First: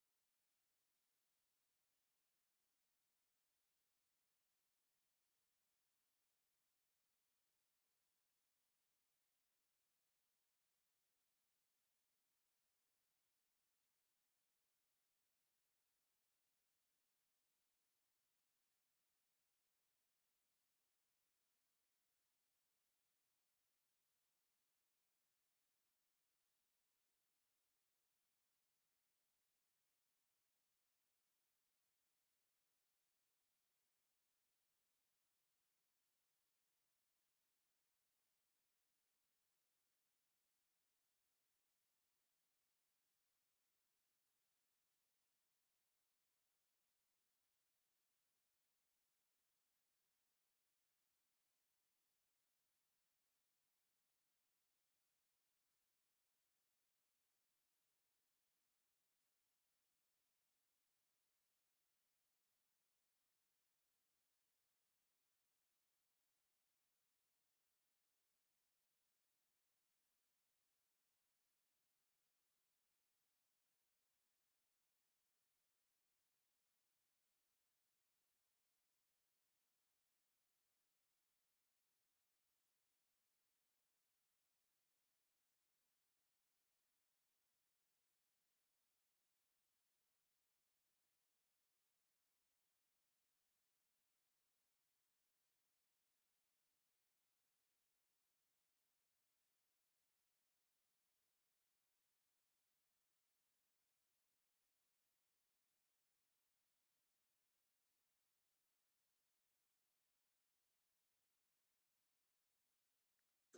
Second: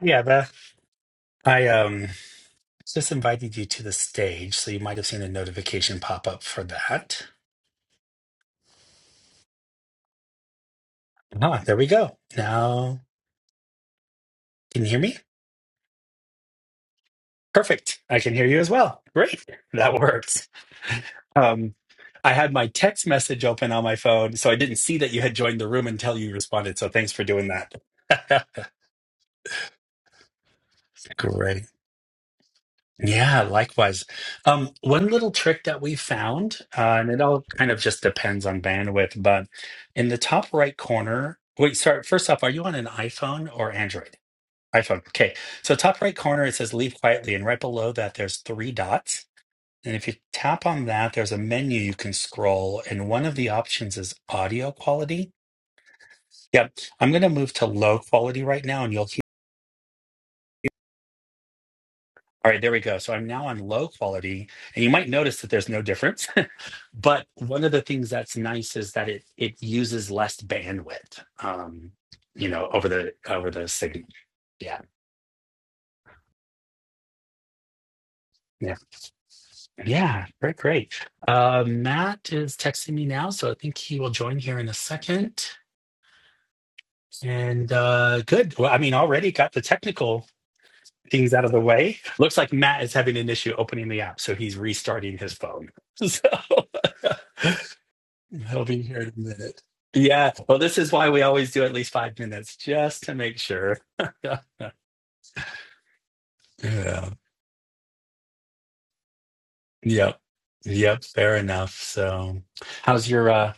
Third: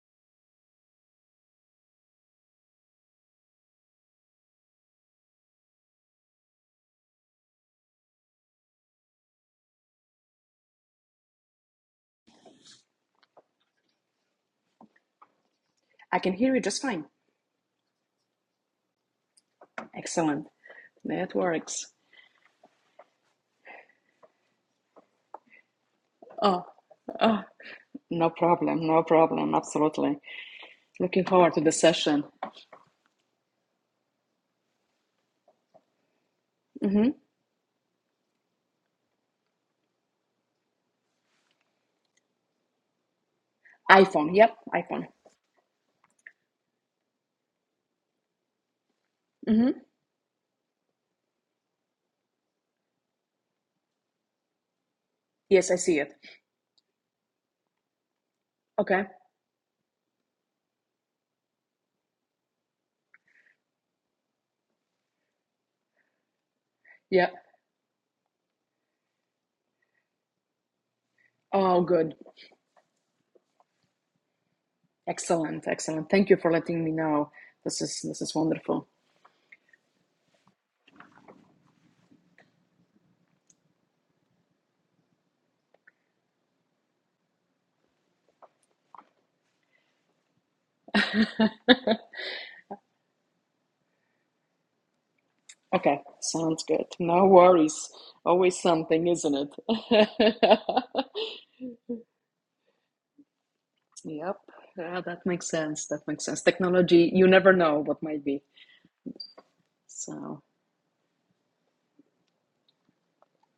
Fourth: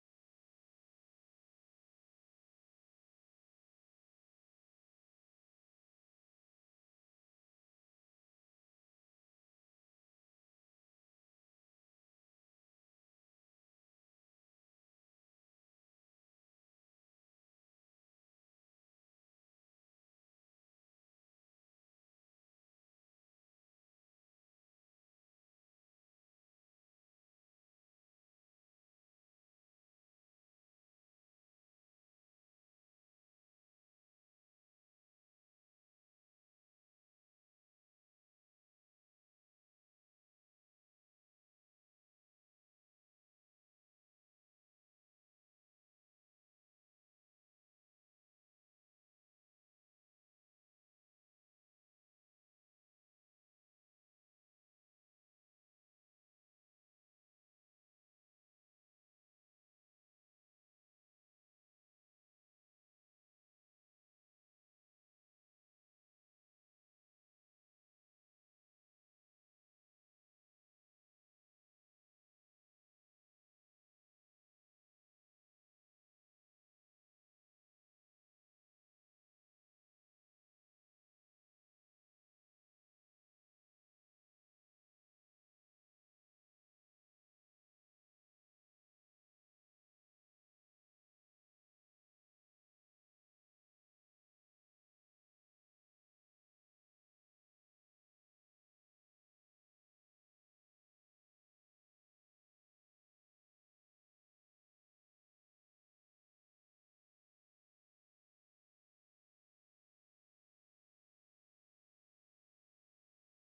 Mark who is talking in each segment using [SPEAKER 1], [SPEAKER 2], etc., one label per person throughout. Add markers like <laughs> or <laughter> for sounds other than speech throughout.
[SPEAKER 1] Yeah, Beth. I um just invited you to the stage, so you might have seen a notification pop up for that. Ah, there we go. Now, can you hear me?
[SPEAKER 2] I can hear you just fine.
[SPEAKER 1] Perfect. I can hear you as well. Great. That
[SPEAKER 2] Excellent.
[SPEAKER 1] works.
[SPEAKER 2] That
[SPEAKER 1] Um,
[SPEAKER 2] works.
[SPEAKER 1] I had my text message open on my phone, so I didn't see that you had joined the room until you
[SPEAKER 2] Oh,
[SPEAKER 1] responded. So thanks for
[SPEAKER 2] oh,
[SPEAKER 1] doing
[SPEAKER 2] no
[SPEAKER 1] that.
[SPEAKER 2] problem. No problem. Absolutely.
[SPEAKER 1] <laughs>
[SPEAKER 2] Looking forward
[SPEAKER 1] Great.
[SPEAKER 2] to the session.
[SPEAKER 1] Yeah, likewise. Um, one little trick that we found, uh,
[SPEAKER 2] Mm-hmm.
[SPEAKER 1] and it all kind of just depends on bandwidth, but in the top right corner, wait, sorry, first off, are you on an iPhone or Android?
[SPEAKER 2] iPhone. Yep. iPhone.
[SPEAKER 1] iPhone. Okay. So top right corner, it says leave quietly, and right below that, there's three dots.
[SPEAKER 2] Mm-hmm.
[SPEAKER 1] And if you tap on that, there's a menu you can scroll, and one of the options is audio quality.
[SPEAKER 2] Yes, I see it.
[SPEAKER 1] Yep. I'm going to move to low quality right now, and
[SPEAKER 2] Okay.
[SPEAKER 1] you'll hear. All right, there we go. So I'm now on low quality, and you might notice that there's no difference but
[SPEAKER 2] Yeah.
[SPEAKER 1] one of the things that's nice is that it it uses less bandwidth
[SPEAKER 2] Oh,
[SPEAKER 1] um
[SPEAKER 2] good.
[SPEAKER 1] you know over the over the signal yeah
[SPEAKER 2] Excellent. Excellent. Thank you for letting me know. This is this is
[SPEAKER 1] yeah
[SPEAKER 2] wonderful.
[SPEAKER 1] yeah great great uh matt is texting me now so i think he will join here in a second and uh good well i mean already got the technical
[SPEAKER 2] <laughs>
[SPEAKER 1] things out of the way looks like matt is having an issue opening the app so he's restarting his phone <laughs>
[SPEAKER 2] okay.
[SPEAKER 1] so
[SPEAKER 2] Sounds good. No
[SPEAKER 1] <laughs>
[SPEAKER 2] worries. Always
[SPEAKER 1] He'll be here
[SPEAKER 2] something,
[SPEAKER 1] in a
[SPEAKER 2] isn't it?
[SPEAKER 1] minute. Yeah. Well,
[SPEAKER 2] <laughs>
[SPEAKER 1] this is why we always do at least five minutes, just to make sure. <laughs>
[SPEAKER 2] Yep.
[SPEAKER 1] yeah.
[SPEAKER 2] Yeah, that makes sense. That makes sense. Technology, you never know what might be.
[SPEAKER 1] Yep.
[SPEAKER 2] So,
[SPEAKER 1] Yep. Fair enough. So, how's your uh,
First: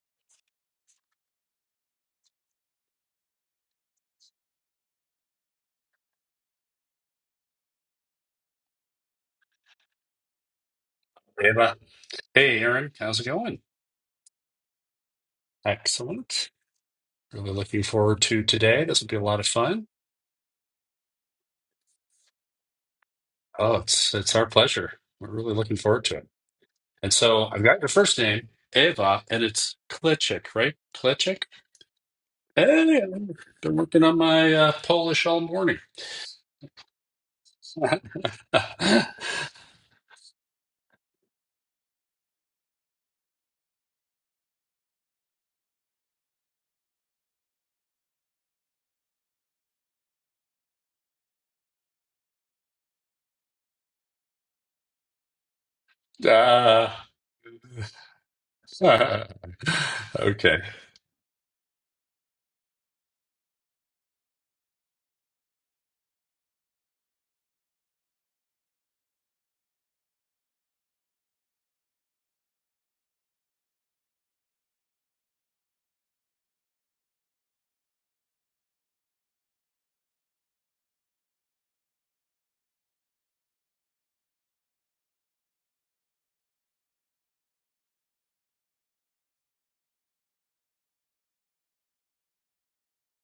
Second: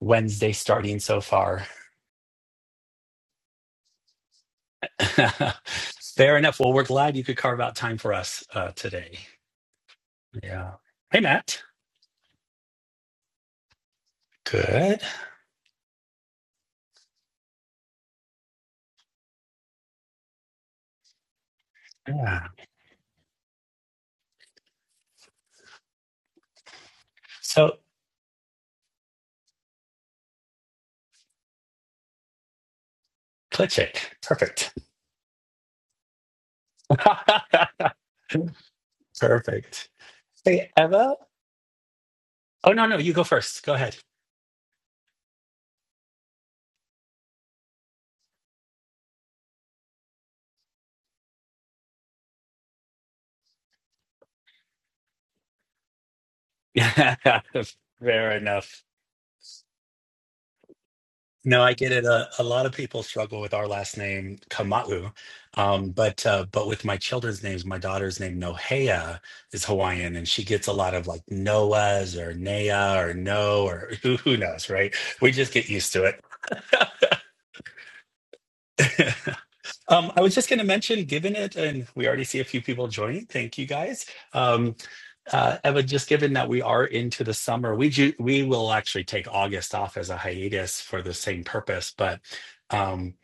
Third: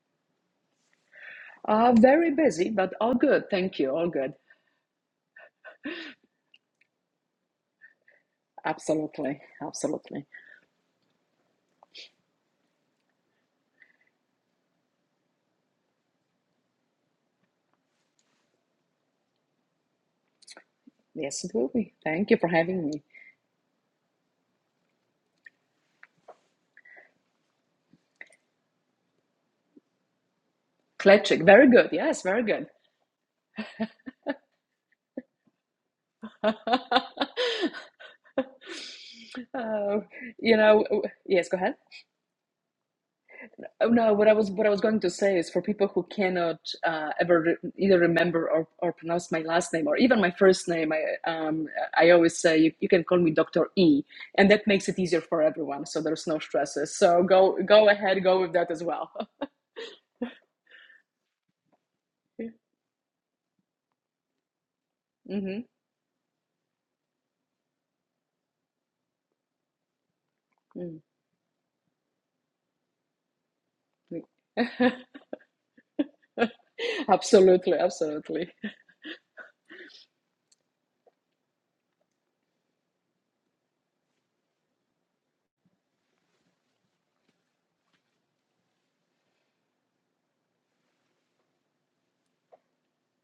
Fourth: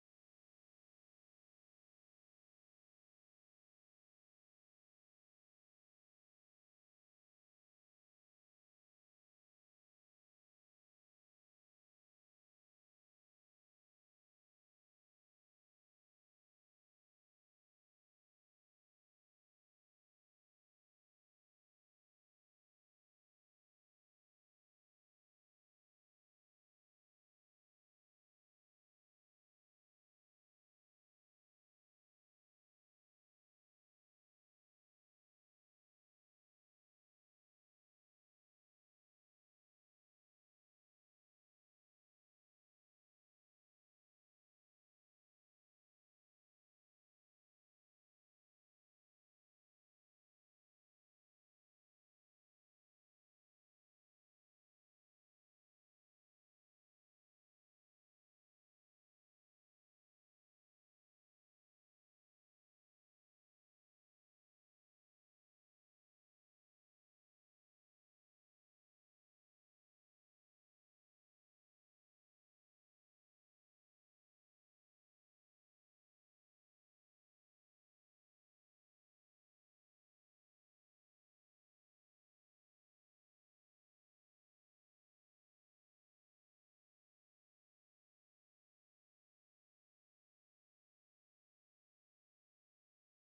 [SPEAKER 1] Wednesday starting so far?
[SPEAKER 2] uh, very busy, but all good. Thank you. All good.
[SPEAKER 1] <laughs> fair enough. Well, we're glad you could carve out time for us uh, today.
[SPEAKER 2] Absolutely. Absolutely.
[SPEAKER 1] Yeah. Hey,
[SPEAKER 3] Hey,
[SPEAKER 1] Matt.
[SPEAKER 3] Ra- hey, Aaron, how's it going?
[SPEAKER 1] Good.
[SPEAKER 3] Excellent. Really looking forward to today. This will be a lot of fun.
[SPEAKER 2] Yes, it will be. Thank you for
[SPEAKER 1] Yeah.
[SPEAKER 2] having me.
[SPEAKER 3] Oh, it's it's our pleasure. We're really looking forward to it. And so I've
[SPEAKER 1] So,
[SPEAKER 3] got your first name, Eva, and it's Klitschik, right? Klitschik.
[SPEAKER 2] Kletchik. Very good. Yes, very good.
[SPEAKER 3] Hey, I've been
[SPEAKER 1] click
[SPEAKER 3] working
[SPEAKER 1] it.
[SPEAKER 3] on my uh,
[SPEAKER 1] Perfect.
[SPEAKER 3] Polish all morning.
[SPEAKER 2] <laughs> uh,
[SPEAKER 1] <laughs>
[SPEAKER 3] <laughs>
[SPEAKER 1] Perfect.
[SPEAKER 2] you
[SPEAKER 1] Hey,
[SPEAKER 2] know,
[SPEAKER 1] Eva.
[SPEAKER 2] yes, go ahead.
[SPEAKER 1] Oh, no, no. You go first. Go
[SPEAKER 2] Oh
[SPEAKER 1] ahead.
[SPEAKER 2] no, what I was what I was going to say is for people who cannot uh, ever re- either remember or, or pronounce my last name or even my first name, I um, I always say you, you can call me Doctor E, and that makes it easier for everyone. So there's no
[SPEAKER 3] uh,
[SPEAKER 2] stresses. So
[SPEAKER 1] <laughs>
[SPEAKER 2] go go ahead,
[SPEAKER 1] Fair
[SPEAKER 2] go with that
[SPEAKER 1] enough.
[SPEAKER 2] as well.
[SPEAKER 3] <laughs>
[SPEAKER 2] <laughs>
[SPEAKER 3] okay.
[SPEAKER 1] No, I get it. A, a lot of people struggle with our last name, Kamau.
[SPEAKER 2] hmm
[SPEAKER 1] Um, but uh, but with my children's names, my daughter's name, Nohea, is Hawaiian, and she gets a lot of like Noah's or Nea or No or <laughs> who, who knows, right? We just get used to it.
[SPEAKER 2] <laughs> absolutely, absolutely.
[SPEAKER 1] Um, I was just going to mention, given it, and we already see a few people joining. Thank you guys. Um, uh, Eva, just given that we are into the summer, we ju- we will actually take August off as a hiatus for the same purpose, but. Um,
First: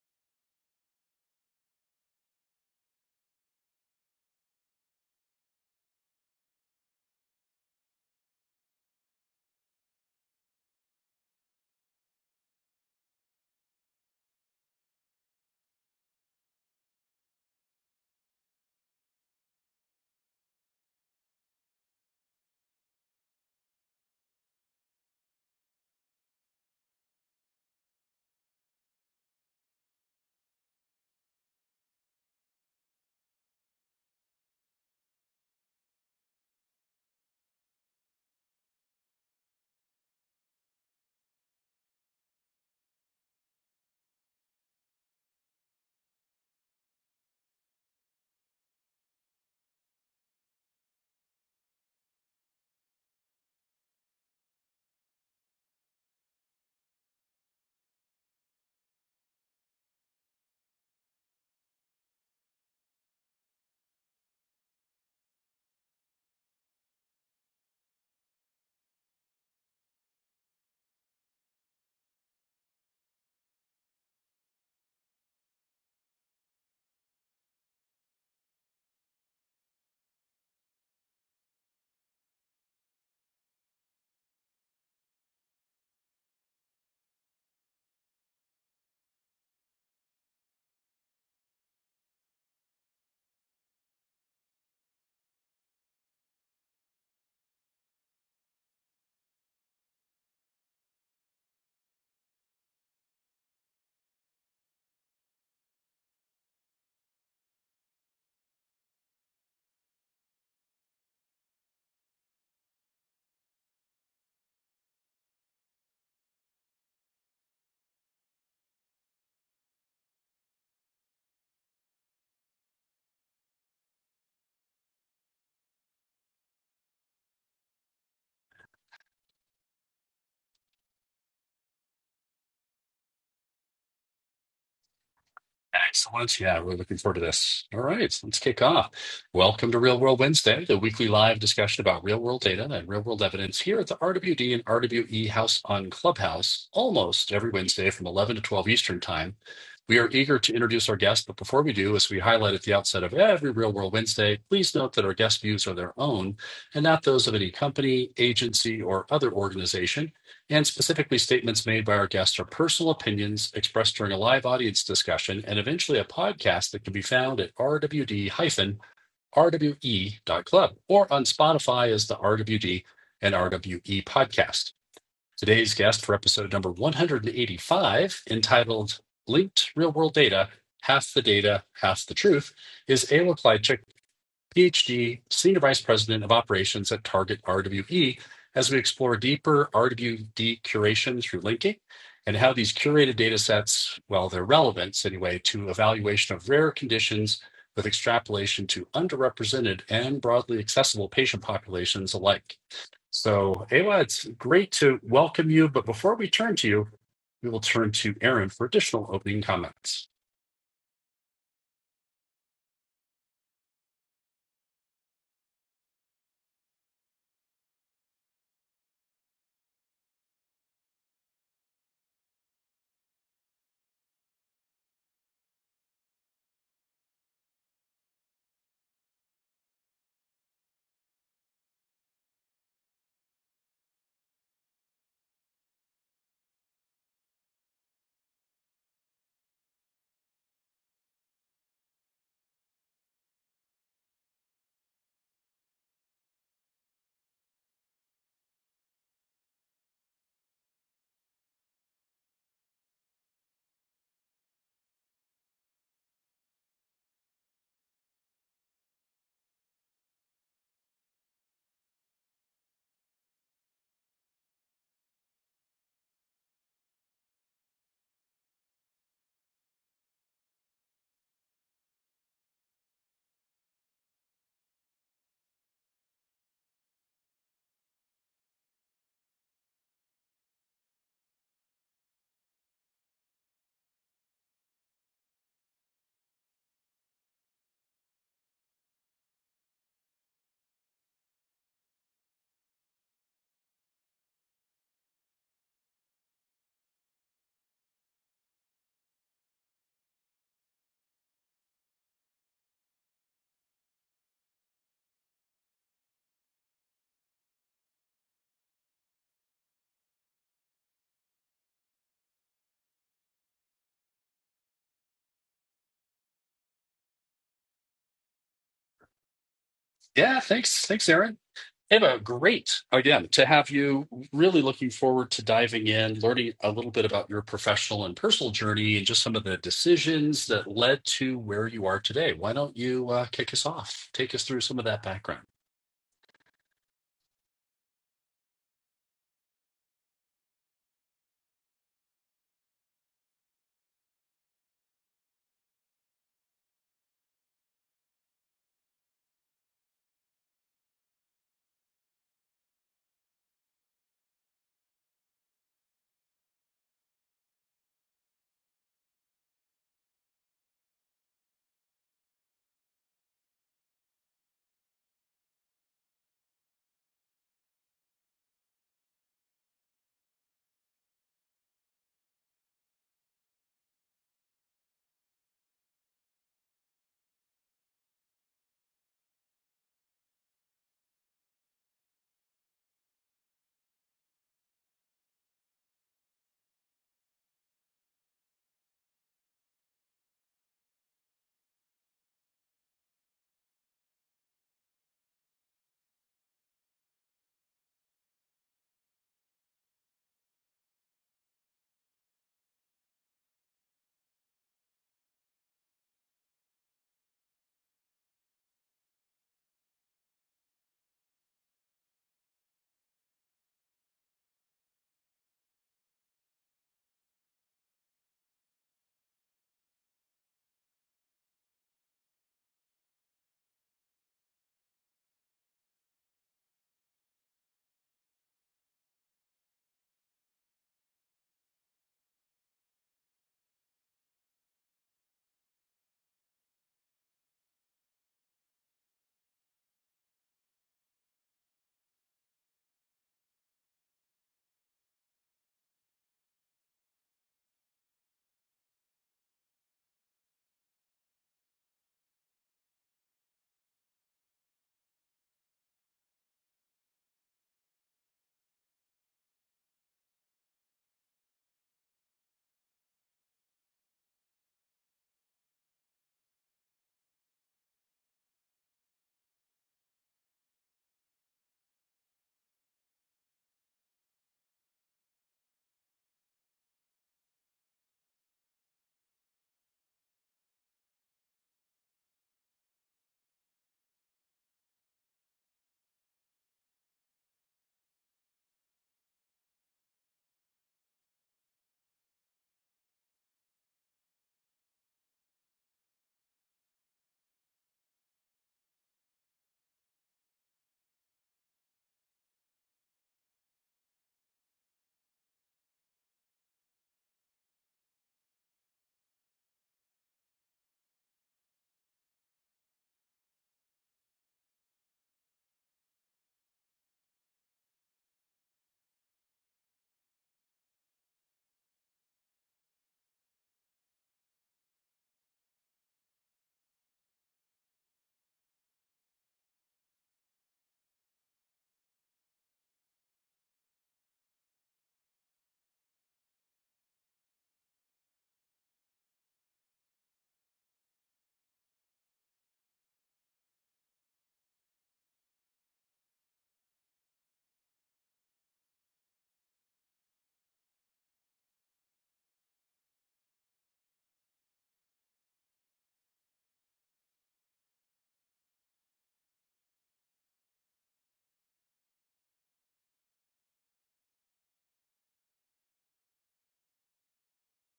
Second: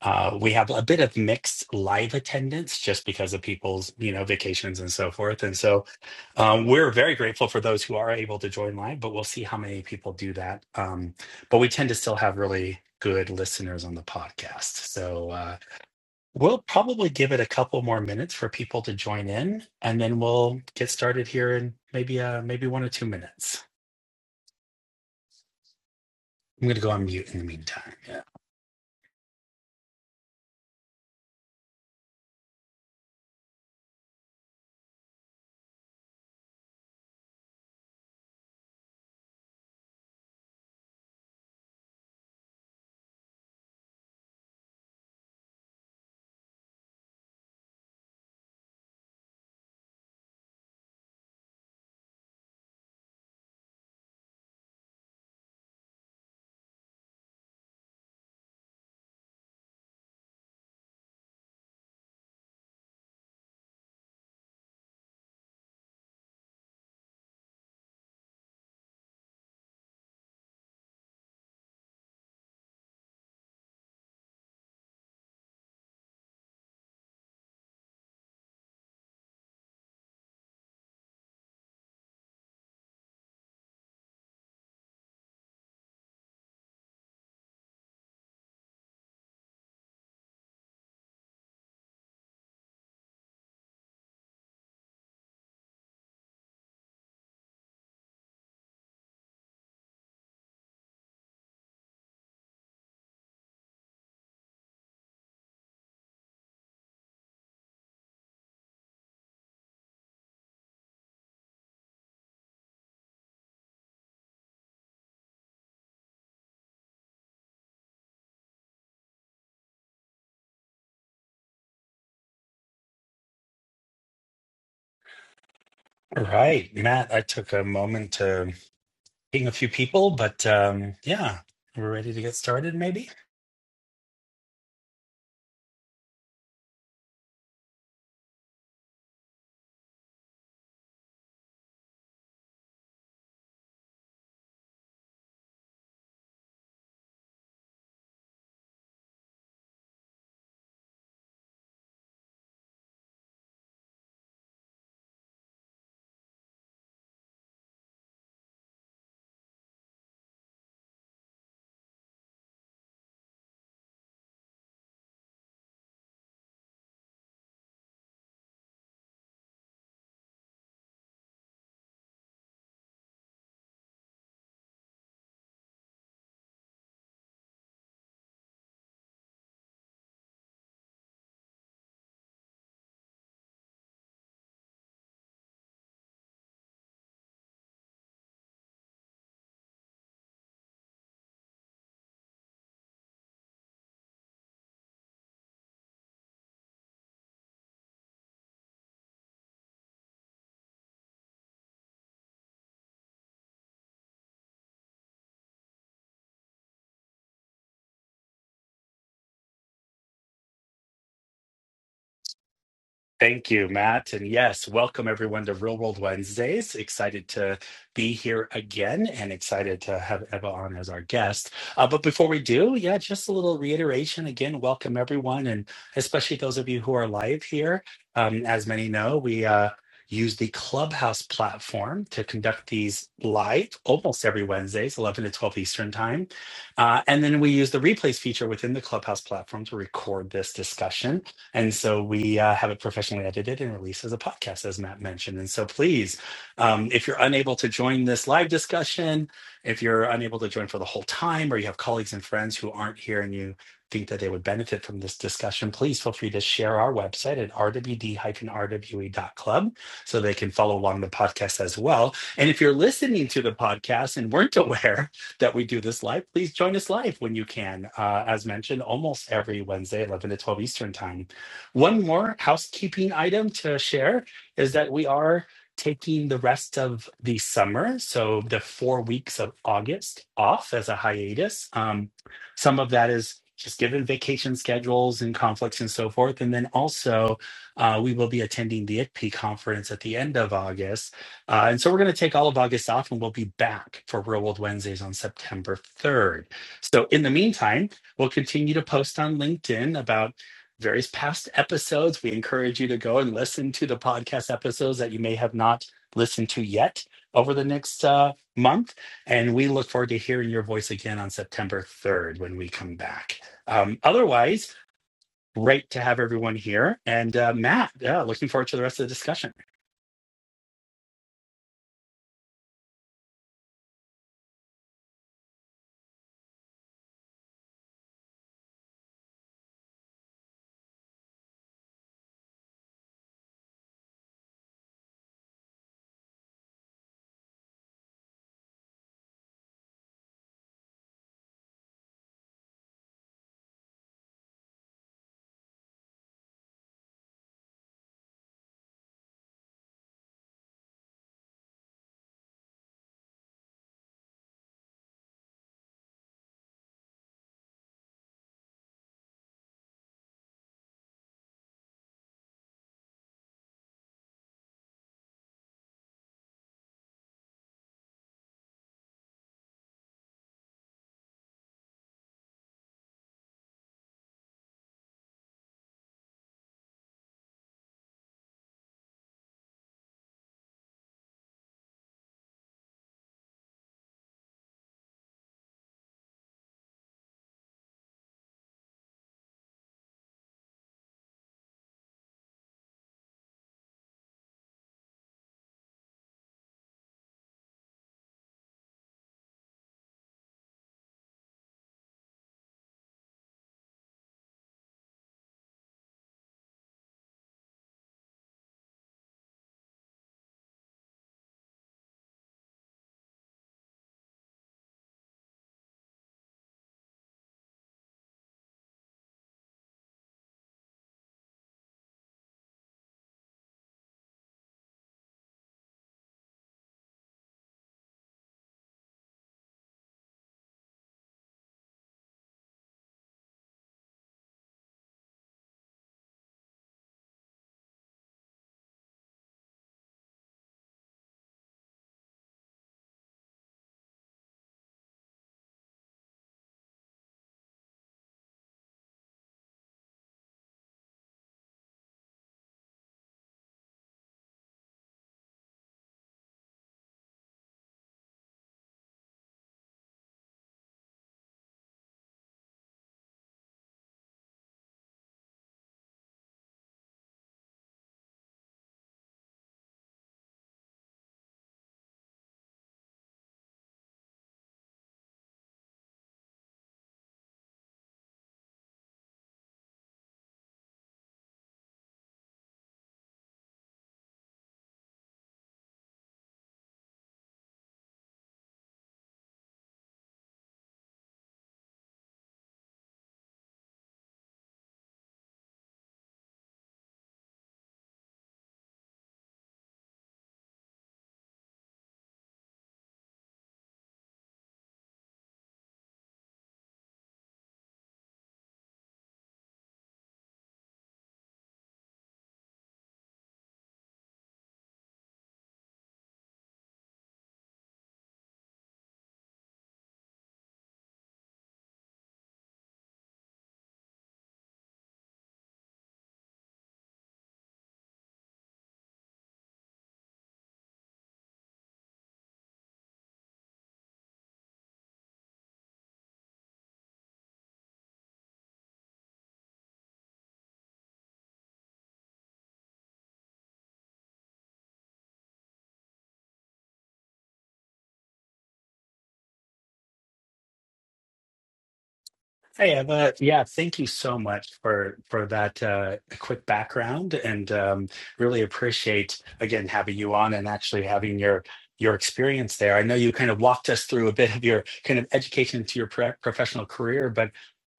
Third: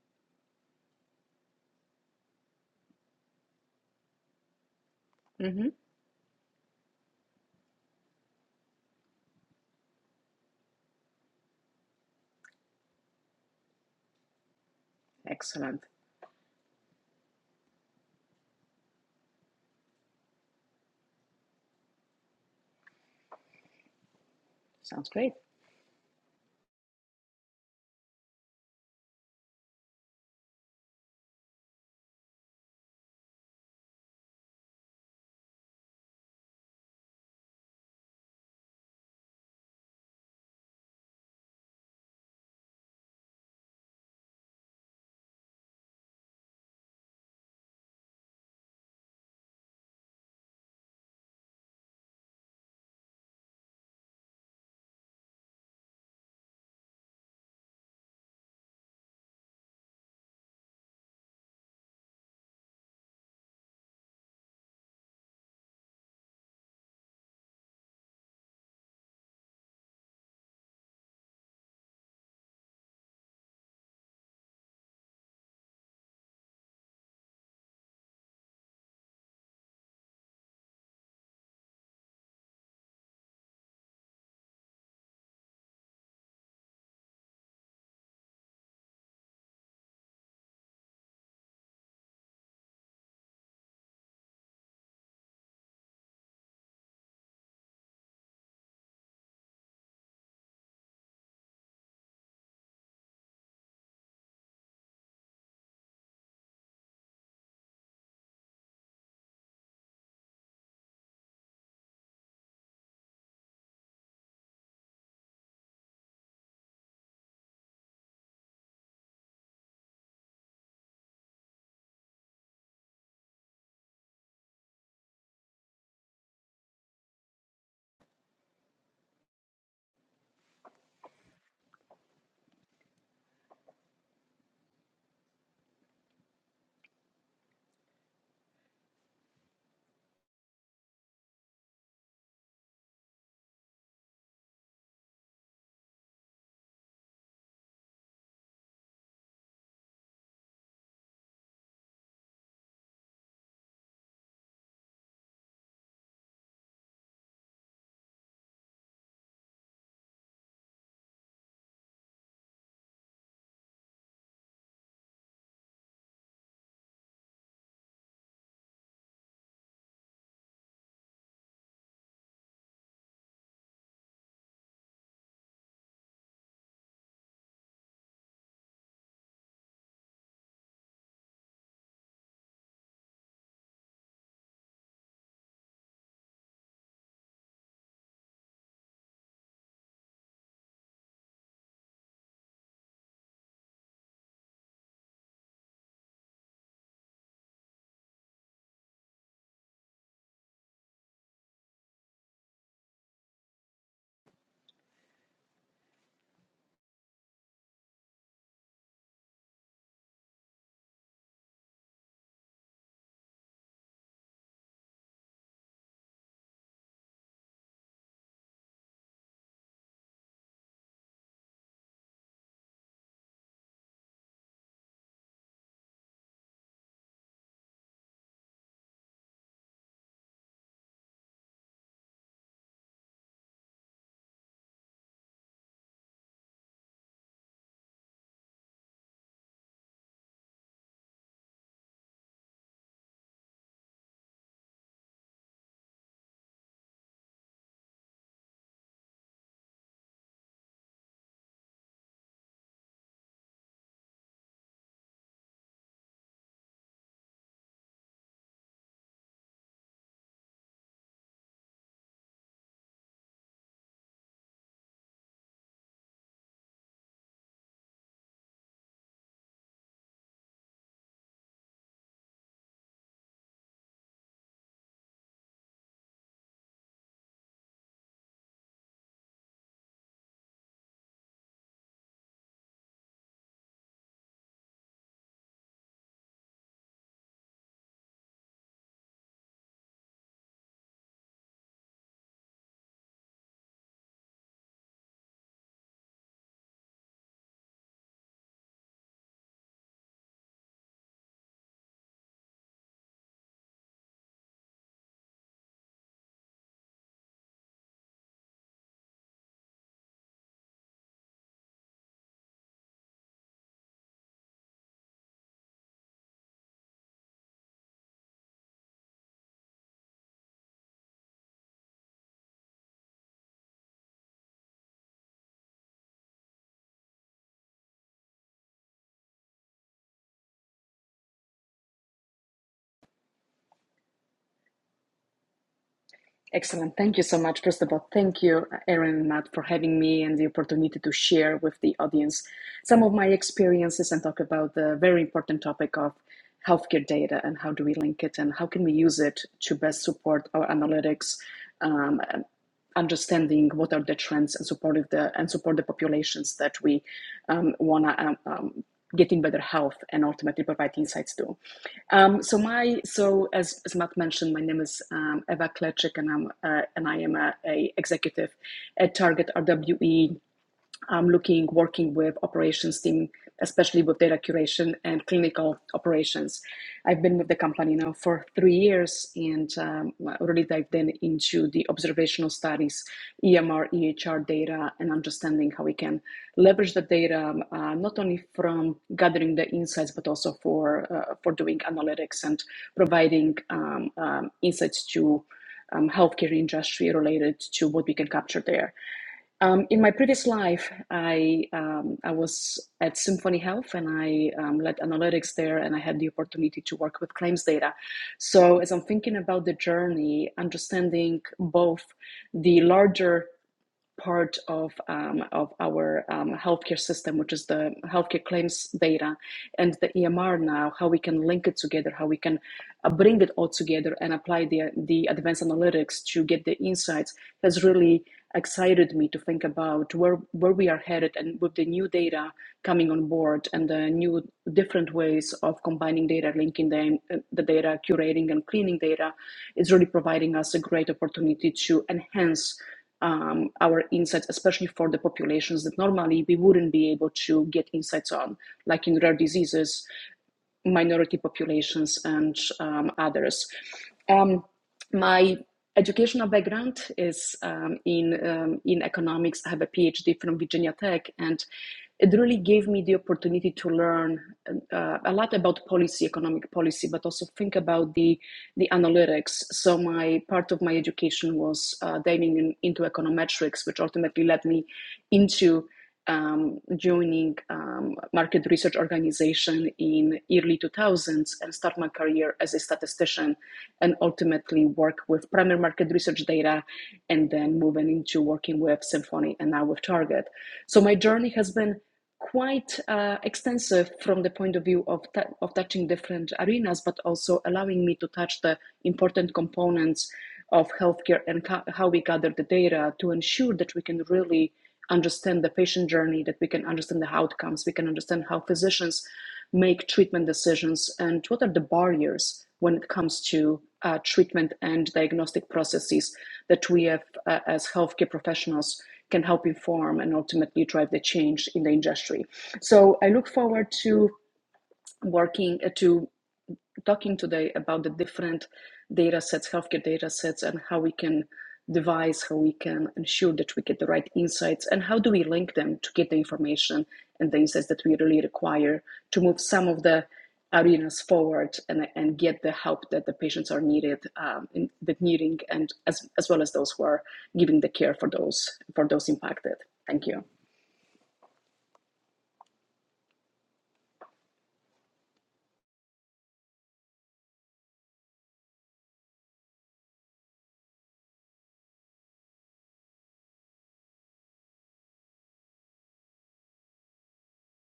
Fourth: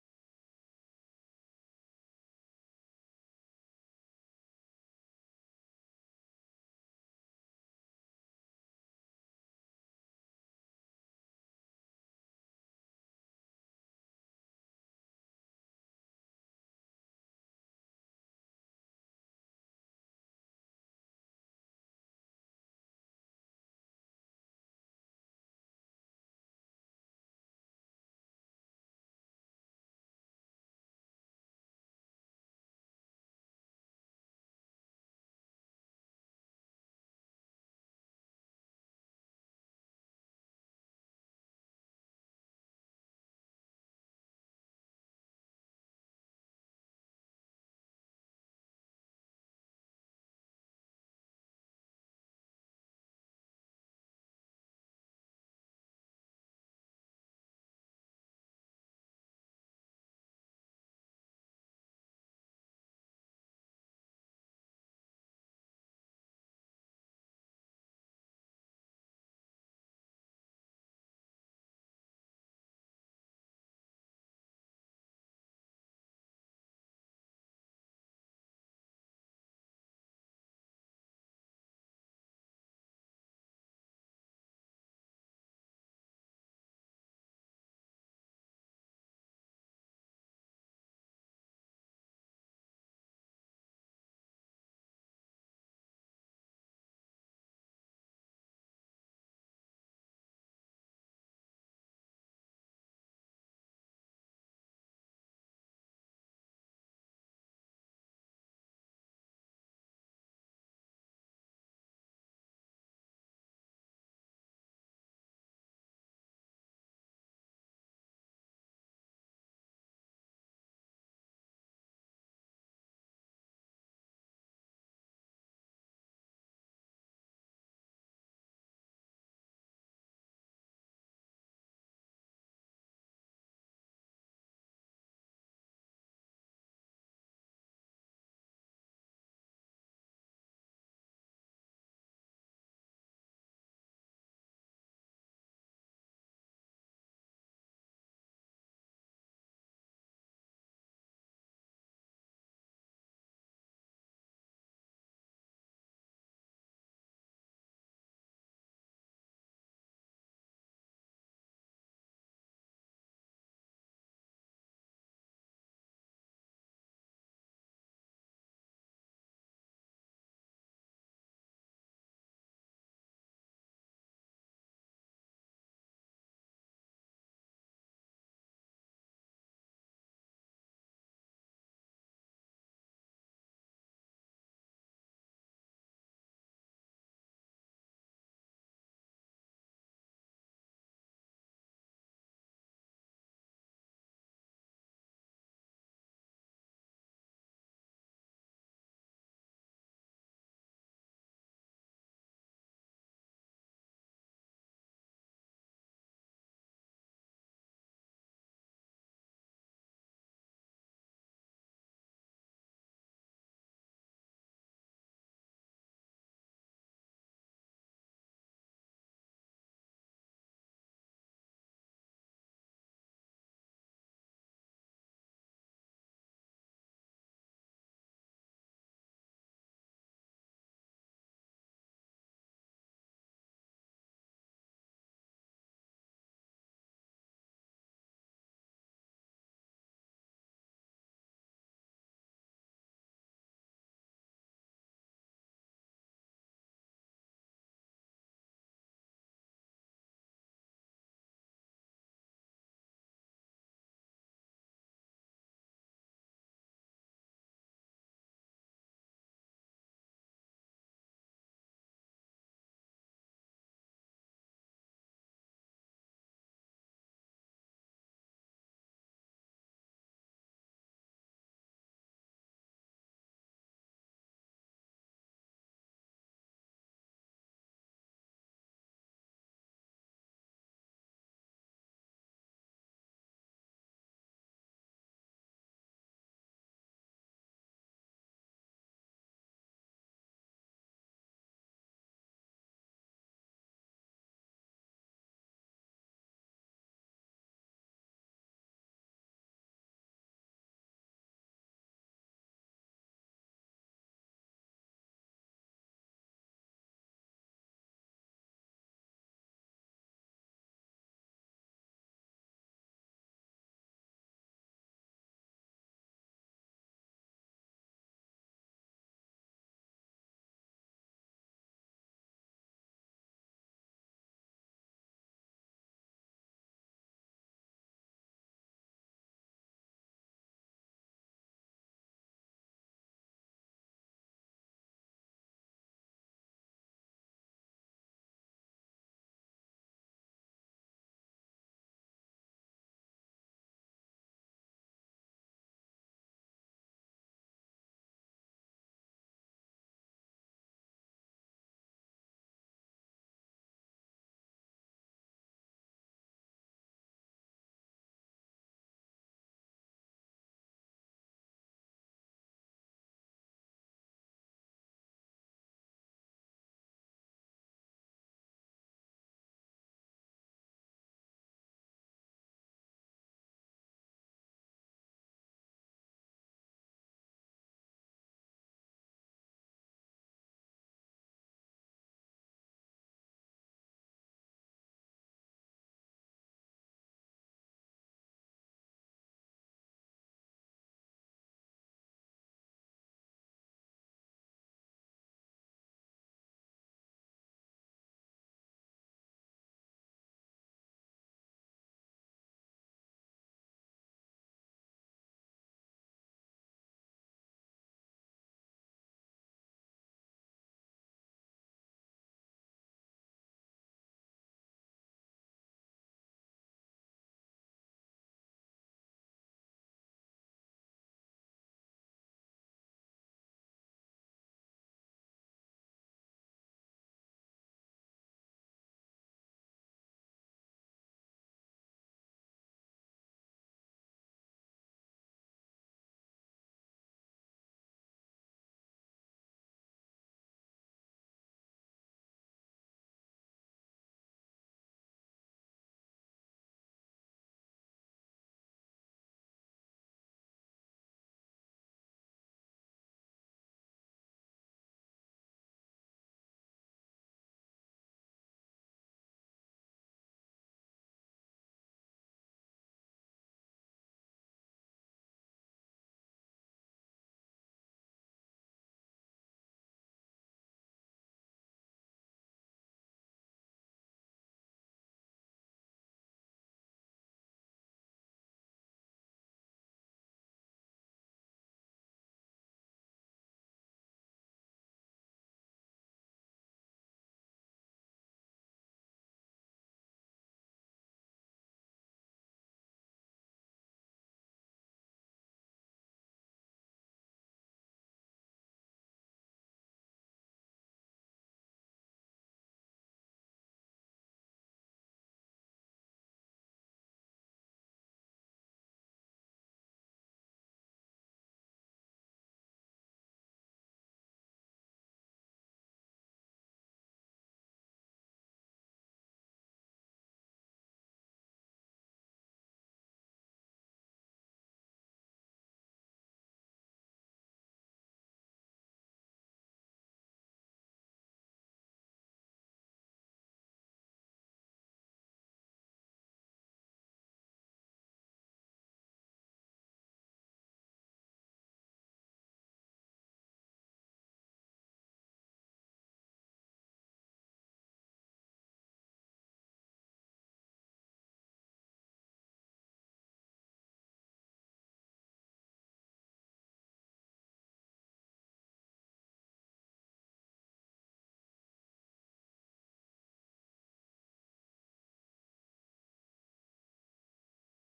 [SPEAKER 1] Uh, we have a bit of mixed live attendance just because of people's, you know, vacations and so forth. And
[SPEAKER 2] hmm
[SPEAKER 1] so um, we're very grateful for those who are able to join live, but we'll see how many people do that. Um, but we tend to still have really good listeners on the podcast. So uh,
[SPEAKER 2] Excellent.
[SPEAKER 1] we'll probably give it a couple more minutes for people to join in, and then we'll get started here in maybe uh, maybe one or two minutes.
[SPEAKER 2] Sounds great.
[SPEAKER 1] I'm going to go on mute in the meantime. Yeah. All right, Matt. I took a moment to ping a few people, but um, yeah, we're ready to get started, maybe.
[SPEAKER 3] Excellent. Yeah, we're looking forward to this. All right, let's kick off. Welcome to Real World Wednesday, the weekly live discussion about real world data and real world evidence here at the RWD and RWE House on Clubhouse, almost every Wednesday from 11 to 12 Eastern Time. We are eager to introduce our guest, but before we do, as we highlight at the outset of every Real World Wednesday, please note that our guest views are their own and not those of any company, agency, or other organization and specifically statements made by our guests are personal opinions expressed during a live audience discussion and eventually a podcast that can be found at rwd-rwe.club or on Spotify as the RWD and RWE podcast. Today's guest for episode number 185, entitled Linked Real World Data, Half the Data, Half the Truth, is Ayla Clyde PhD, Senior Vice President of Operations at Target RWE, as we explore deeper RWD curation through linking and how these curated data sets, well, their relevance anyway, to evaluation of rare conditions with extrapolation to underrepresented and broadly accessible patient populations alike. So, Awa, it's great to welcome you. But before we turn to you, we will turn to Aaron for additional opening comments.
[SPEAKER 1] Thank you, Matt. And yes, welcome everyone to Real World Wednesdays. Excited to be here again and excited to have Eva on as our guest. Uh, but before we do, yeah, just a little reiteration. Again, welcome everyone, and especially those of you who are live here. Um, as many know, we uh, use the Clubhouse platform to conduct these live almost every Wednesdays, 11 to 12 Eastern Time. Uh, and then we use the replays feature within the Clubhouse platform to record this discussion. And so we uh, have it professionally edited and released as a podcast, as Matt mentioned. And so please, um, if you're unable to join this live discussion, if you're unable to join for the whole time, or you have colleagues and friends who aren't here and you think that they would benefit from this discussion, please feel free to share our website at rwd-rwe.club so they can follow along the podcast as well. And if you're listening to the podcast and weren't <laughs> aware that we do this live, please join us live when you can. Uh, as mentioned, almost every Wednesday, 11 to 12 Eastern time. One more housekeeping item to share is that we are taking the rest of the summer, so the four weeks of August off as a hiatus. Um, some of that is just given vacation schedules and conflicts and so forth. And then also, uh, we will be attending the ICP conference at the end of August. Uh, and so we're going to take all of August off and we'll be back for Real World Wednesdays on September 3rd. So in the meantime, we'll continue to post on LinkedIn about various past episodes. We encourage you to go and listen to the podcast episodes that you may have not listened to yet over the next uh, month. And we look forward to hearing your voice again on September 3rd when we come back. Um, otherwise, great to have everyone here. And uh, Matt, yeah, looking forward to the rest of the discussion.
[SPEAKER 3] Yeah, thanks. Thanks, Aaron. Eva, great again to have you. Really looking forward to diving in, learning a little bit about your professional and personal journey and just some of the decisions that led to where you are today. Why don't you uh, kick us off? Take us through some of that background.
[SPEAKER 2] Excellent. Thank you so much. First of all, thank you, Erin and Matt, for having me and the opportunity to share with the audience some of my experiences and talk about the very important topic of healthcare data and how do we link it and how can we use it to best support our analytics, um, understanding what are the trends and support the and support the populations that we um, want to um, um, get in better health and ultimately provide insights to. Um, so my so as, as Matt mentioned, my name is um, Eva Kleczek, and I'm uh, and I am a, a executive at Target RWE I'm looking, working with operations team, especially with data curation and clinical operations. I've been with the company now for three years and um, really dived in into the observational studies, EMR, EHR data, and understanding how we can leverage the data um, uh, not only from gathering the insights but also for uh, for doing analytics and providing um, um, insights to um, healthcare industry related to what we can capture there. Um, in my previous life, I um, I was at Symphony Health and I um, led analytics there, and I had the opportunity to work with claims data. So as I'm thinking about the journey, understanding both the larger part of um, of our um, healthcare system, which is the healthcare claims data and the EMR now, how we can link it together, how we can uh, bring it all together and apply the the advanced analytics to get the insights has really excited me to think about where where we are headed and with the new data coming on board and the new different ways of combining data linking them uh, the data curating and cleaning data is really providing us a great opportunity to enhance um, our insights, especially for the populations that normally we wouldn't be able to get insights on, like in rare diseases minority populations and um, others. Um, my educational background is um, in um, in economics. I have a PhD from Virginia Tech, and it really gave me the opportunity to learn uh, a lot about policy, economic policy, but also think about the the analytics. So my part of my education was uh, diving in, into econometrics, which ultimately led me into um, joining um, market research organization in early 2000s and start my career as a statistician and ultimately work with primary market research data and then moving into working with symphony and now with target so my journey has been quite uh, extensive from the point of view of, of touching different arenas but also allowing me to touch the important components of healthcare and how we gather the data to ensure that we can really understand the patient journey, that we can understand the outcomes, we can understand how physicians make treatment decisions, and what are the barriers when it comes to uh, treatment and diagnostic processes that we have uh, as healthcare professionals can help inform and ultimately drive the change in the industry. So I look forward to working uh, to talking today about the different data sets, healthcare data sets, and how we can devise, how we can ensure that we get the right insights, and how do we link them to get the information and the insights that we really require to move some of the arenas forward and, and get the help that the patients are needed um, in the needing and as, as well as those who are giving the care for those for those impacted. Thank you.
[SPEAKER 1] Hey, Eva. Yeah, thank you so much for for that uh, quick background, and um, really appreciate again having you on and actually having your your experience there. I know you kind of walked us through a bit of your kind of education to your pro professional career, but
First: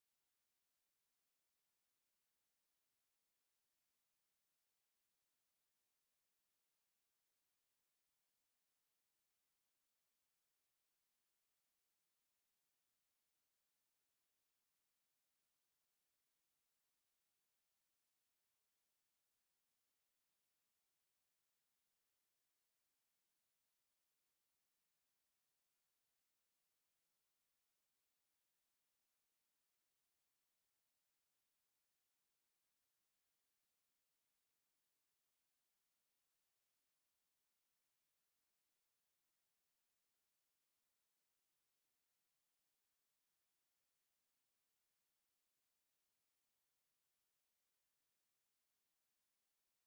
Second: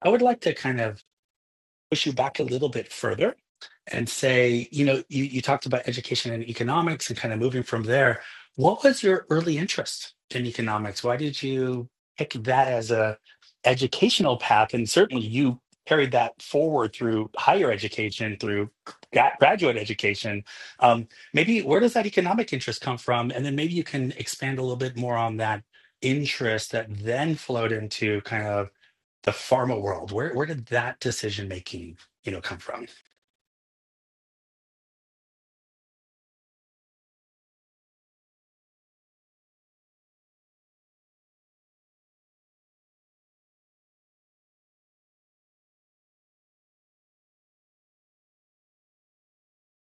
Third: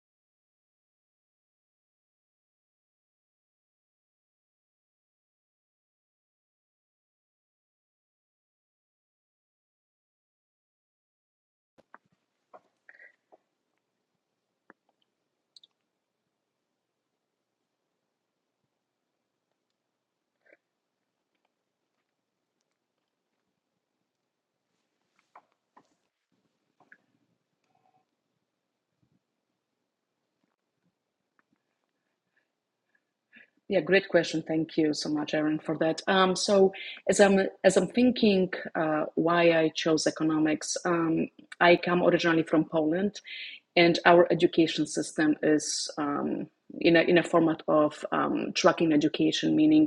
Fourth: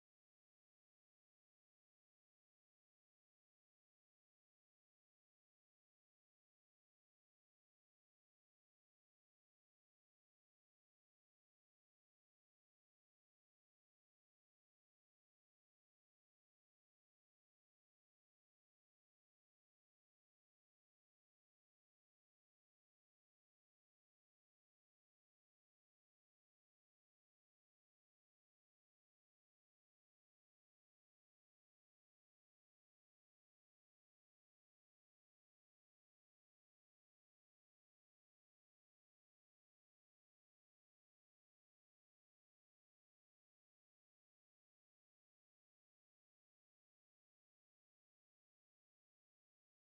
[SPEAKER 1] I would like to kind of push you back a little bit further and say, you know, you, you talked about education and economics and kind of moving from there. What was your early interest in economics? Why did you pick that as a educational path? And certainly you carried that forward through higher education, through gra- graduate education. Um, maybe where does that economic interest come from? And then maybe you can expand a little bit more on that interest that then flowed into kind of the pharma world. Where where did that decision making, you know, come from?
[SPEAKER 2] Yeah, great question. Thank you so much, Erin, for that. Um, so, as I'm as I'm thinking uh, why I chose economics, um, I come originally from Poland, and our education system is um, in a in a format of um, tracking education, meaning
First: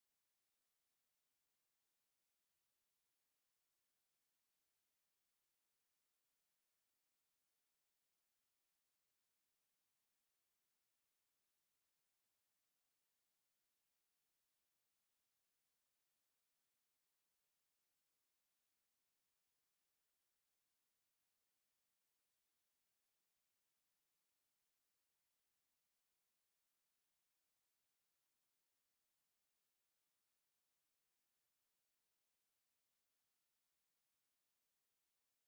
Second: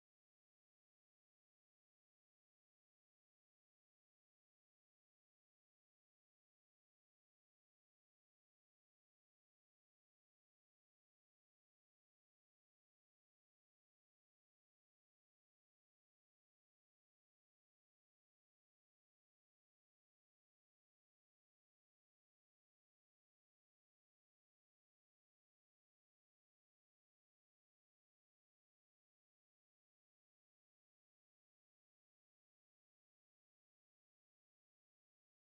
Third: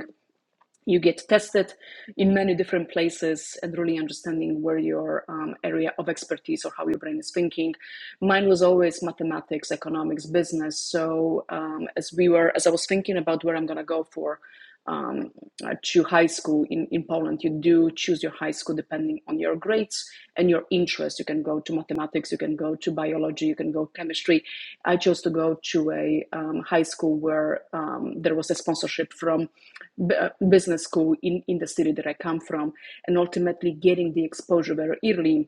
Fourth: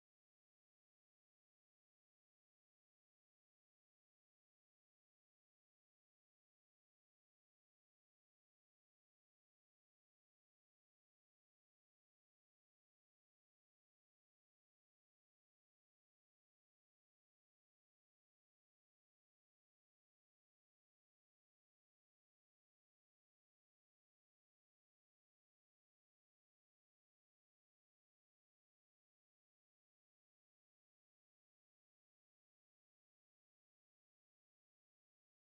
[SPEAKER 2] you get tested in many different places and really understanding where your um, area of expertise or how your brain is thinking mine was always mathematics economics business so um, as we were as i was thinking about where i'm going to go for um, uh, to high school in, in poland you do choose your high school depending on your grades and your interest you can go to mathematics you can go to biology you can go chemistry i chose to go to a um, high school where um, there was a sponsorship from uh, business school in, in the city that I come from, and ultimately getting the exposure very early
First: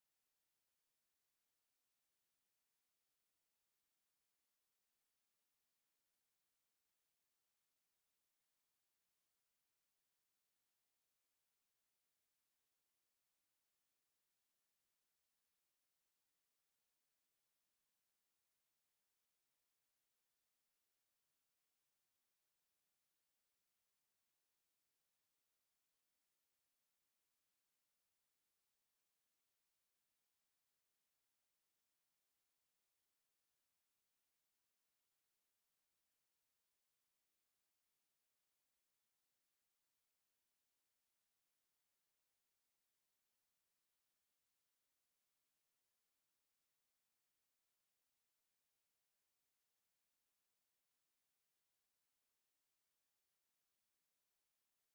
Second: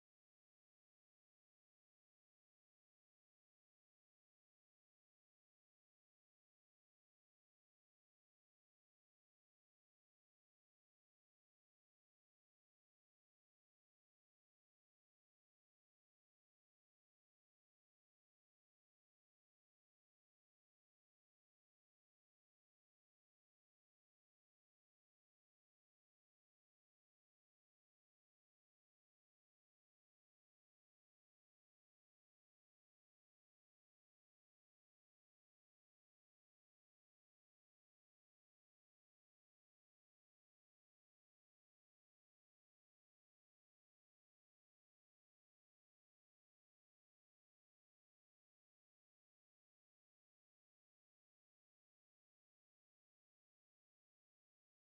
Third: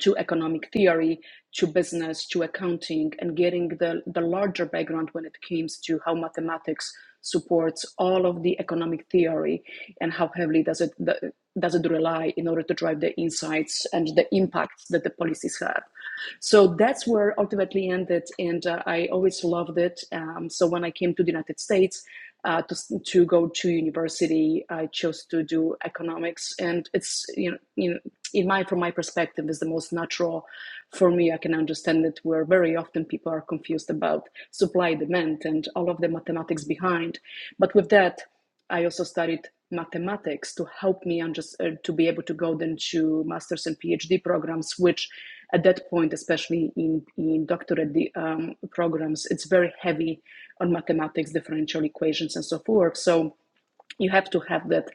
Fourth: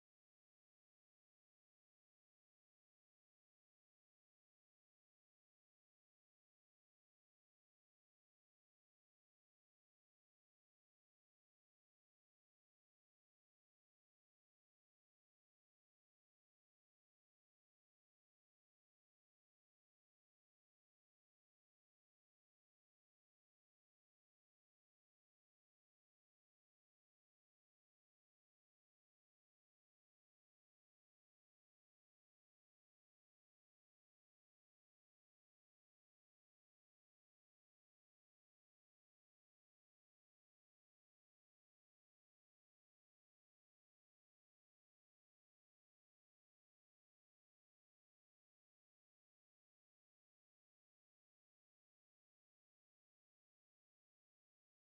[SPEAKER 2] to economic theory, to business, to accounting, and getting the, the larger background when it comes to how mathematics supports all of the economic theory and how heavily does it the, does it rely in order to drive the insights and the impacts that the policies have. So that's where ultimately ended, and uh, I always loved it. Um, so when I came to the United States uh, to to go to university, I chose to do economics, and it's you know you know in my from my perspective is the most natural for me i can understand it where very often people are confused about supply demand and all of the mathematics behind but with that i also studied mathematics to help me and just uh, to be able to go then to masters and phd programs which at that point especially in, in doctorate um, programs it's very heavy on mathematics differential equations and so forth so you have to have that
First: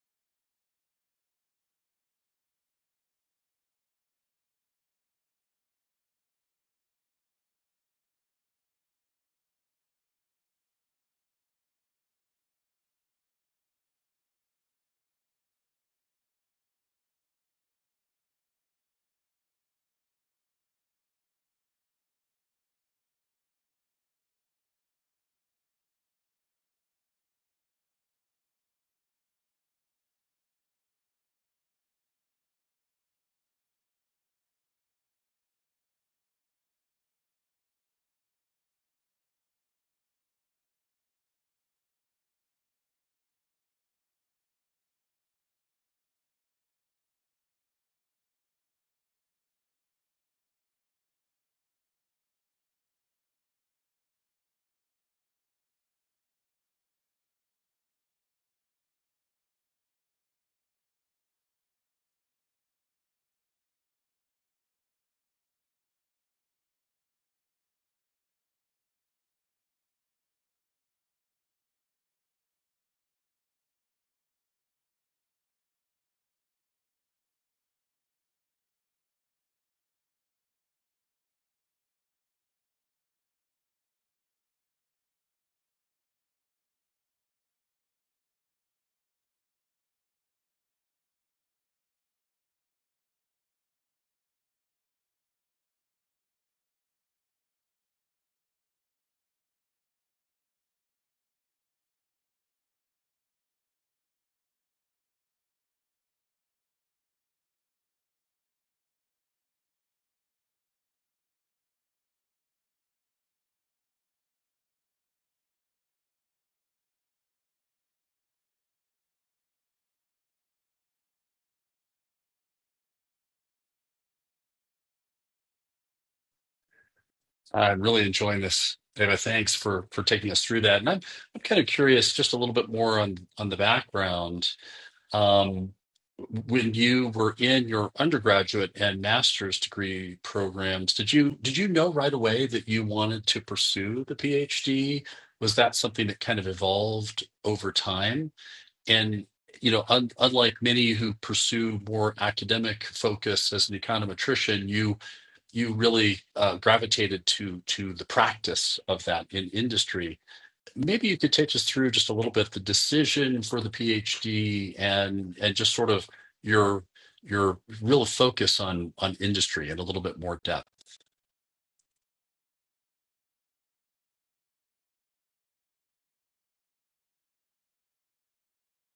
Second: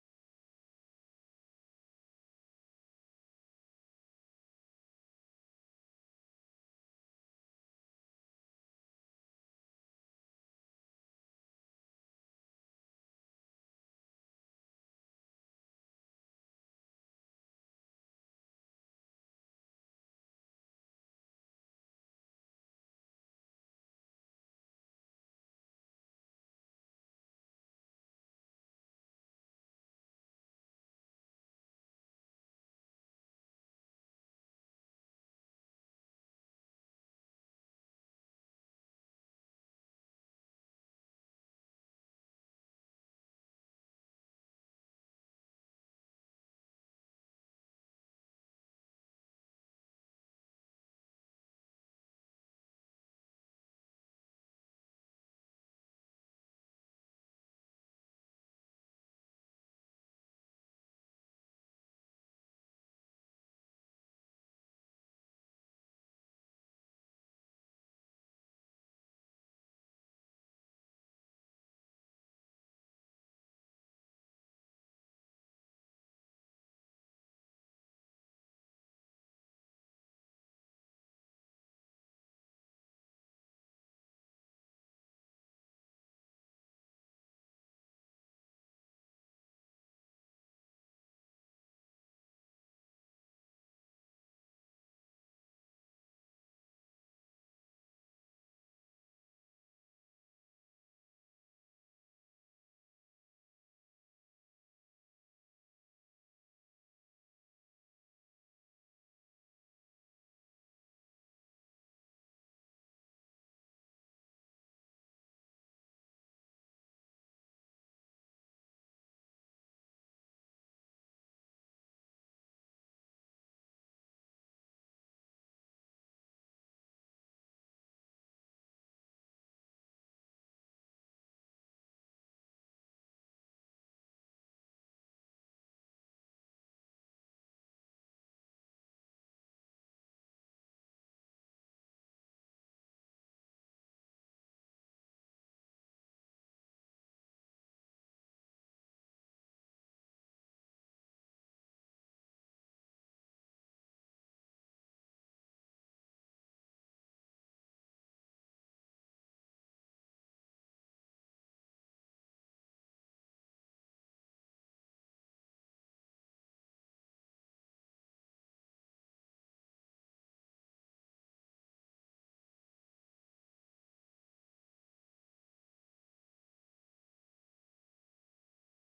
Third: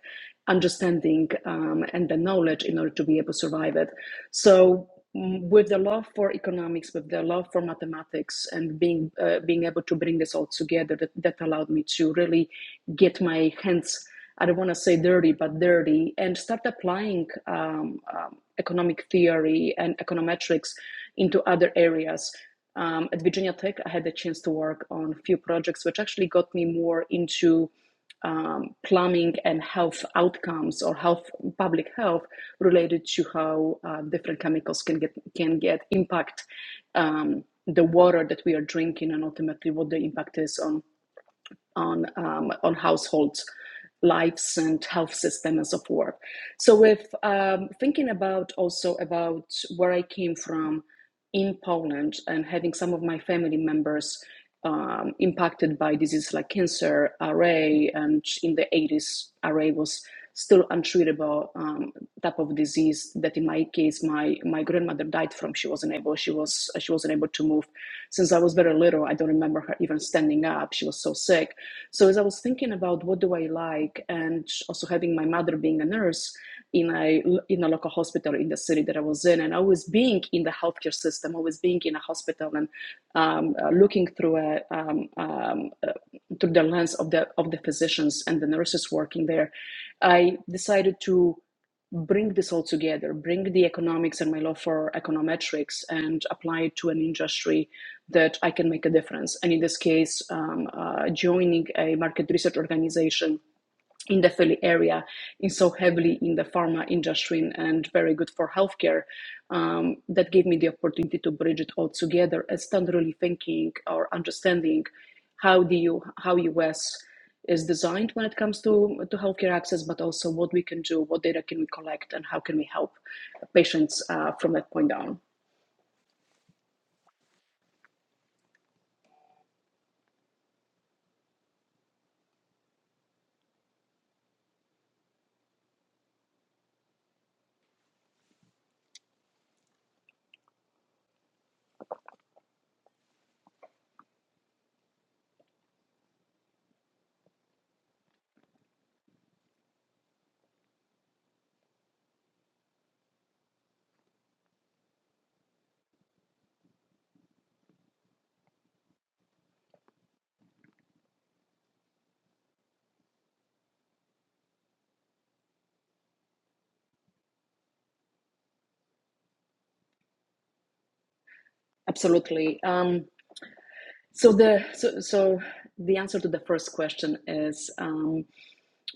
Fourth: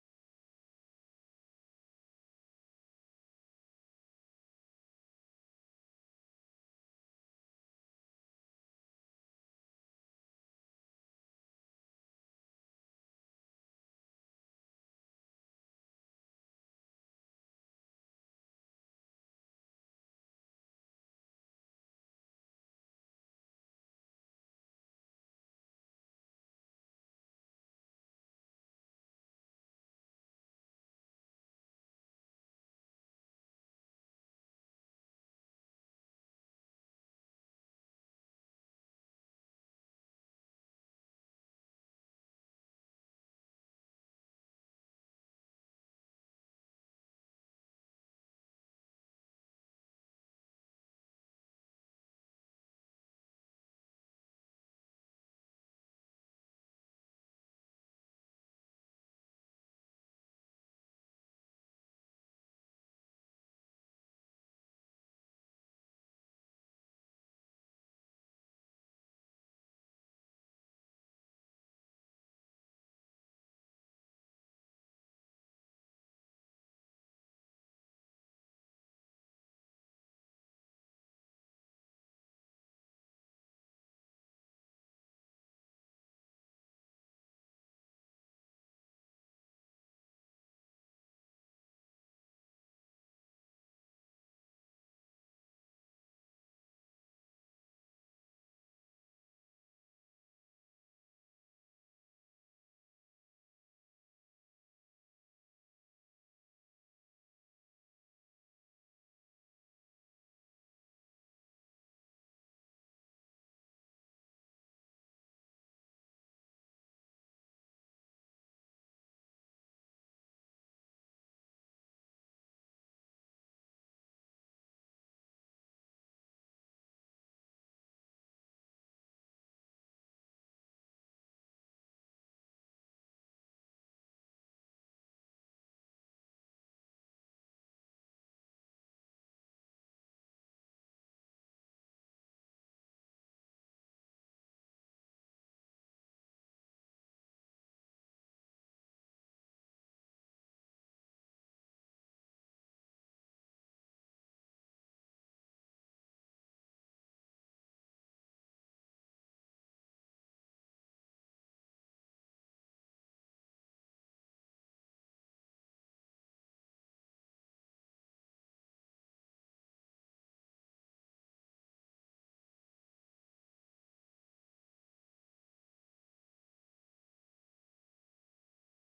[SPEAKER 2] understanding um, and the knowledge in order to be able to survive it. So mm, with the love for economics, with the love for mathematics, and being uh, being able to bring this all together, that, that allowed me to really get my hands. I don't want to say dirty, but dirty, and start applying um, um, economic theory and econometrics into other areas. Um, at Virginia Tech, I had the chance to work on a few projects, which actually got me more into um, plumbing and health outcomes or health public health related to how uh, different chemicals can get can get impact um, the water that we are drinking and ultimately what the impact is on on um, on households lives and health system and so forth so with um, thinking about also about where i came from in poland and having some of my family members um, impacted by diseases like cancer ra and in the 80s ra was still untreatable um, type of disease that in my case my my grandmother died from she wasn't able she was she wasn't able to move since i was very little i don't remember her even standing up she was so sick so as I was thinking about what do I like, and also having my mother being a nurse in a in a local hospital in the city that I was in, and always being in the healthcare system, always being in a hospital, and um, uh, looking through a um, um, uh, through the lens of the of the physicians and the nurses working there, I decided to bring this all together, bring the economics and my love for econometrics, and apply it to an industry that I can make a difference. And in this case, um, uh, joining a market research organization in the Philly area is so heavily in the pharma industry and very good for healthcare. Um, that gave me the opportunity to bridge it all together and start really thinking or understanding how do you how US is designed when it comes to, to healthcare access, but also what we can do, what data can we collect, and how can we help patients uh, from that point on.
[SPEAKER 3] I'm really enjoying this, Eva. Thanks for for taking us through that. And I'm I'm kind of curious just a little bit more on on the background Um, when you were in your undergraduate and master's degree programs, did you did you know right away that you wanted to pursue the PhD? Was that something that kind of evolved over time? And you know, un unlike many who pursue more academic focus as an econometrician, you you really uh, gravitated to to the practice of that in industry Maybe you could take us through just a little bit the decision for the PhD and and just sort of your your real focus on on industry in a little bit more depth.
[SPEAKER 2] Absolutely. Um, So the so so the answer to the first question is um,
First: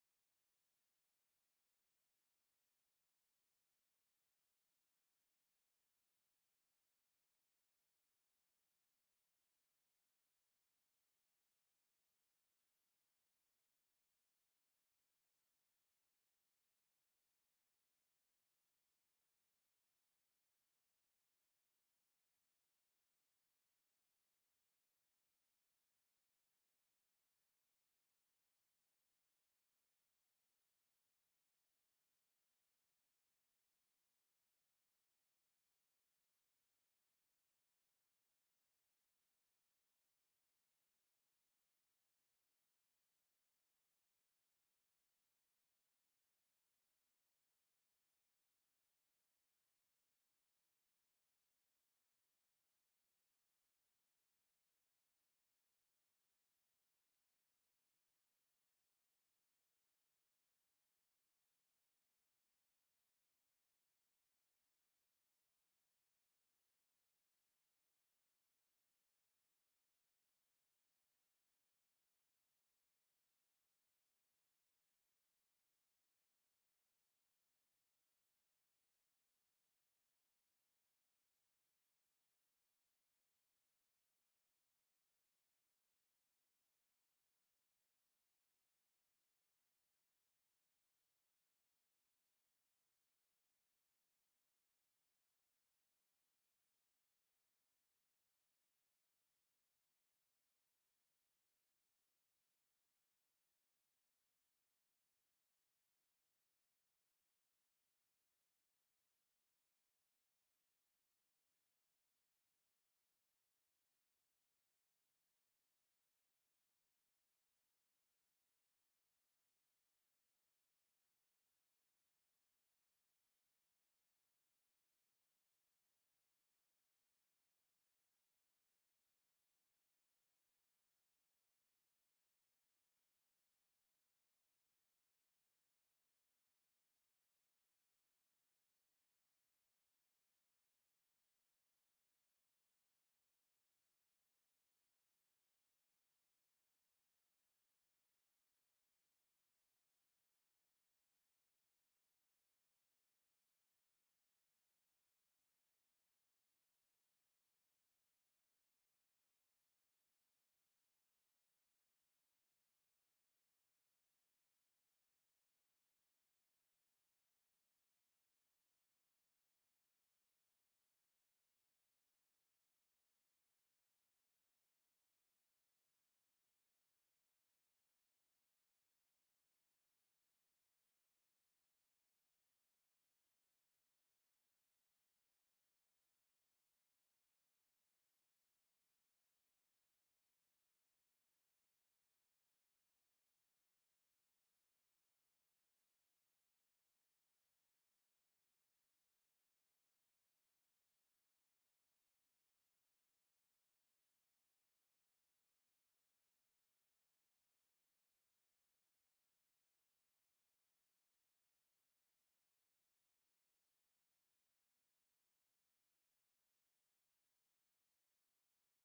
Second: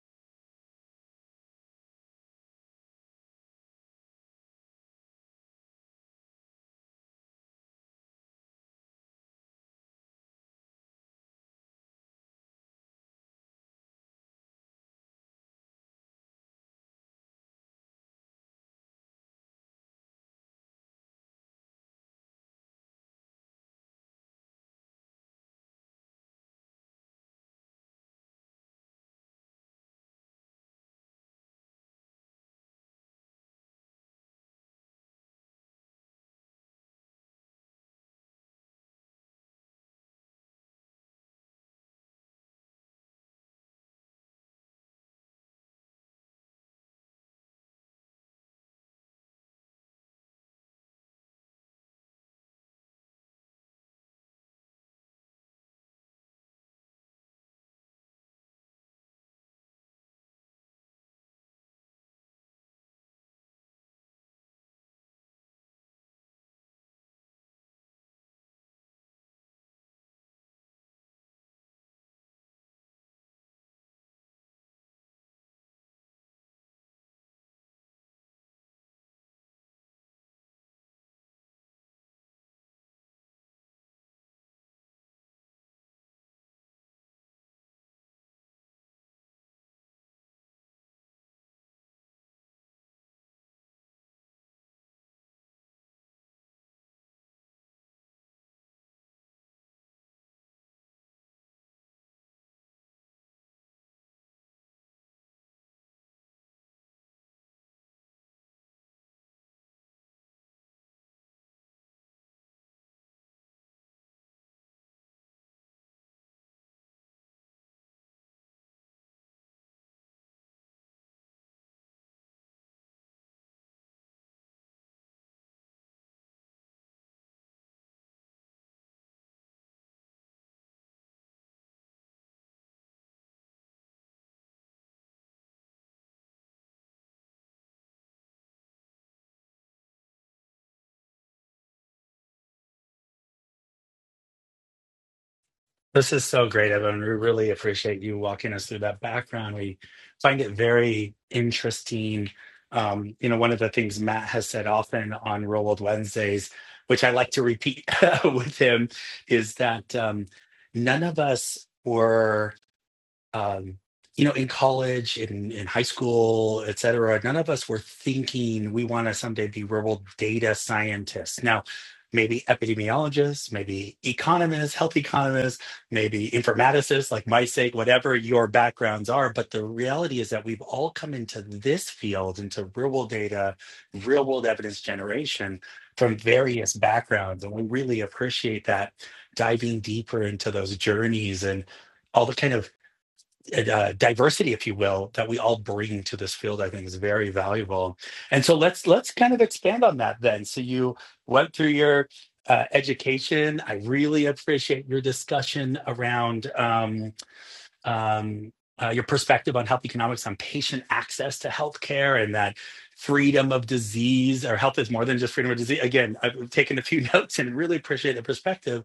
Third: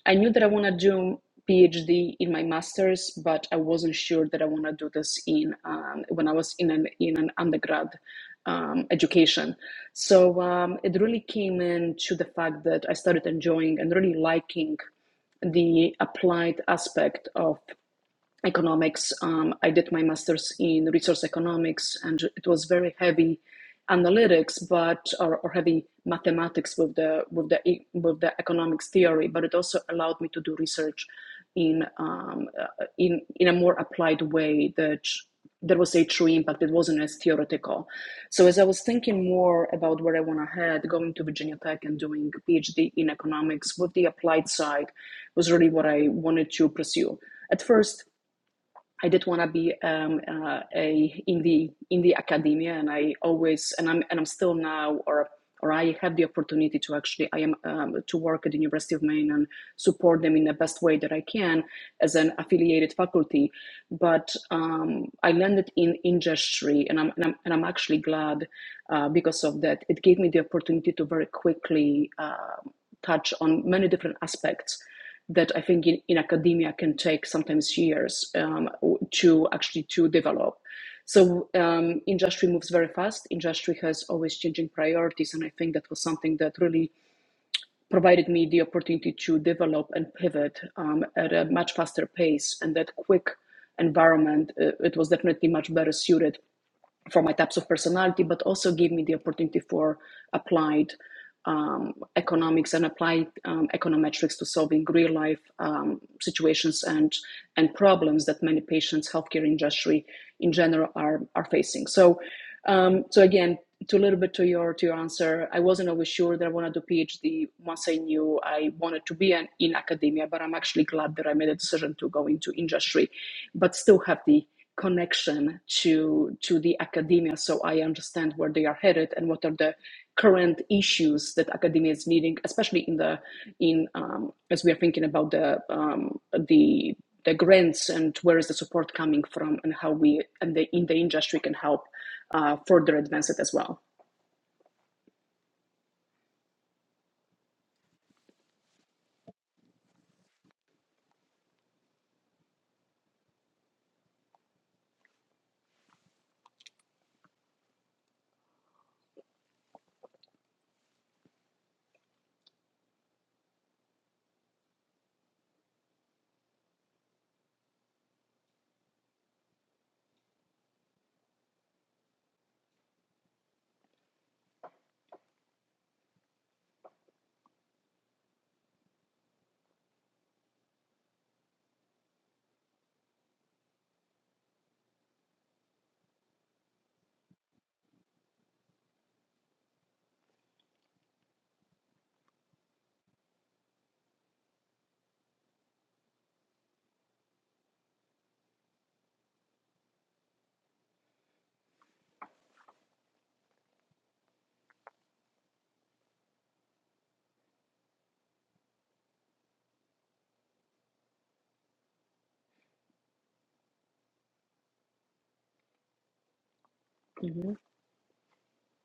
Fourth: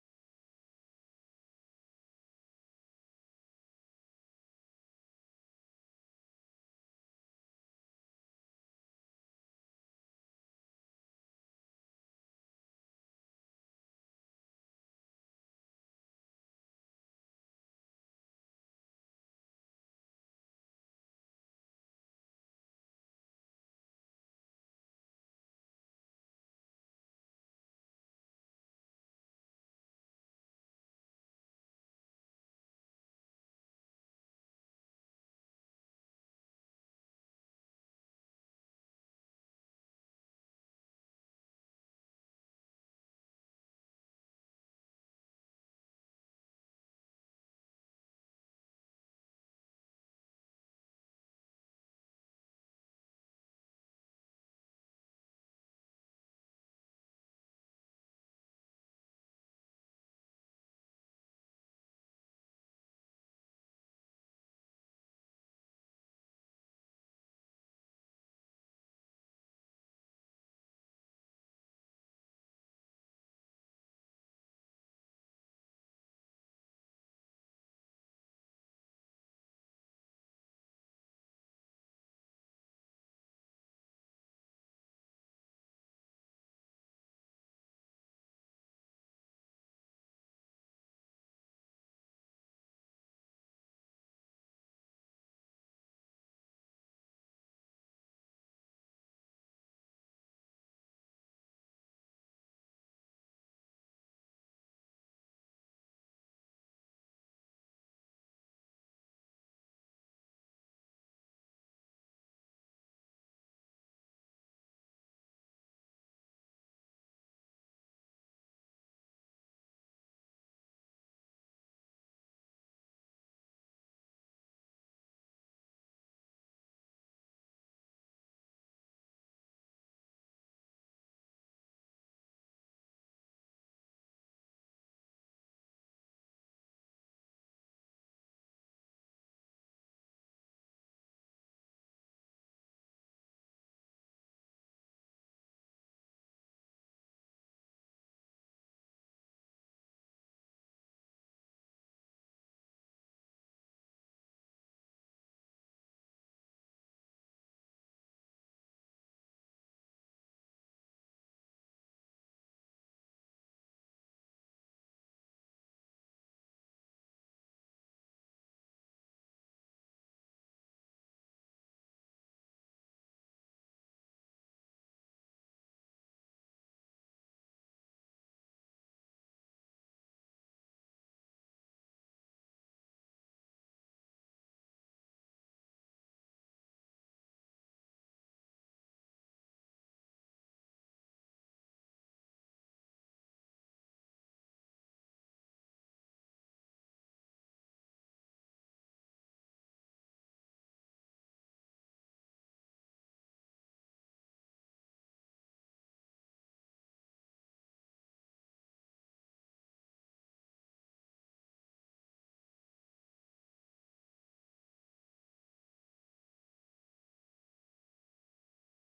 [SPEAKER 2] I knew that I want to do PhD in my master's, but I wasn't sure that I want to do this in um, when I was in an in an undergrad um, education. So um, it really came in to the fact that I started enjoying and really liking the applied aspect of economics. Um, I did my master's in resource economics, and it was very heavy analytics, but or, or heavy mathematics with the with the e- with the economics theory. But it also allowed me to do research in um, uh, in in a more applied way that there was a true impact. It wasn't as theoretical. So as I was thinking more about where I want to head, going to Virginia Tech and doing a PhD in economics with the applied side was really what I wanted to pursue. At first, I did want to be um, uh, a in the in the academia, and I always and I'm and I'm still now, or or I have the opportunity to actually I am um, to work at the University of Maine and support them in the best way that I can as an affiliated faculty. But um, I landed in industry, and I'm and I'm, and I'm actually glad uh, because of that. It gave me the opportunity to very quickly. Uh, touch on many different aspects that I think in, in academia can take sometimes years um, to actually to develop. So um, industry moves very fast. Industry has always changing priorities, and I think that was something that really provided me the opportunity to develop and pivot um, at a much faster pace. And that quick environment, uh, it was definitely much better suited for my types of personality, but also gave me the opportunity for applied um, economics and applied um, econometrics to solving real life um, situations and and problems that many patients, healthcare industry in general, are are facing. So um, so again, to a little bit to your to your answer, I wasn't always sure that I want to do PhD. Once I knew I wanted to be an, in academia, but I'm actually glad that I made a decision to go into industry, but still have the connection to to the academia, so I understand where they are headed and what are the current issues that academia is needing, especially in the in um, as we are thinking about the um, the the grants and where is the support coming from and how we and the in the industry can help uh, further advance it as well.
[SPEAKER 1] This is so great, Evan. We really appreciate you walking us through that background. We find it very interesting. Um, you know, one of the things Matt has said often on Real World Wednesdays, which I like to repeat <laughs> with him, is that um, none of us were. um, you know, in college, in, in high school, et cetera, none of us were thinking we want to someday be rural data scientists. Now, maybe epidemiologists, maybe economists, health economists, maybe informaticists like my sake, whatever your backgrounds are. But the reality is that we've all come into this field, into real world data, real world evidence generation from various backgrounds. And we really appreciate that diving deeper into those journeys and all the kind of uh, diversity, if you will, that we all bring to this field, I think is very valuable. And so let's let's kind of expand on that then. So you went through your uh, education. I really appreciate your discussion around um, um, uh, your perspective on health economics, on patient access to healthcare, and that freedom of disease or health is more than just freedom of disease. Again, I've taken a few <laughs> notes
[SPEAKER 2] hmm
[SPEAKER 1] and really appreciate the perspective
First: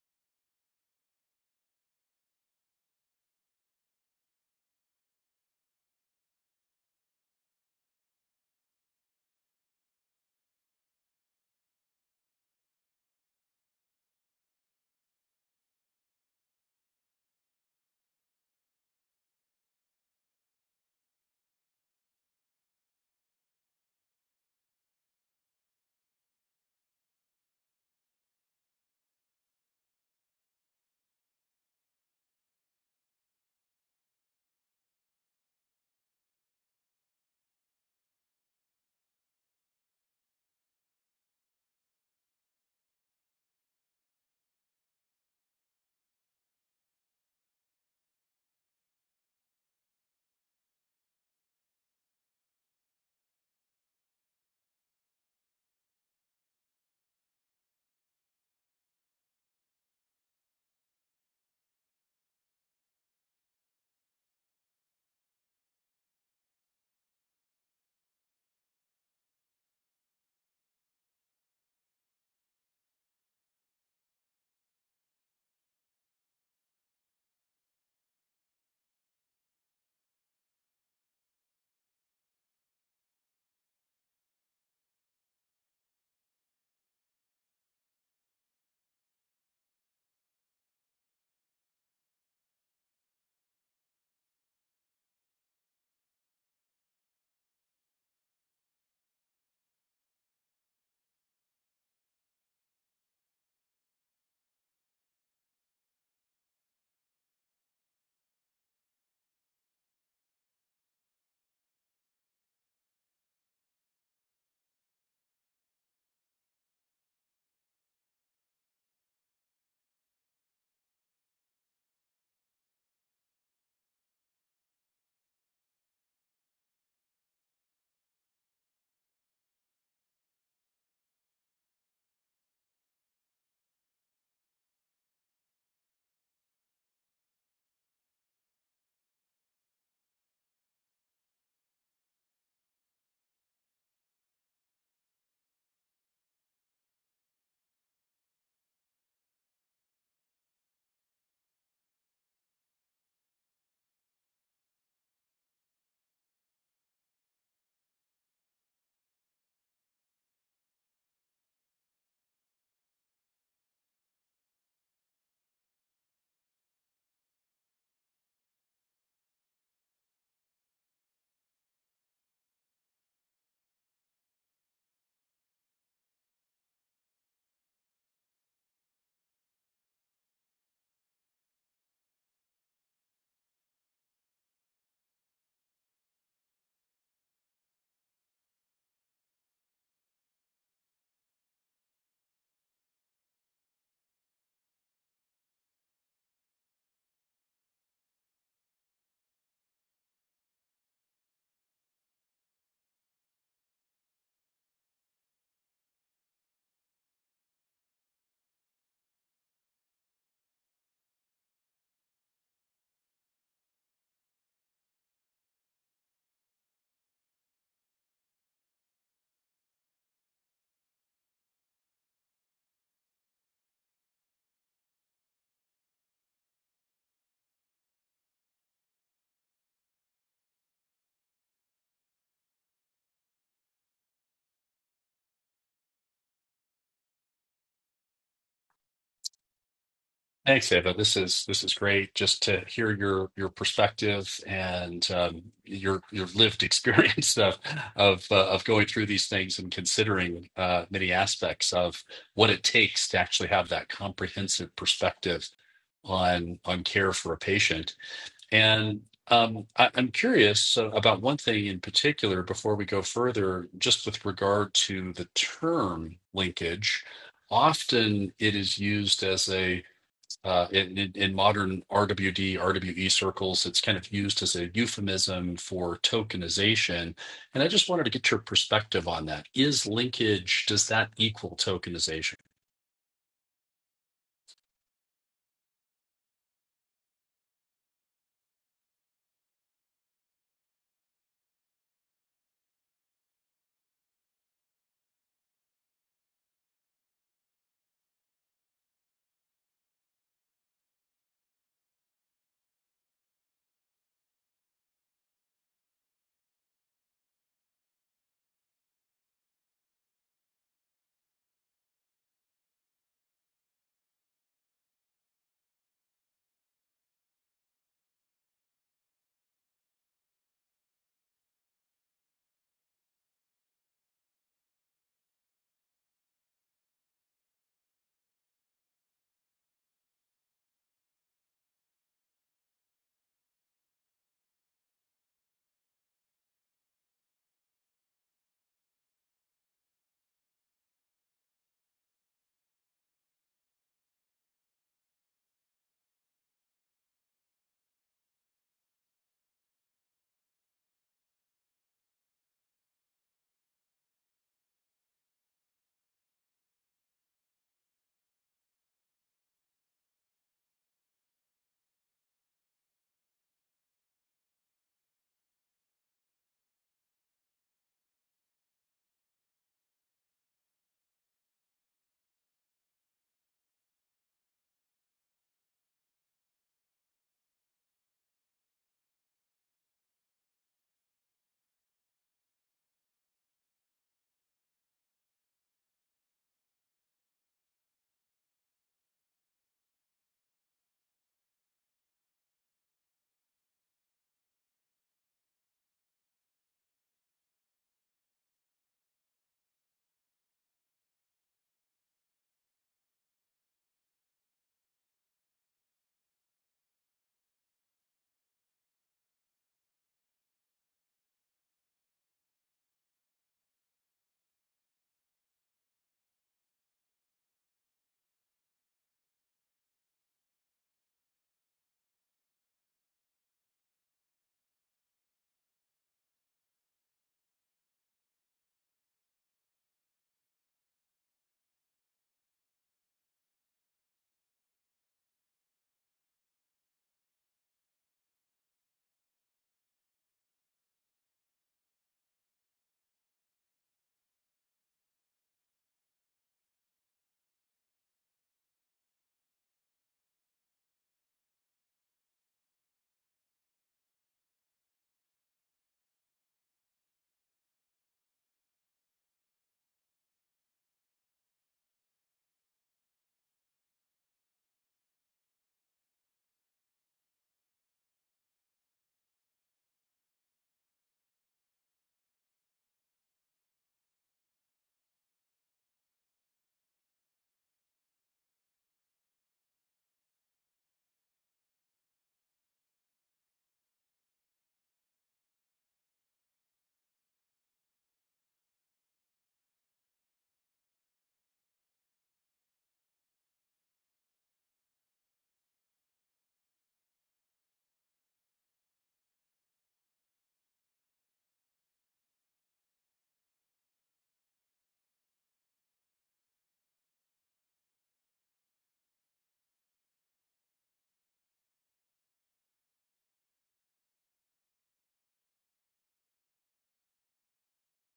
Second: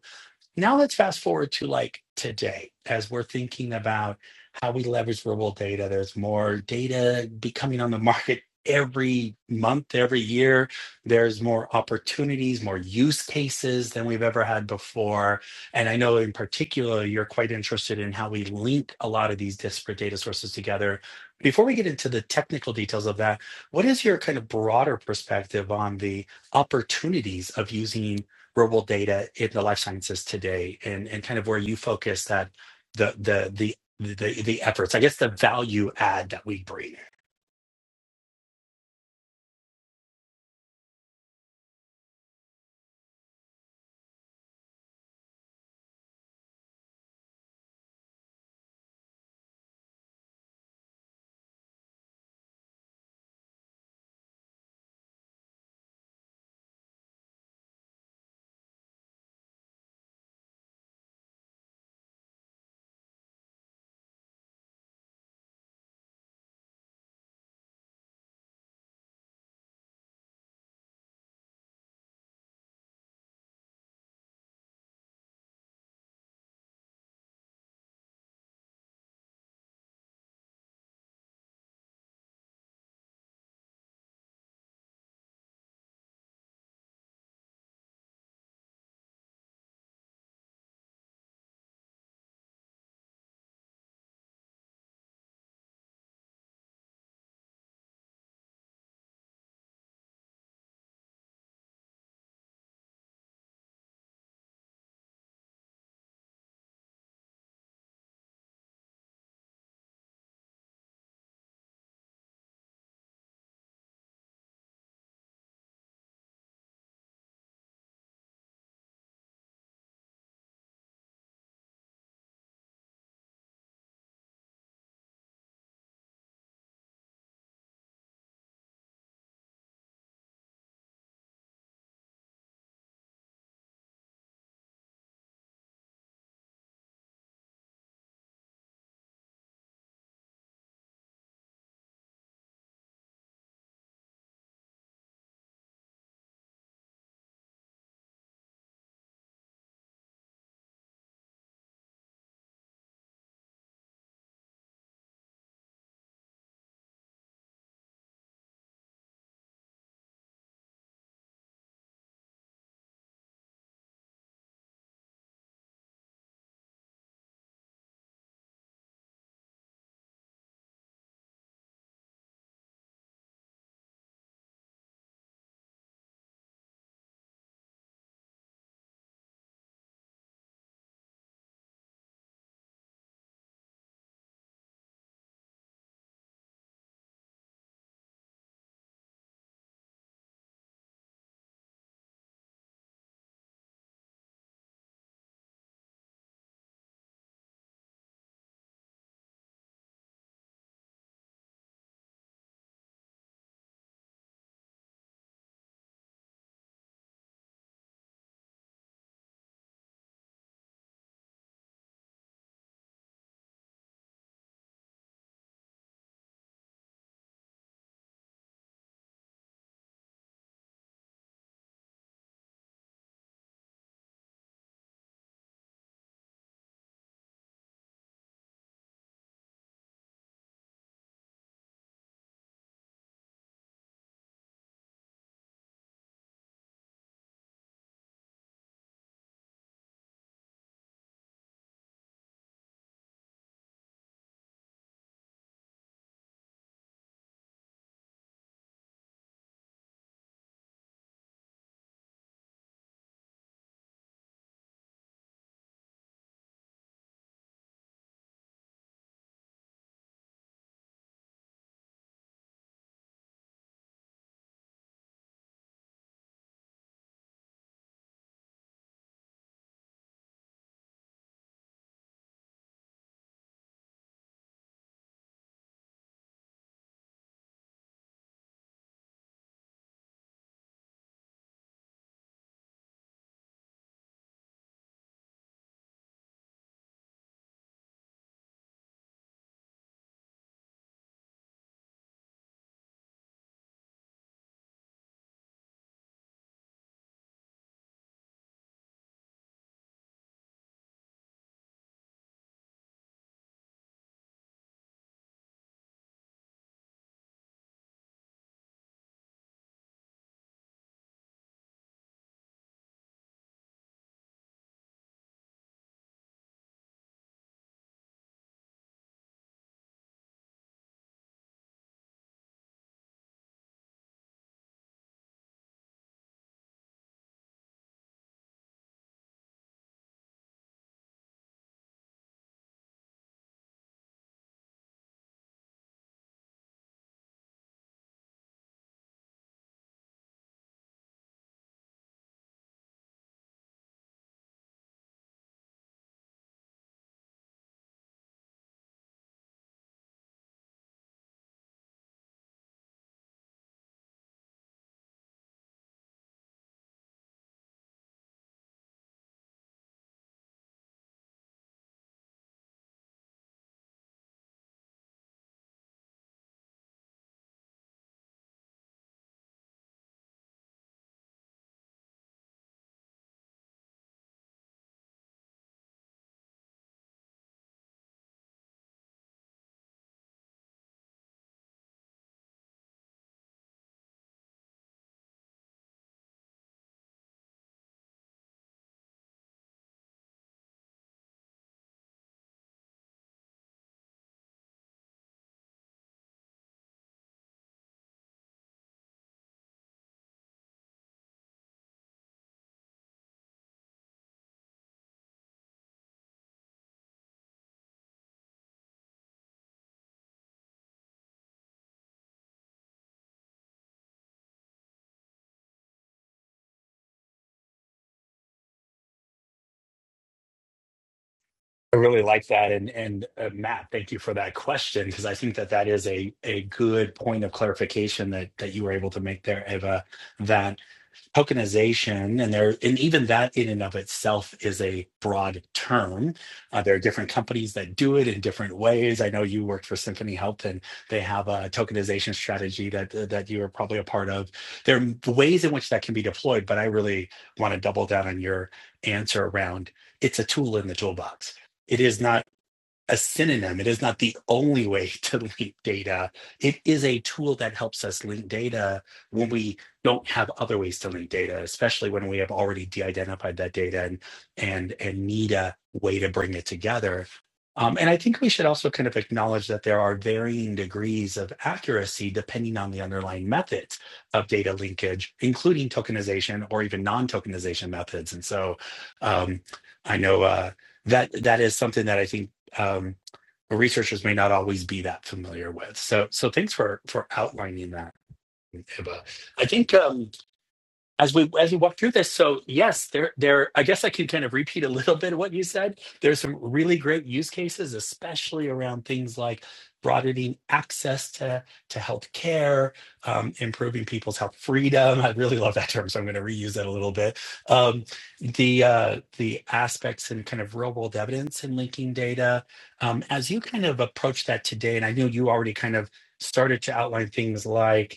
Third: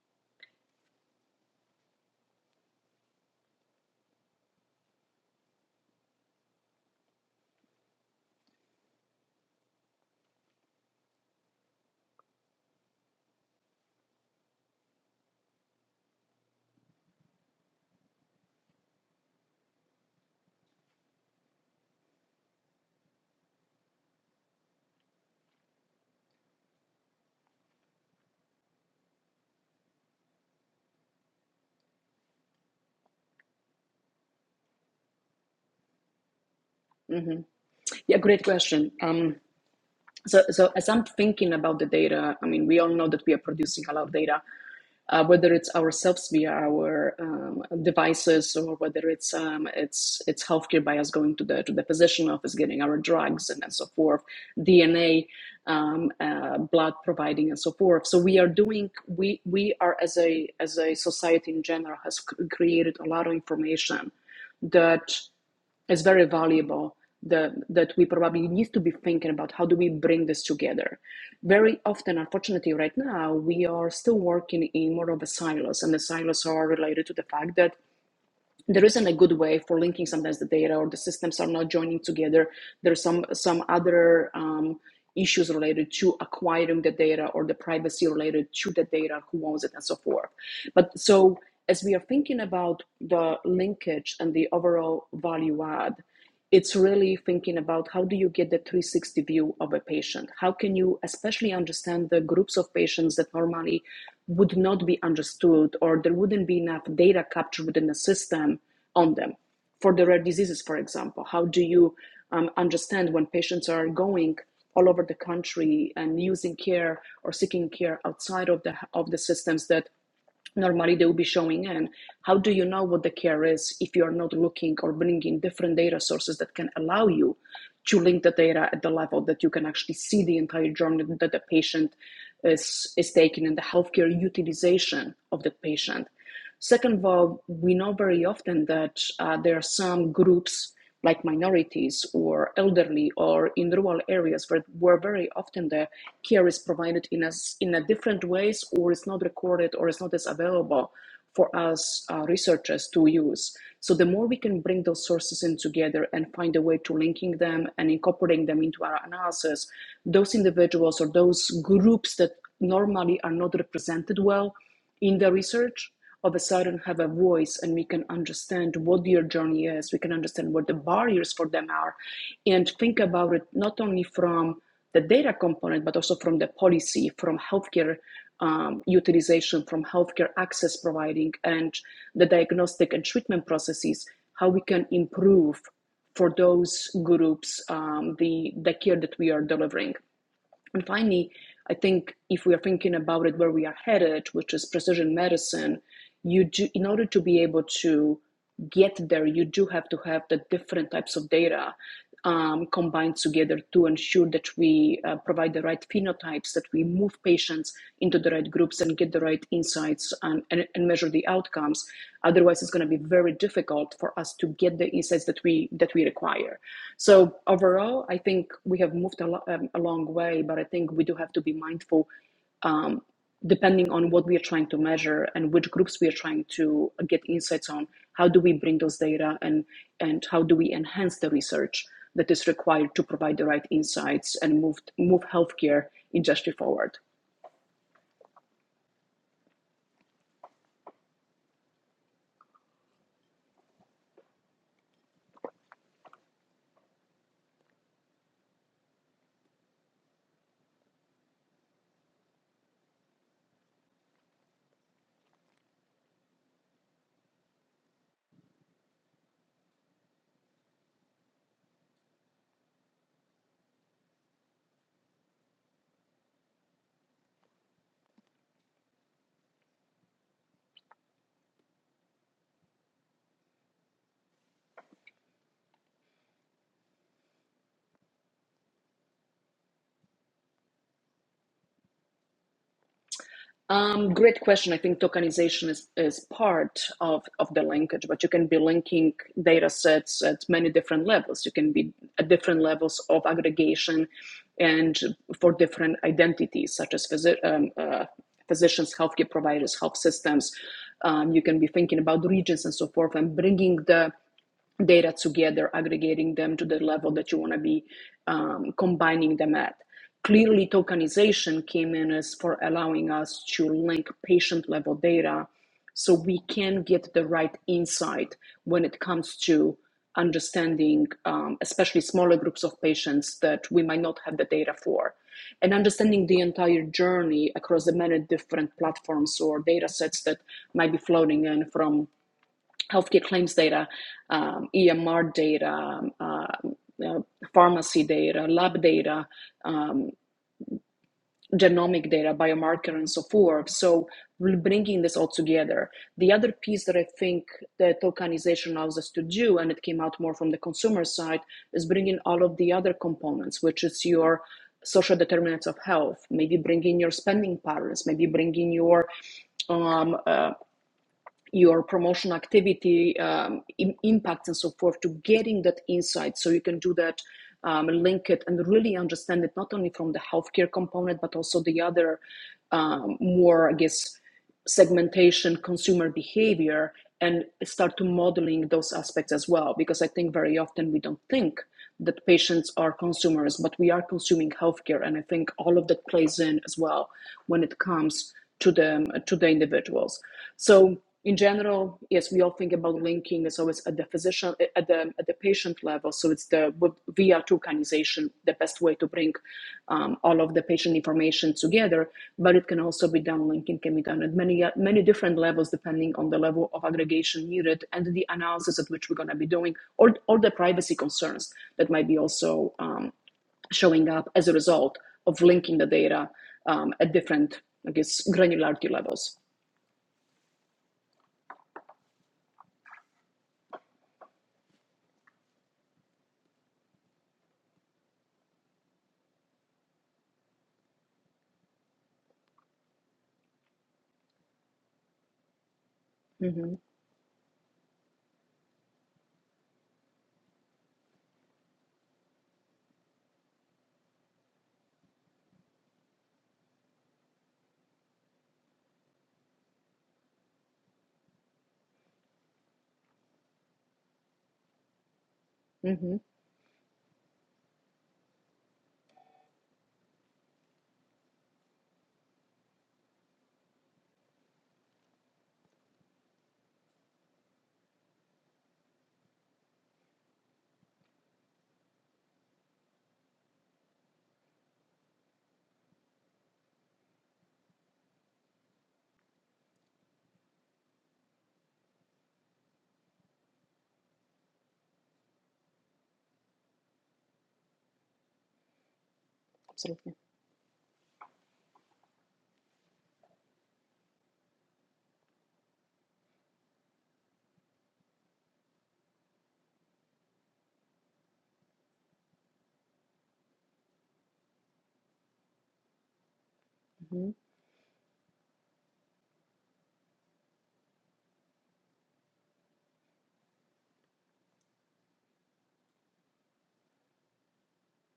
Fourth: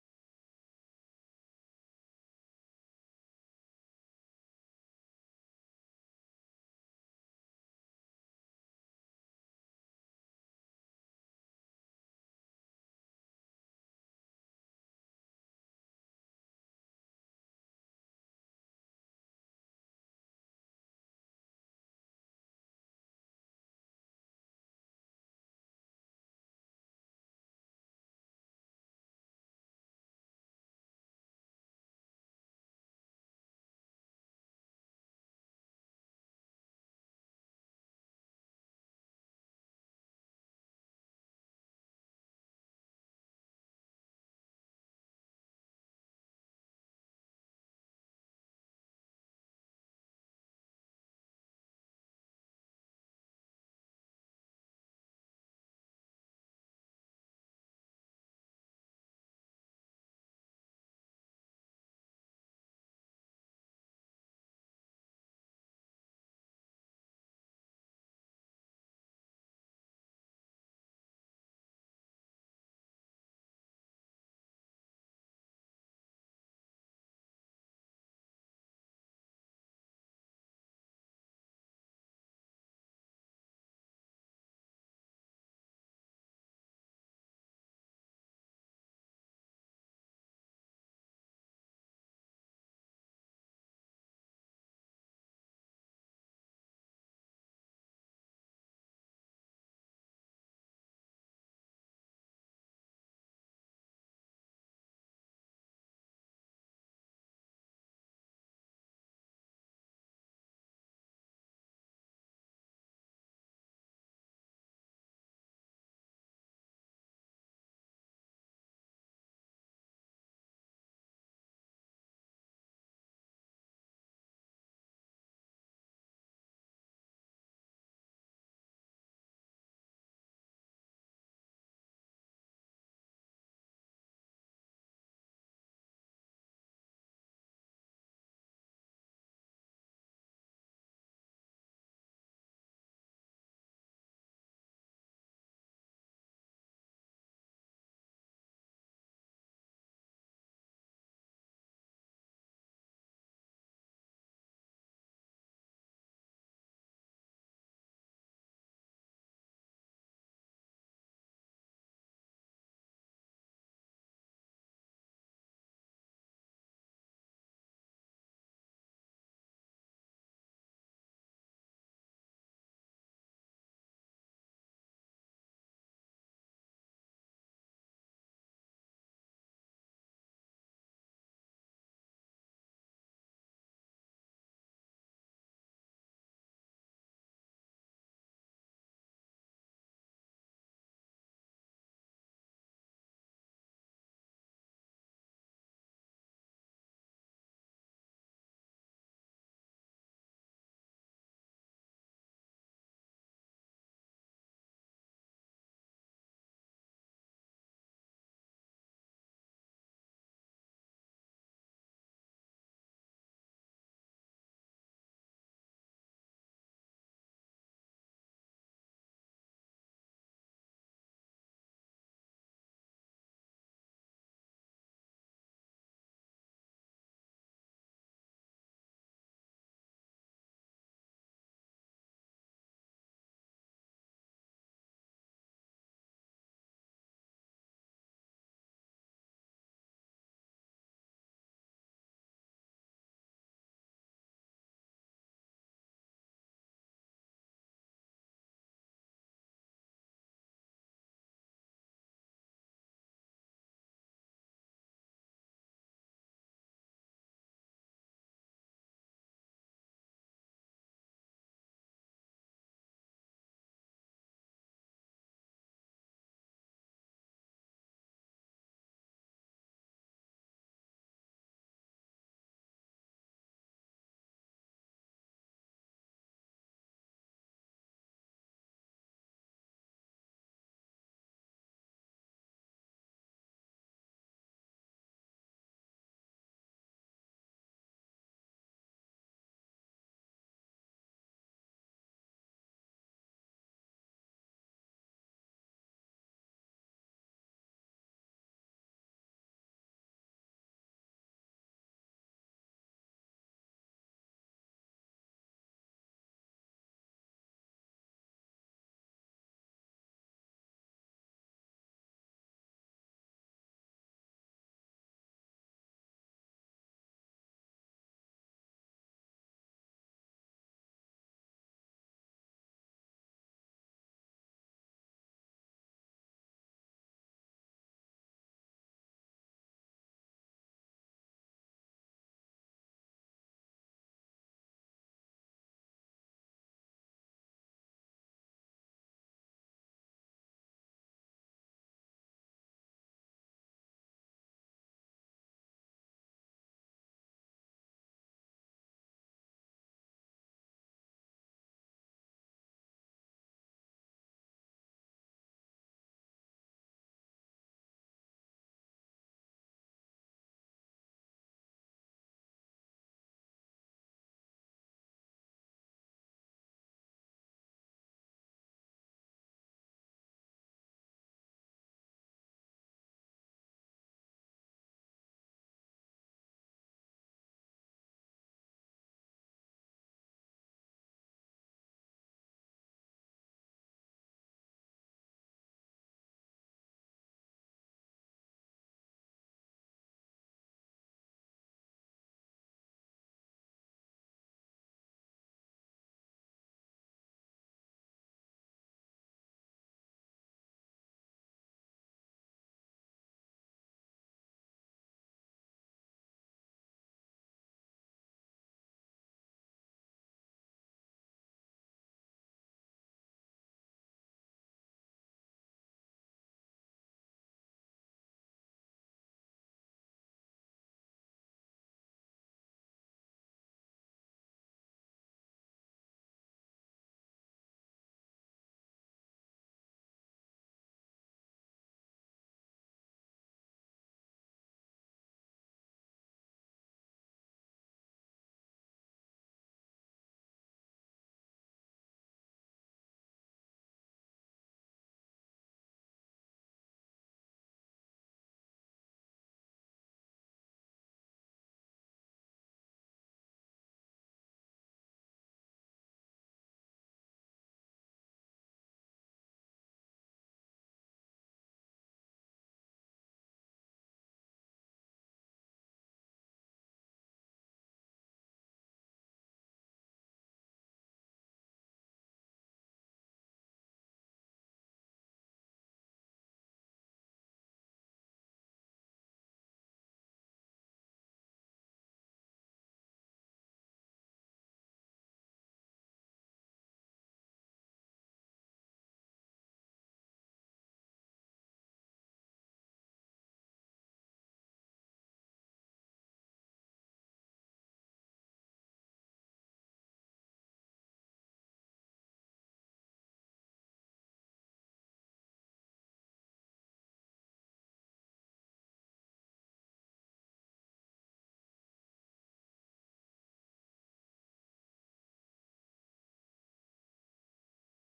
[SPEAKER 1] now let's fast forward to like today as we're thinking about how we leverage verbal data. There's more data becoming on the market every month, every year. There's more opportunities, more use cases than we've ever had before. And I know in particular, you're quite interested in how we link a lot of these disparate data sources together. Before we get into the technical details of that, what is your kind of broader perspective on the opportunities of using? real data in the life sciences today and and kind of where you focus that the the the the, the efforts i guess the value add that we bring
[SPEAKER 2] hmm Yeah, great question. Um, so, so as I'm thinking about the data, I mean, we all know that we are producing a lot of data. uh, whether it's ourselves via our um, devices or whether it's um, it's it's healthcare by us going to the to the physician office, getting our drugs and, and so forth, DNA, um, uh, blood providing and so forth. So we are doing we we are as a as a society in general has created a lot of information that is very valuable the, that we probably need to be thinking about how do we bring this together very often unfortunately right now we are still working in more of a silos and the silos are related to the fact that there isn't a good way for linking sometimes the data or the systems are not joining together there's some some other um, issues related to acquiring the data or the privacy related to the data who owns it and so forth but so as we are thinking about the linkage and the overall value add it's really thinking about how do you get the 360 view of a patient how can you especially understand the groups of patients that normally would not be understood or there wouldn't be enough data captured within the system on them for the rare diseases for example how do you um, understand when patients are going all over the country and using care or seeking care outside of the of the systems that normally they will be showing in how do you know what the care is if you are not looking or bringing different data sources that can allow you to link the data at the level that you can actually see the entire journey that the patient is, is taking and the healthcare utilization of the patient Second of all, we know very often that uh, there are some groups like minorities or elderly or in rural areas where, where very often the care is provided in a, s- in a different ways or it's not recorded or it's not as available for us uh, researchers to use. So the more we can bring those sources in together and find a way to linking them and incorporating them into our analysis, those individuals or those groups that normally are not represented well in the research all of a sudden have a voice and we can understand what their journey is we can understand what the barriers for them are and think about it not only from the data component but also from the policy from healthcare um, utilization from healthcare access providing and the diagnostic and treatment processes how we can improve for those groups um, the the care that we are delivering and finally, I think if we are thinking about it where we are headed, which is precision medicine, you do, in order to be able to get there, you do have to have the different types of data um, combined together to ensure that we uh, provide the right phenotype types, that we move patients into the right groups and get the right insights and, and, and measure the outcomes. Otherwise, it's going to be very difficult for us to get the insights that we that we require. So overall, I think we have moved a, lo- um, a long way, but I think we do have to be mindful um, depending on what we are trying to measure and which groups we are trying to get insights on how do we bring those data and and how do we enhance the research that is required to provide the right insights and move move healthcare industry forward
[SPEAKER 3] Thanks, Ava. This is this is great just to hear your your perspective and um, your your lived <laughs> experience of of uh, of going through these things and considering uh, many aspects of what it takes to actually have that comprehensive perspective on on care for a patient And um, I, I'm curious uh, about one thing in particular before we go further, just with regard to the term linkage. Often it is used as a, uh, in, in, in modern RWD, RWE circles, it's kind of used as a euphemism for tokenization. And I just wanted to get your perspective on that. Is linkage, does that equal tokenization?
[SPEAKER 2] Um, great question. I think tokenization is, is part of, of the linkage, but you can be linking data sets at many different levels. You can be at different levels of aggregation and for different identities, such as physi- um, uh, physicians, healthcare providers, health systems. Um, you can be thinking about regions and so forth and bringing the data together, aggregating them to the level that you want to be um, combining them at. Clearly, tokenization came in as for allowing us to link patient level data so we can get the right insight when it comes to understanding, um, especially smaller groups of patients that we might not have the data for, and understanding the entire journey across the many different platforms or data sets that might be floating in from healthcare claims data, um, EMR data, um, uh, uh, pharmacy data, lab data, um, genomic data, biomarker, and so forth. So we're bringing this all together. The other piece that I think the tokenization allows us to do, and it came out more from the consumer side, is bringing all of the other components, which is your social determinants of health, maybe bringing your spending patterns, maybe bringing your um, uh, your promotion activity um, im- impacts and so forth to getting that insight so you can do that um, link it and really understand it not only from the healthcare component but also the other um, more i guess segmentation consumer behavior and start to modeling those aspects as well because i think very often we don't think that patients are consumers but we are consuming healthcare and i think all of that plays in as well when it comes to the to the individuals. So in general, yes, we all think about linking as always at the physician at the at the patient level. So it's the via tokenization the best way to bring um, all of the patient information together. But it can also be done. Linking can be done at many many different levels depending on the level of aggregation needed and the analysis at which we're going to be doing, or or the privacy concerns that might be also. um, showing up as a result of linking the data um, at different, I guess, granularity levels.
[SPEAKER 1] i really like that and and uh, matt thank you for that question because i think that that is a a good point of clarification that that you were able to make there eva That. tokenization and there and even that in and of itself is a broad term
[SPEAKER 2] hmm
[SPEAKER 1] uh, there are different companies that do it in different ways i know you worked for symphony health and they have a tokenization strategy that that you are probably a part of there are ways in which that can be deployed but i really want to double down on your answer around it's a tool in the toolbox it is not a synonym. It is not the only way <laughs> to link
[SPEAKER 2] hmm
[SPEAKER 1] data. It is a tool that helps us link data when we don't have other ways to link data, especially when we have already de-identified that data and and and need a way to bring it together. Um, and I think we should also kind of acknowledge that there are varying degrees of accuracy depending on the underlying methods of data linkage, including tokenization or even non-tokenization methods. And so um, I know uh, that that is something that I think um, researchers may not always be that familiar with. So, so thanks for for outlining that, Iba. I think.
[SPEAKER 2] Absolutely.
[SPEAKER 1] Um, as we as we walk through this so yes there there i guess i can kind of repeat a little bit of what you said there's some really great use cases especially around things like broadening access to to health care um, improving people's health freedom i really love that term so i'm going to reuse that a little
[SPEAKER 2] hmm
[SPEAKER 1] bit um, the uh, the aspects and kind of real world evidence and linking data um, as you kind of approach that today and i know you already kind of started to outline things like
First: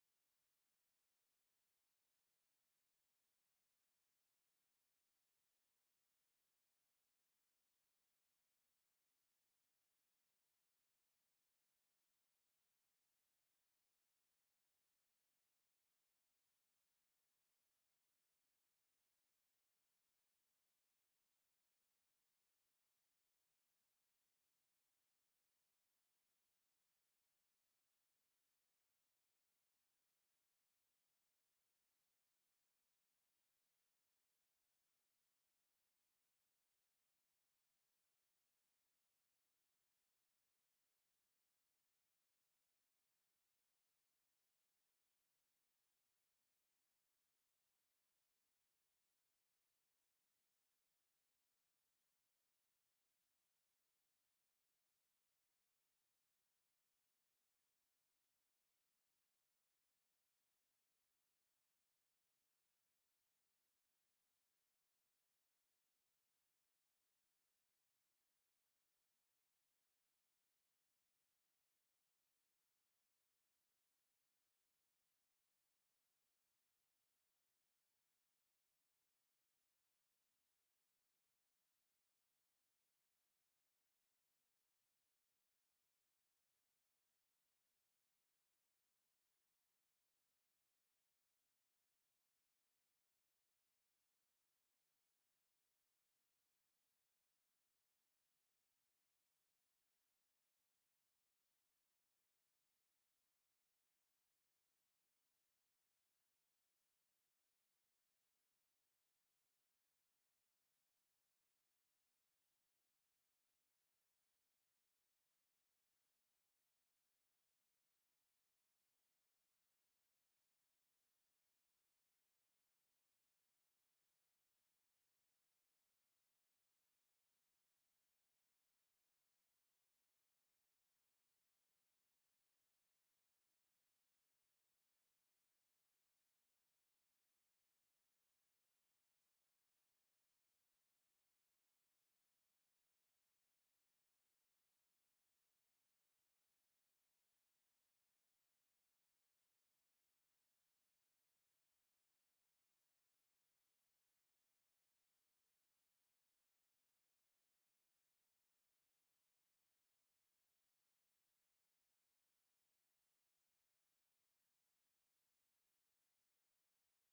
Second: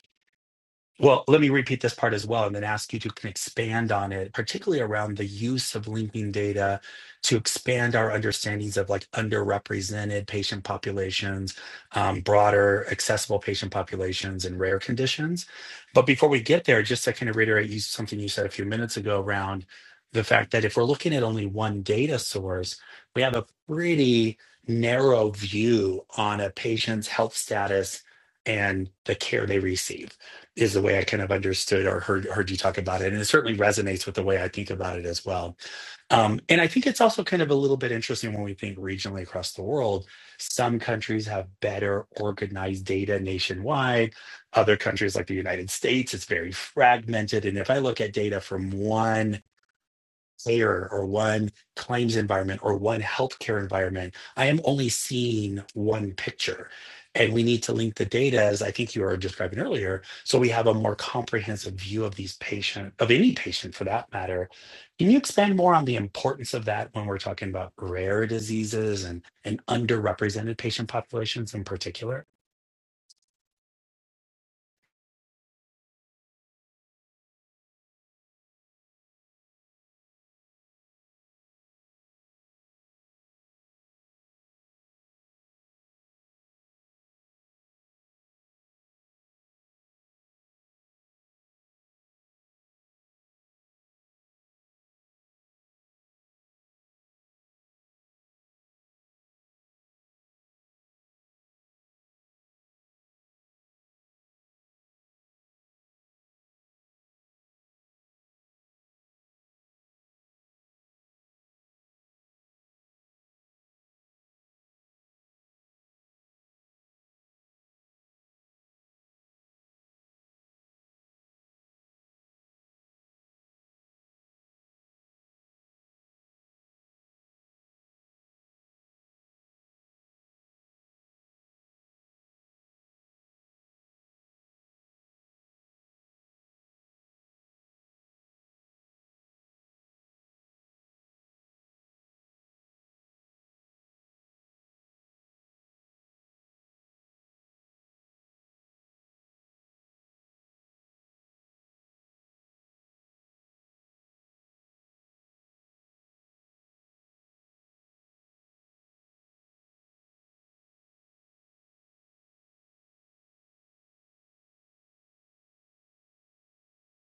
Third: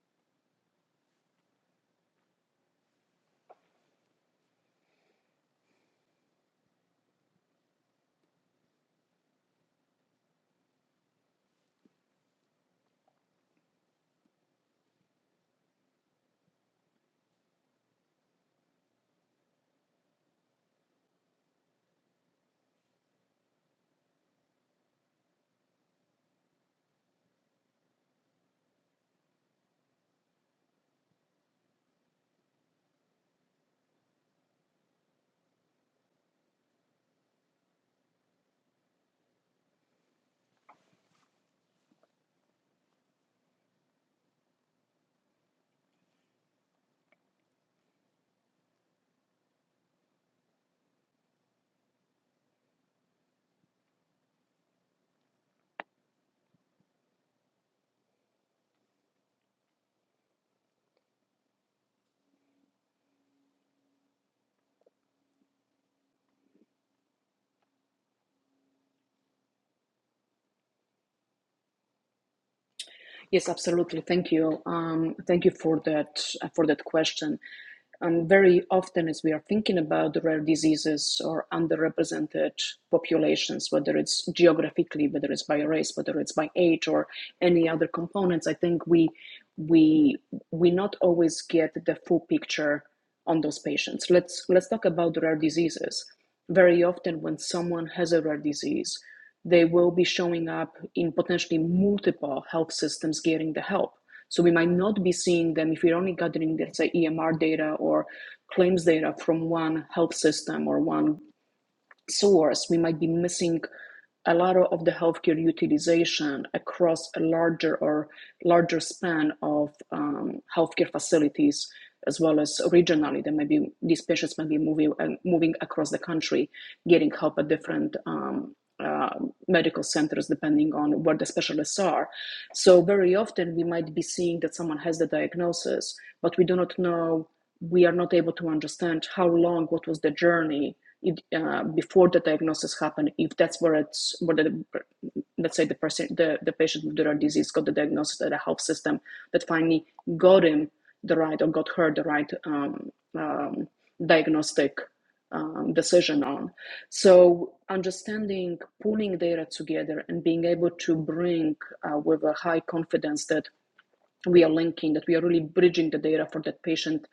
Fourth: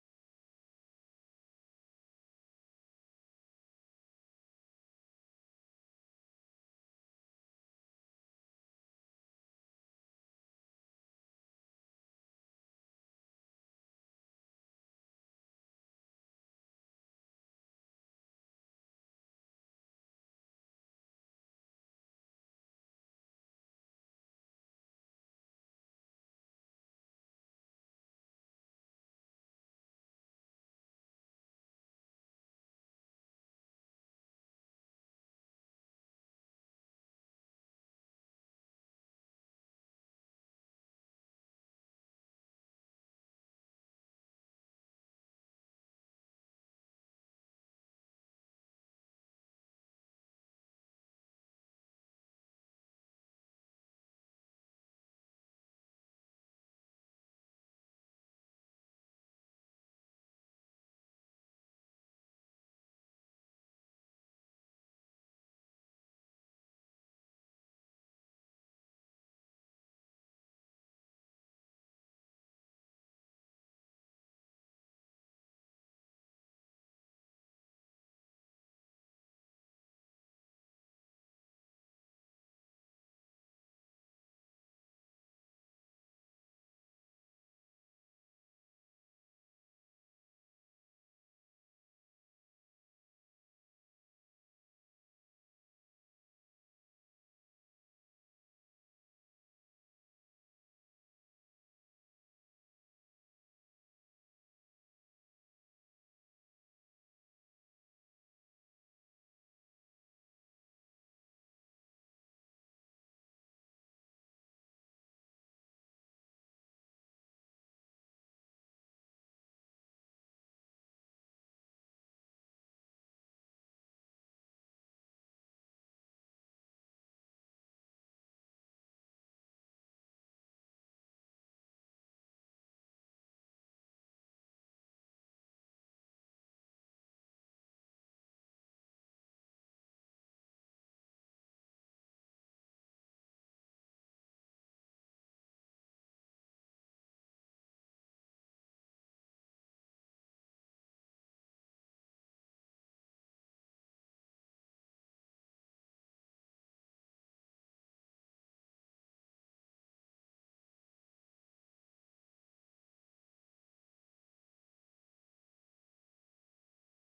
[SPEAKER 1] well, let me repeat this part as well and then ask you to can expand on it, particularly around the use of linking data to expand our understandings of like underrepresented patient populations, um, broader accessible patient populations, and rare conditions. But before we get there, just to kind of reiterate you, something you said a few minutes ago around the fact that if we're looking at only one data source, we have a pretty narrow view on a patient's health status and the care they receive is the way I kind of understood or heard heard you talk about it, and it certainly resonates with the way I think about it as well. Um, and I think it's also kind of a little bit interesting when we think regionally across the world. Some countries have better organized data nationwide. Other countries, like the United States, it's very fragmented. And if I look at data from one payer or one claims environment or one healthcare environment. I am only seeing one picture. And we need to link the data, as I think you were describing earlier, so we have a more comprehensive view of these patient, of any patient for that matter. Can you expand more on the importance of that when we're talking about rare diseases and, and underrepresented patient populations in particular?
[SPEAKER 2] Yes, absolutely. Thank you. Um, thank you for that uh, for that question. And very often, as we are thinking about the rare diseases or underrepresented populations, whether it's geographically, whether it's by race, whether it's by age, or any other components, I think we we we not always get the full picture on those patients. Let's let's talk about rare diseases. Very often, when someone has a rare disease, they will be showing up in potentially multiple health systems getting the help so we might not be seeing them if we're only gathering, let's say, EMR data or claims data from one health system or one source, we might be missing a lot of the healthcare utilization across a larger or larger span of um, healthcare facilities, as well as regionally. There may be these patients may be moving uh, moving across the country, getting help at different. Um, uh, medical centers, depending on where the specialists are. So, very often we might be seeing that someone has the diagnosis, but we do not know, we are not able to understand how long, what was the journey, it, uh, before the diagnosis happen if that's where it's where the let's say the person the, the patient with the rare disease got the diagnosis at the health system that finally got him the right or got her the right um, um, diagnostic um, decision on so understanding pulling data together and being able to bring uh, with a high confidence that we are linking, that we are really bridging the data for that patient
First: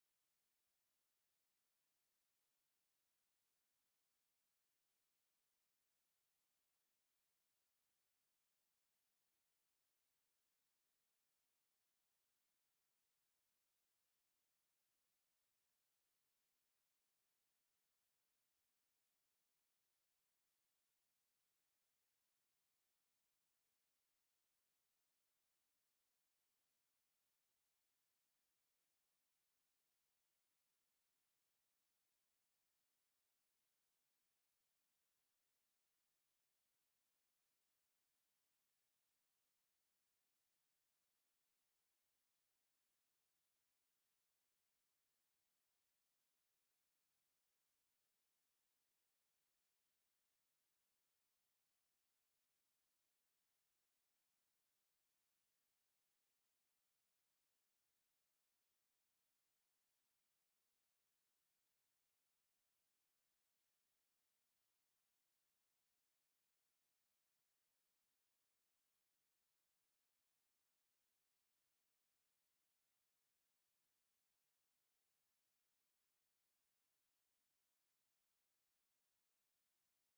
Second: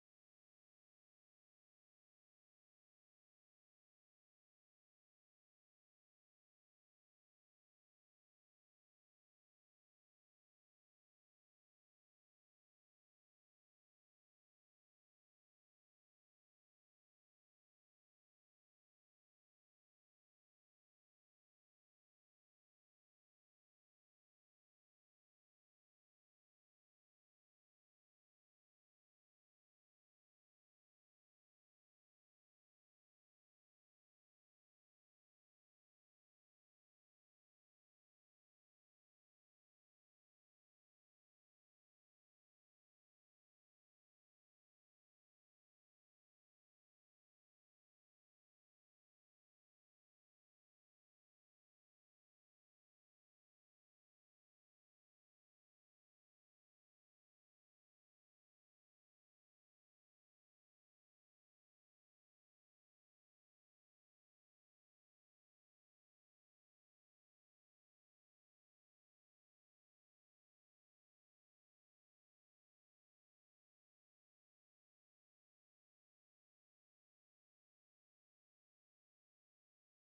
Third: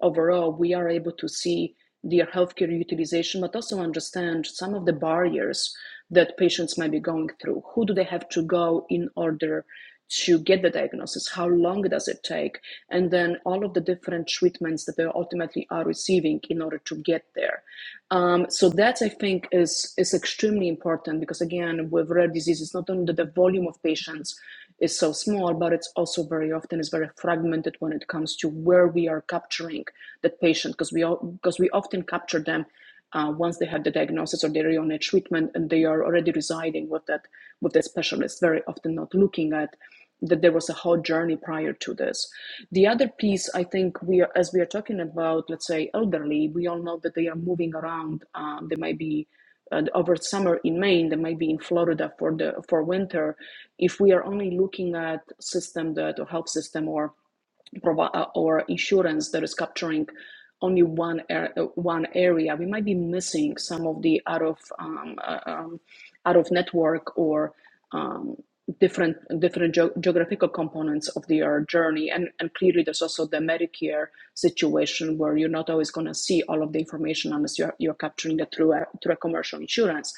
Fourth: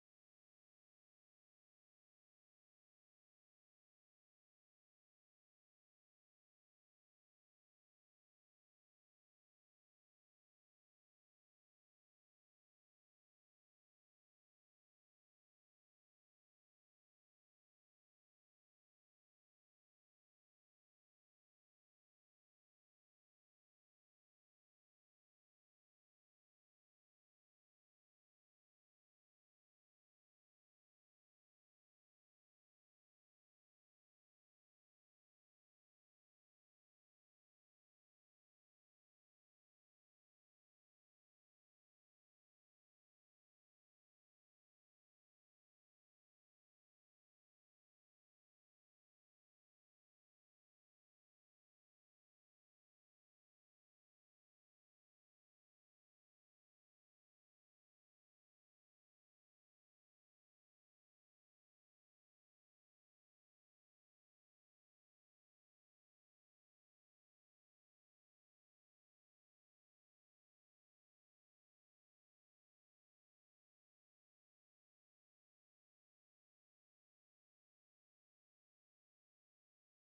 [SPEAKER 2] overall, we are able to see their healthcare utilization, but also understand some of the barriers that patients might be going through. Who do they have to go in order to get the diagnosis? How long does it take? And then all of the different treatments that they ultimately are receiving in order to get there. Um, so that I think is is extremely important because again, with rare diseases, not only the volume of patients, is so small, but it's also very often is very fragmented when it comes to where we are capturing that patient because we because we often capture them uh, once they have the diagnosis or they're on a treatment and they are already residing with that with the specialist. Very often not looking at that there was a whole journey prior to this. The other piece, I think, we are, as we are talking about, let's say, elderly, we all know that they are moving around. Um, they might be uh, over summer in Maine, they might be in Florida for the for winter if we are only looking at system that or health system or uh, or insurance that is capturing only one ar- uh, one area, we might be missing some of the out of um, uh, um, out of network or um, different different geo geographical components of their journey. And and clearly, there's also the Medicare situation where you're not always going to see all of the information unless you're you're capturing that through a through a commercial insurance.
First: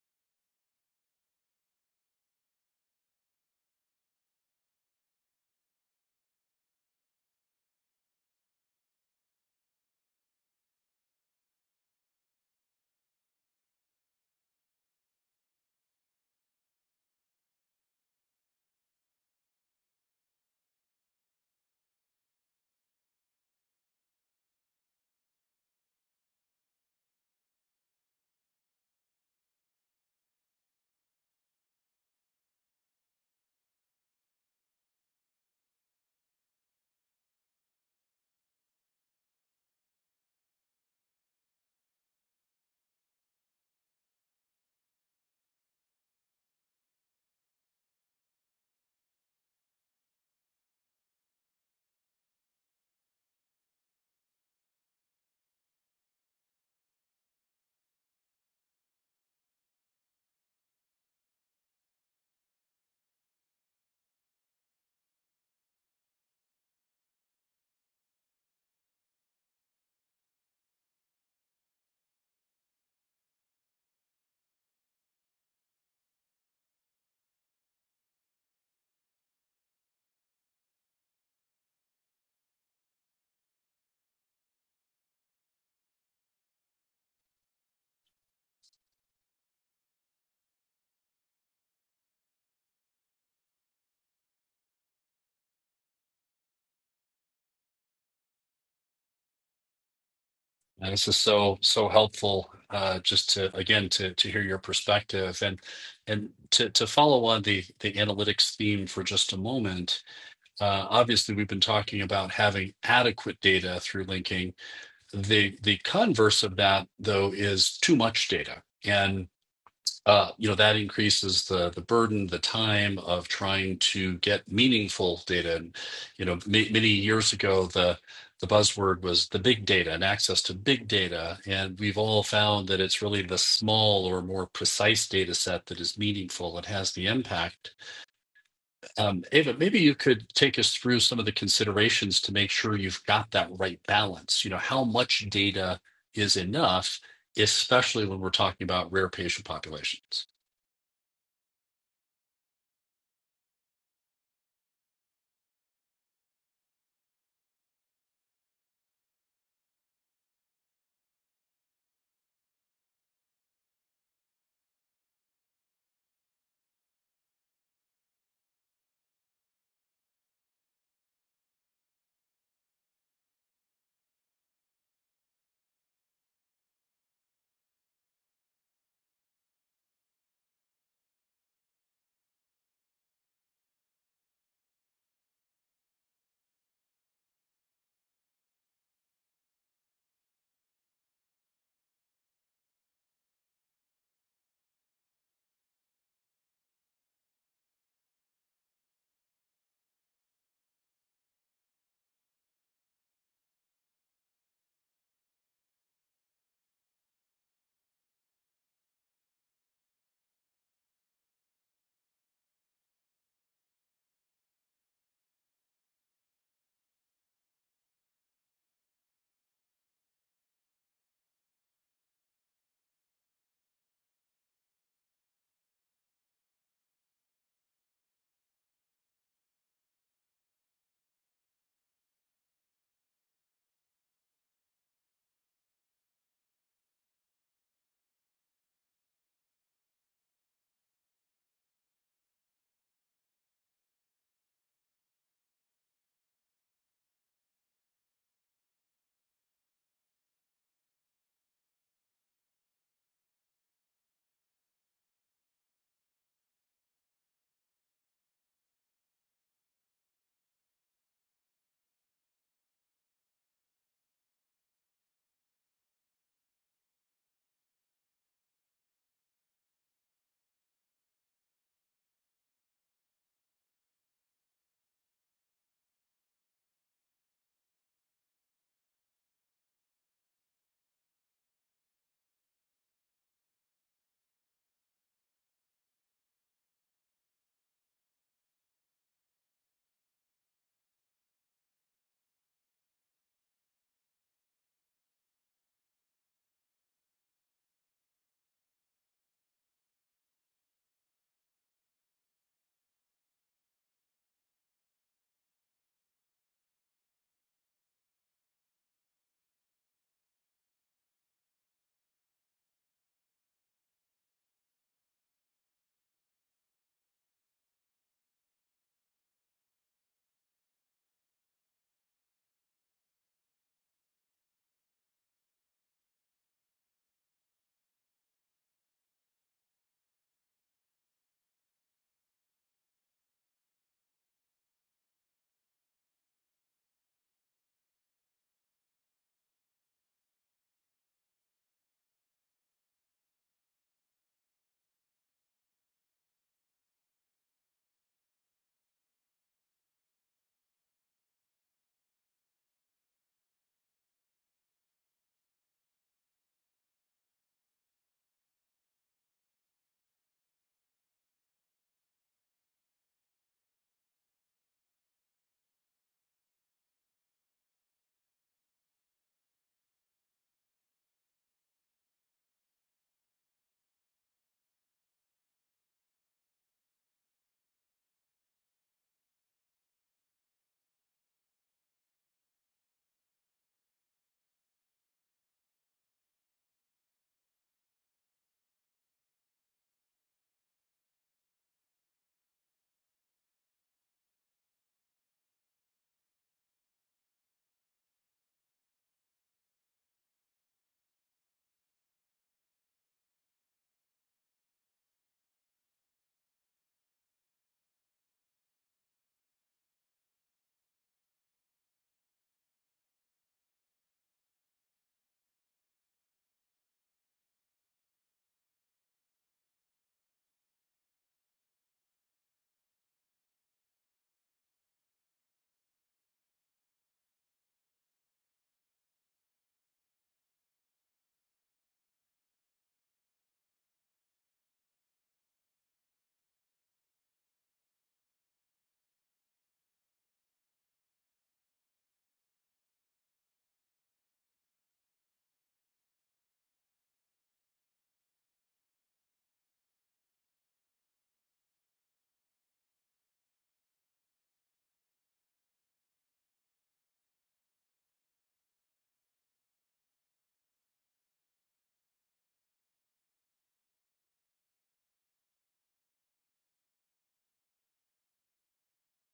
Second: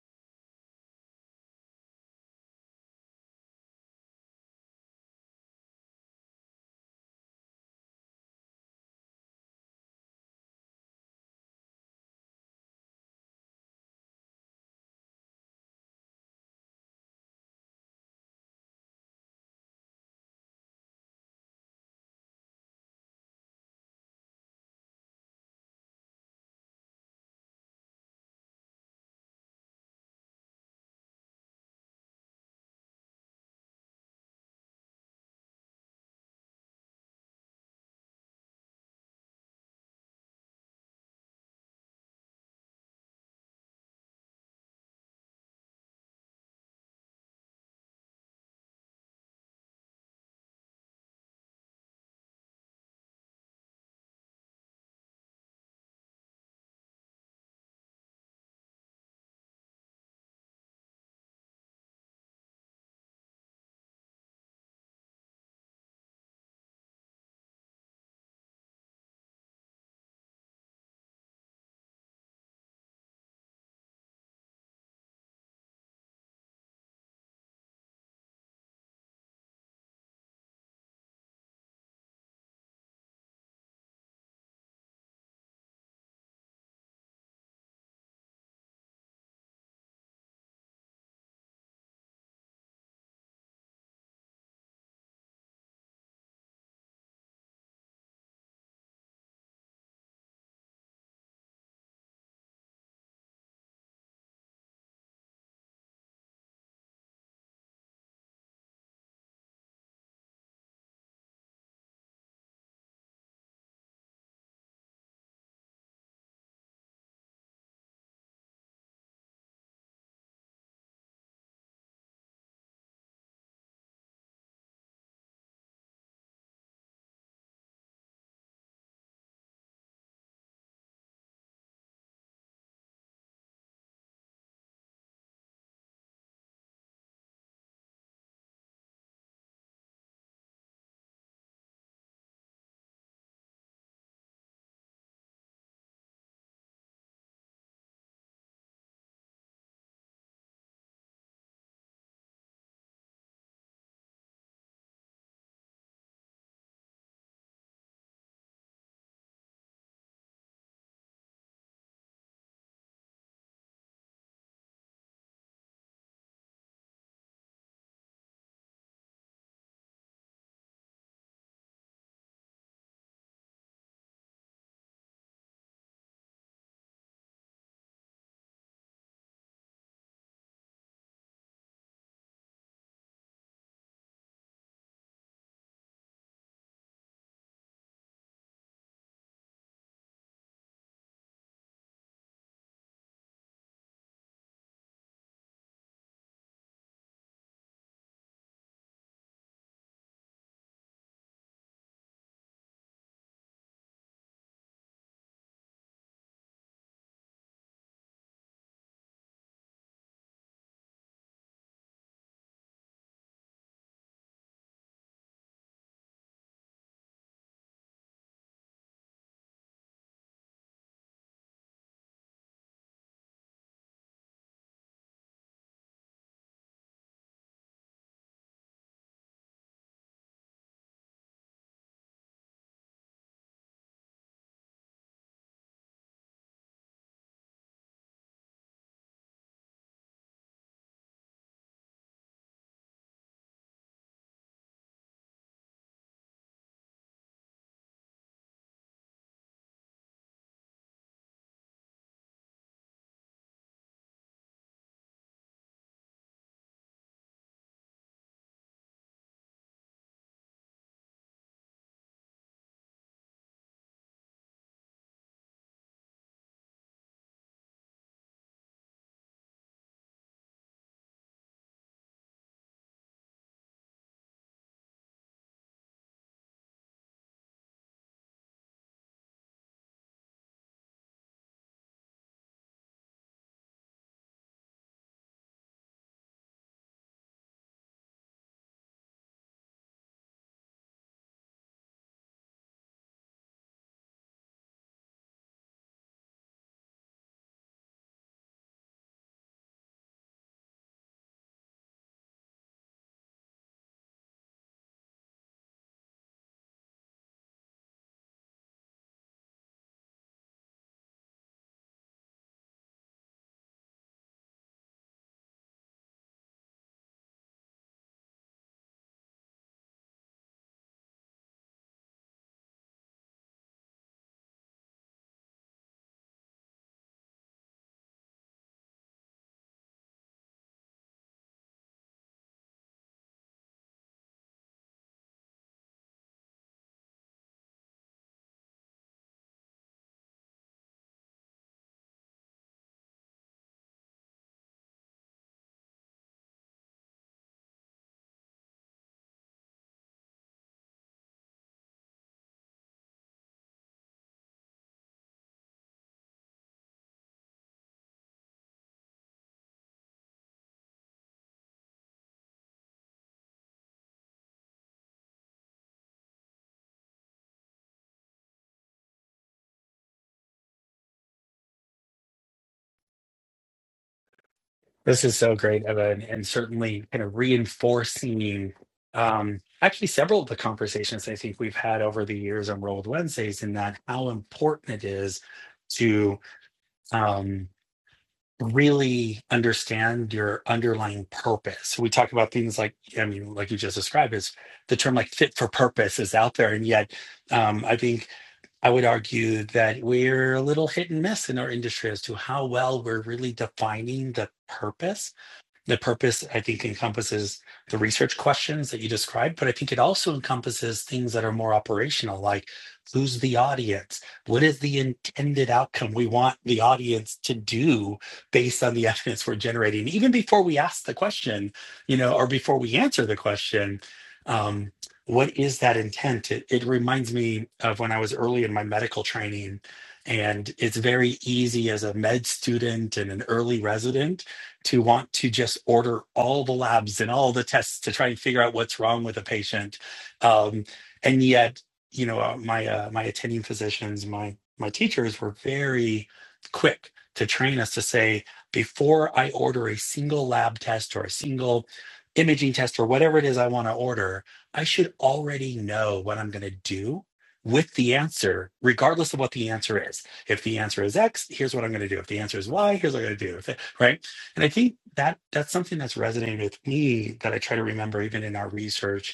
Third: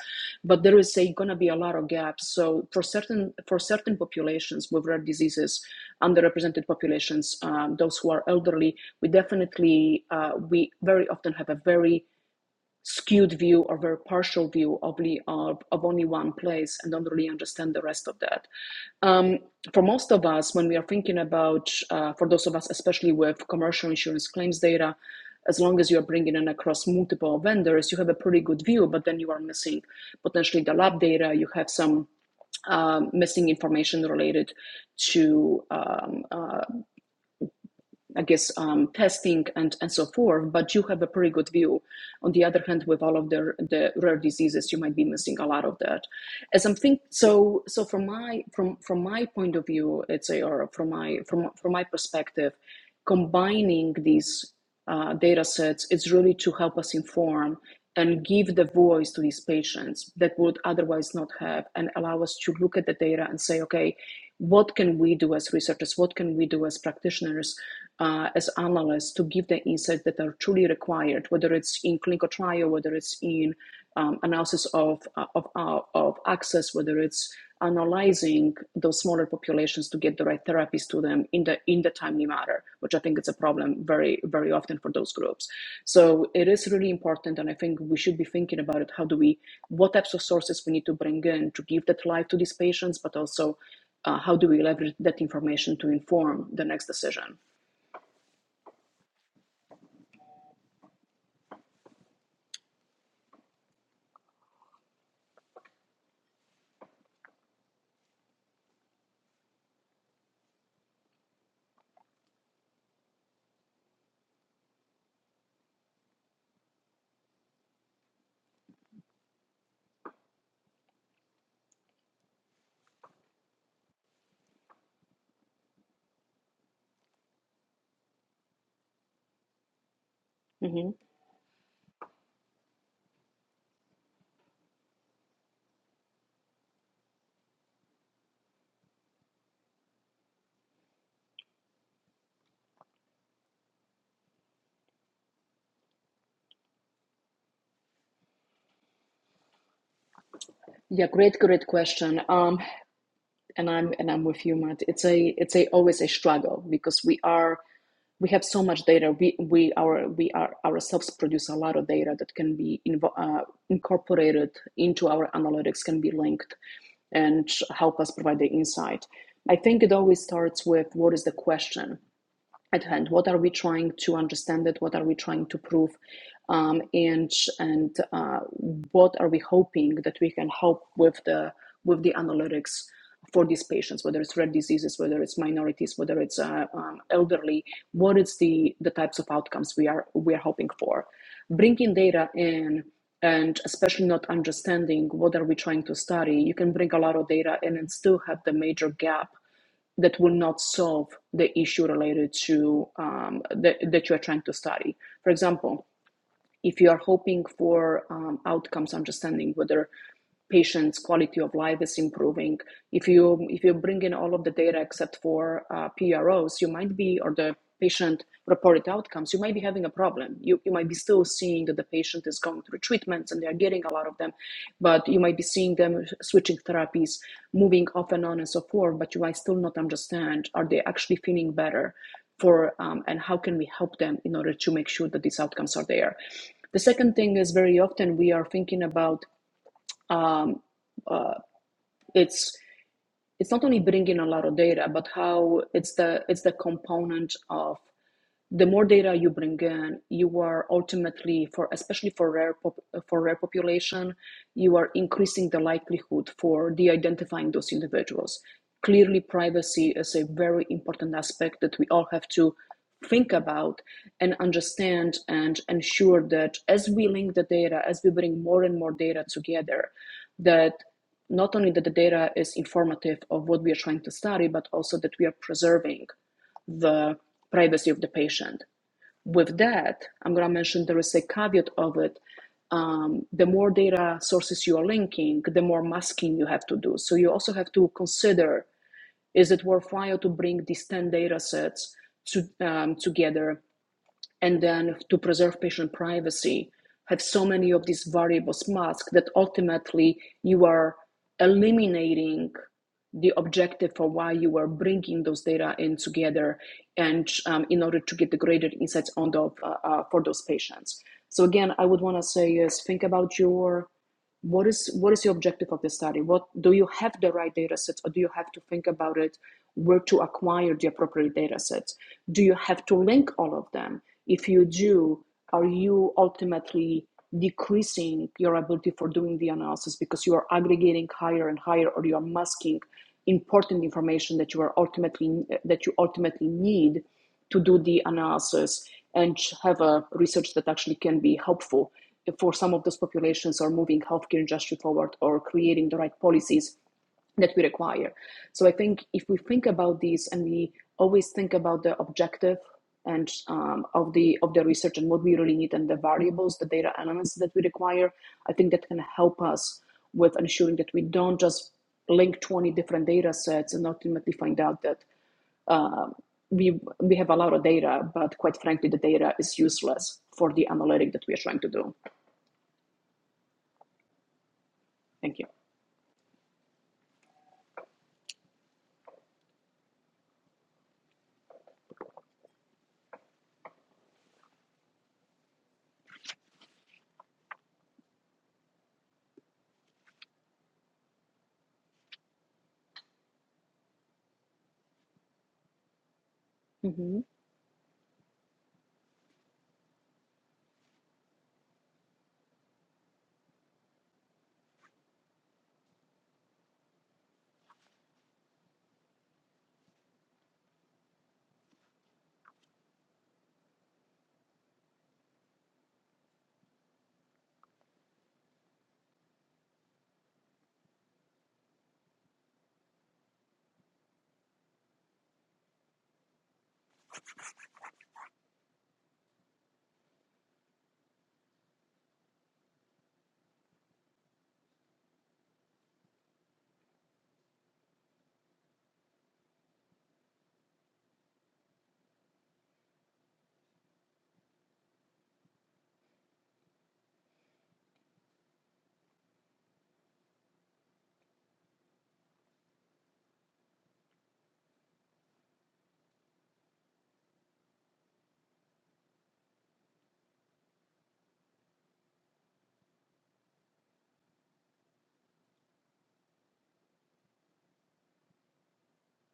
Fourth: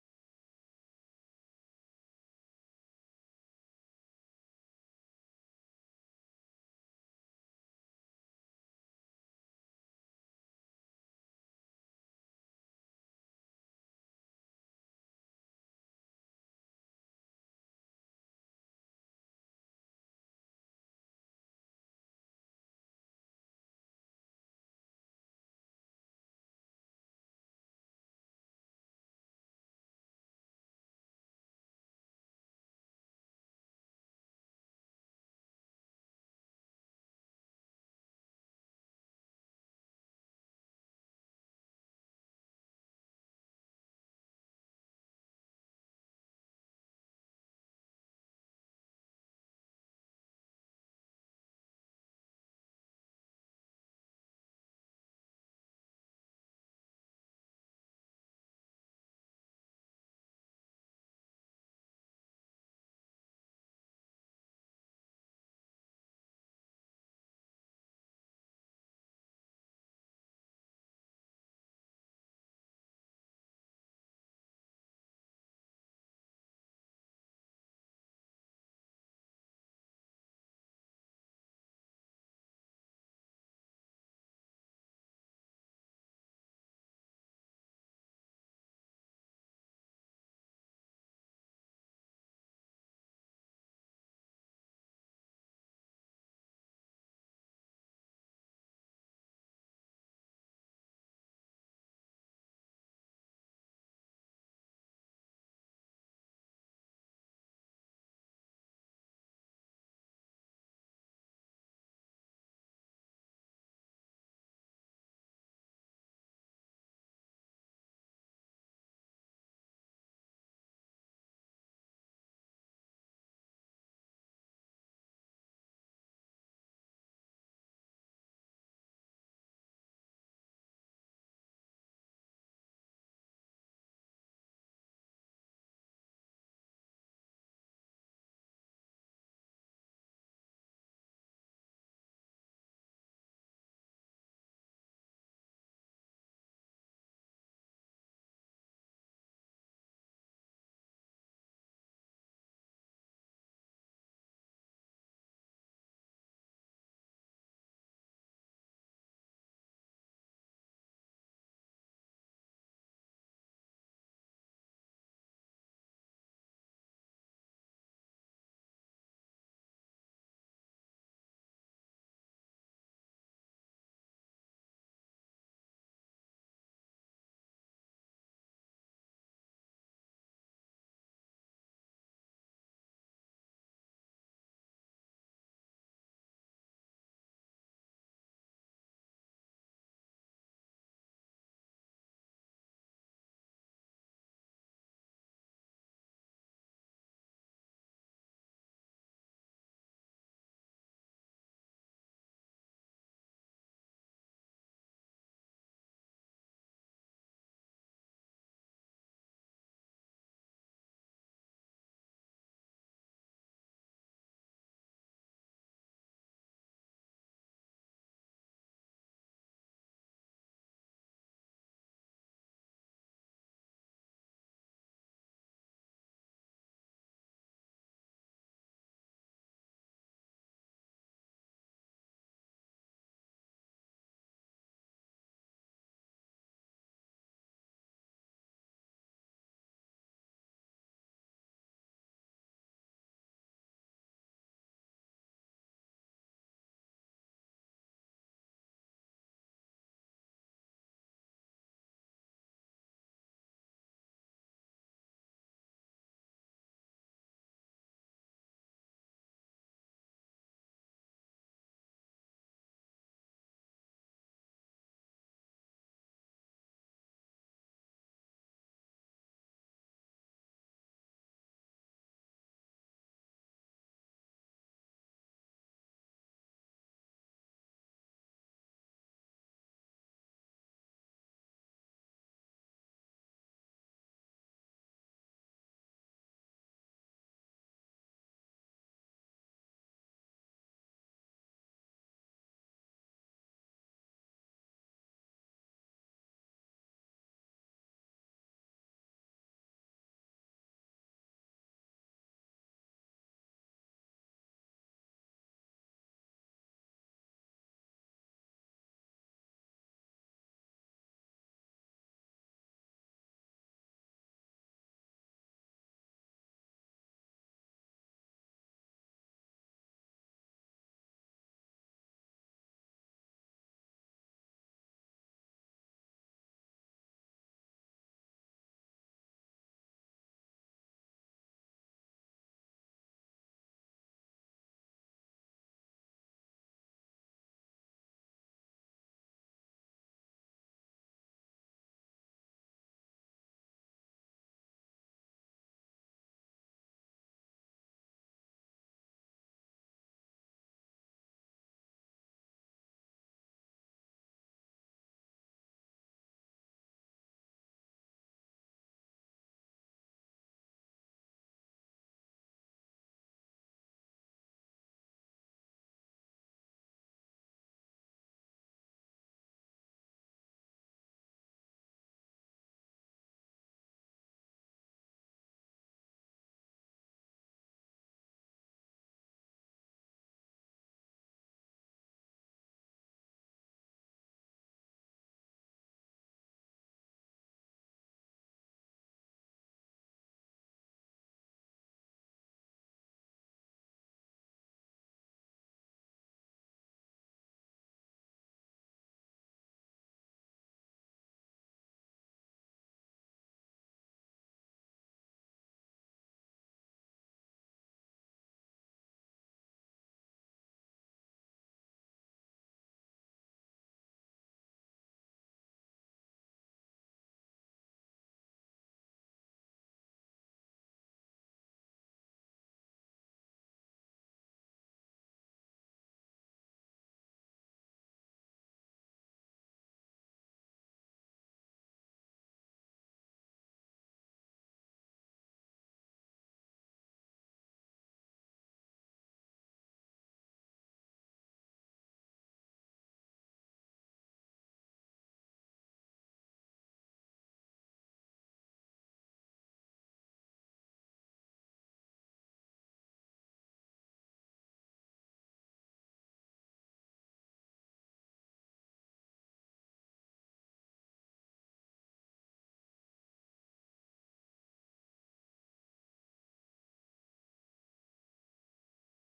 [SPEAKER 2] But there is going to be a lot of gaps. So for certain for certain populations with rare diseases underrepresented populations, um, those who are elderly, we definitely uh, we very often have a very skewed view or very partial view of, the, of, of only one place and don't really understand the rest of that. Um, for most of us, when we are thinking about, uh, for those of us, especially with commercial insurance claims data, as long as you're bringing in across multiple vendors, you have a pretty good view, but then you are missing potentially the lab data, you have some um, missing information related to um, uh, I guess, um, testing and, and so forth, but you have a pretty good view. On the other hand, with all of the, the rare diseases, you might be missing a lot of that. As I'm think, so so from my from from my point of view, it's a or from my from from my perspective, combining these uh, data sets is really to help us inform and give the voice to these patients that would otherwise not have and allow us to look at the data and say okay what can we do as researchers, what can we do as practitioners, uh, as analysts to give the insights that are truly required, whether it's in clinical trial, whether it's in um, analysis of, uh, of, uh, of access, whether it's analyzing those smaller populations to get the right therapies to them in the in the timely manner, which I think it's a problem very very often for those groups. So it is really important, and I think we should be thinking about it. How do we, what types of sources we need to bring in to give that life to these patients, but also uh, how do we leverage that information to inform the next decision?
[SPEAKER 3] And this is so so helpful uh, just to again to to hear your perspective and and to to follow on the the analytics theme for just a moment. Uh, obviously, we've been talking about having adequate data through linking. The the converse of that though is too much data. and uh, you know that increases the the burden, the time of trying to get meaningful data. And you know, ma- many years ago, the the buzzword was the big data and access to big
[SPEAKER 2] hmm
[SPEAKER 3] data, and we've all found that it's really the small or more precise data set that is meaningful and has the impact. Um, Ava, maybe you could take us through some of the considerations to make sure you've got that right balance. You know, how much data is enough, especially when we're talking about rare patient populations.
[SPEAKER 2] Yeah, great, great question. Um, and I'm and I'm with you, Matt. It's a it's a always a struggle because we are we have so much data. We we our we are ourselves produce a lot of data that can be invo- uh, incorporated into our analytics, can be linked, and help us provide the insight. I think it always starts with what is the question at hand what are we trying to understand it what are we trying to prove um, and and uh, what are we hoping that we can help with the with the analytics for these patients whether it's rare diseases whether it's minorities whether it's uh, um, elderly what is the the types of outcomes we are we are hoping for bringing data in and especially not understanding what are we trying to study you can bring a lot of data in and still have the major gap that will not solve the issue related to um, that that you are trying to study. For example, if you are hoping for um, outcomes, understanding whether patients' quality of life is improving, if you if you bring in all of the data except for uh, PROs, you might be or the patient reported outcomes, you might be having a problem. You, you might be still seeing that the patient is going through treatments and they are getting a lot of them, but you might be seeing them switching therapies, moving off and on and so forth, but you might still not understand are they actually feeling better for um, and how can we help them in order to make sure that these outcomes are there. The second thing is very often we are thinking about um, it's it's not only bringing a lot of data, but how it's the it's the component of the more data you bring in, you are ultimately for especially for rare pop, for rare population, you are increasing the likelihood for de-identifying those individuals. Clearly, privacy is a very important aspect that we all have to think about and understand and ensure that as we link the data, as we bring more and more data together, that not only that the data is informative of what we are trying to study, but also that we are preserving the privacy of the patient. With that, I'm going to mention there is a caveat of it. Um, the more data sources you are linking, the more masking you have to do. So you also have to consider is it worthwhile to bring these 10 data sets to, um, together and then to preserve patient privacy, have so many of these variables masked that ultimately you are eliminating the objective for why you are bringing those data in together and um, in order to get the greater insights on the, uh, uh, for those patients. So again, I would want to say is think about your what is what is your objective of the study what do you have the right data sets or do you have to think about it where to acquire the appropriate data sets do you have to link all of them if you do are you ultimately decreasing your ability for doing the analysis because you are aggregating higher and higher or you are masking important information that you are ultimately that you ultimately need to do the analysis and have a research that actually can be helpful for some of those populations or moving healthcare industry forward or creating the right policies that we require. So I think if we think about these and we always think about the objective and um, of the of the research and what we really need and the variables, the data elements that we require, I think that can help us with ensuring that we don't just link 20 different data sets and ultimately find out that um we we have a lot of data, but quite frankly, the data is useless for the analytic that we are trying to do.
[SPEAKER 1] This
[SPEAKER 2] Thank
[SPEAKER 1] is so great, Evan, and certainly kind of reinforcing um, actually several of the conversations I think we've had over the years on World Wednesdays, in that how important it is to um, really understand your underlying purpose. We talk about things like, I mean, like you just described, is the term like fit for purpose is out there, and yet
[SPEAKER 2] you.
[SPEAKER 1] um, I think I would argue that we're a little hit and miss in our industry as to how well we're really defining the purpose the purpose, I think, encompasses the research questions that you described, but I think it also encompasses things that are more operational, like who's the audience? What is the intended outcome we want the audience to do based on the <laughs> evidence we're generating? Even before we ask the question, you know, or before we answer the question, um, what is that intent? It, it reminds me of when I was early in my medical training, and it's very easy as a med student and an early resident to want to just order all the labs and all the tests to try and figure out what's wrong with a patient. Um, and yet, you know, uh, my uh, my attending physicians, my my teachers were very quick to train us to say before I order a single lab test or a single imaging test or whatever it is I want to order, I should already know what I'm going to do with the answer, regardless of what the answer is. If the answer is X, here's what I'm going to do. If the answer is Y, here's what I'm going to do. If- it- Right? And I think that that's something that's resonated with me that I try to remember even in our research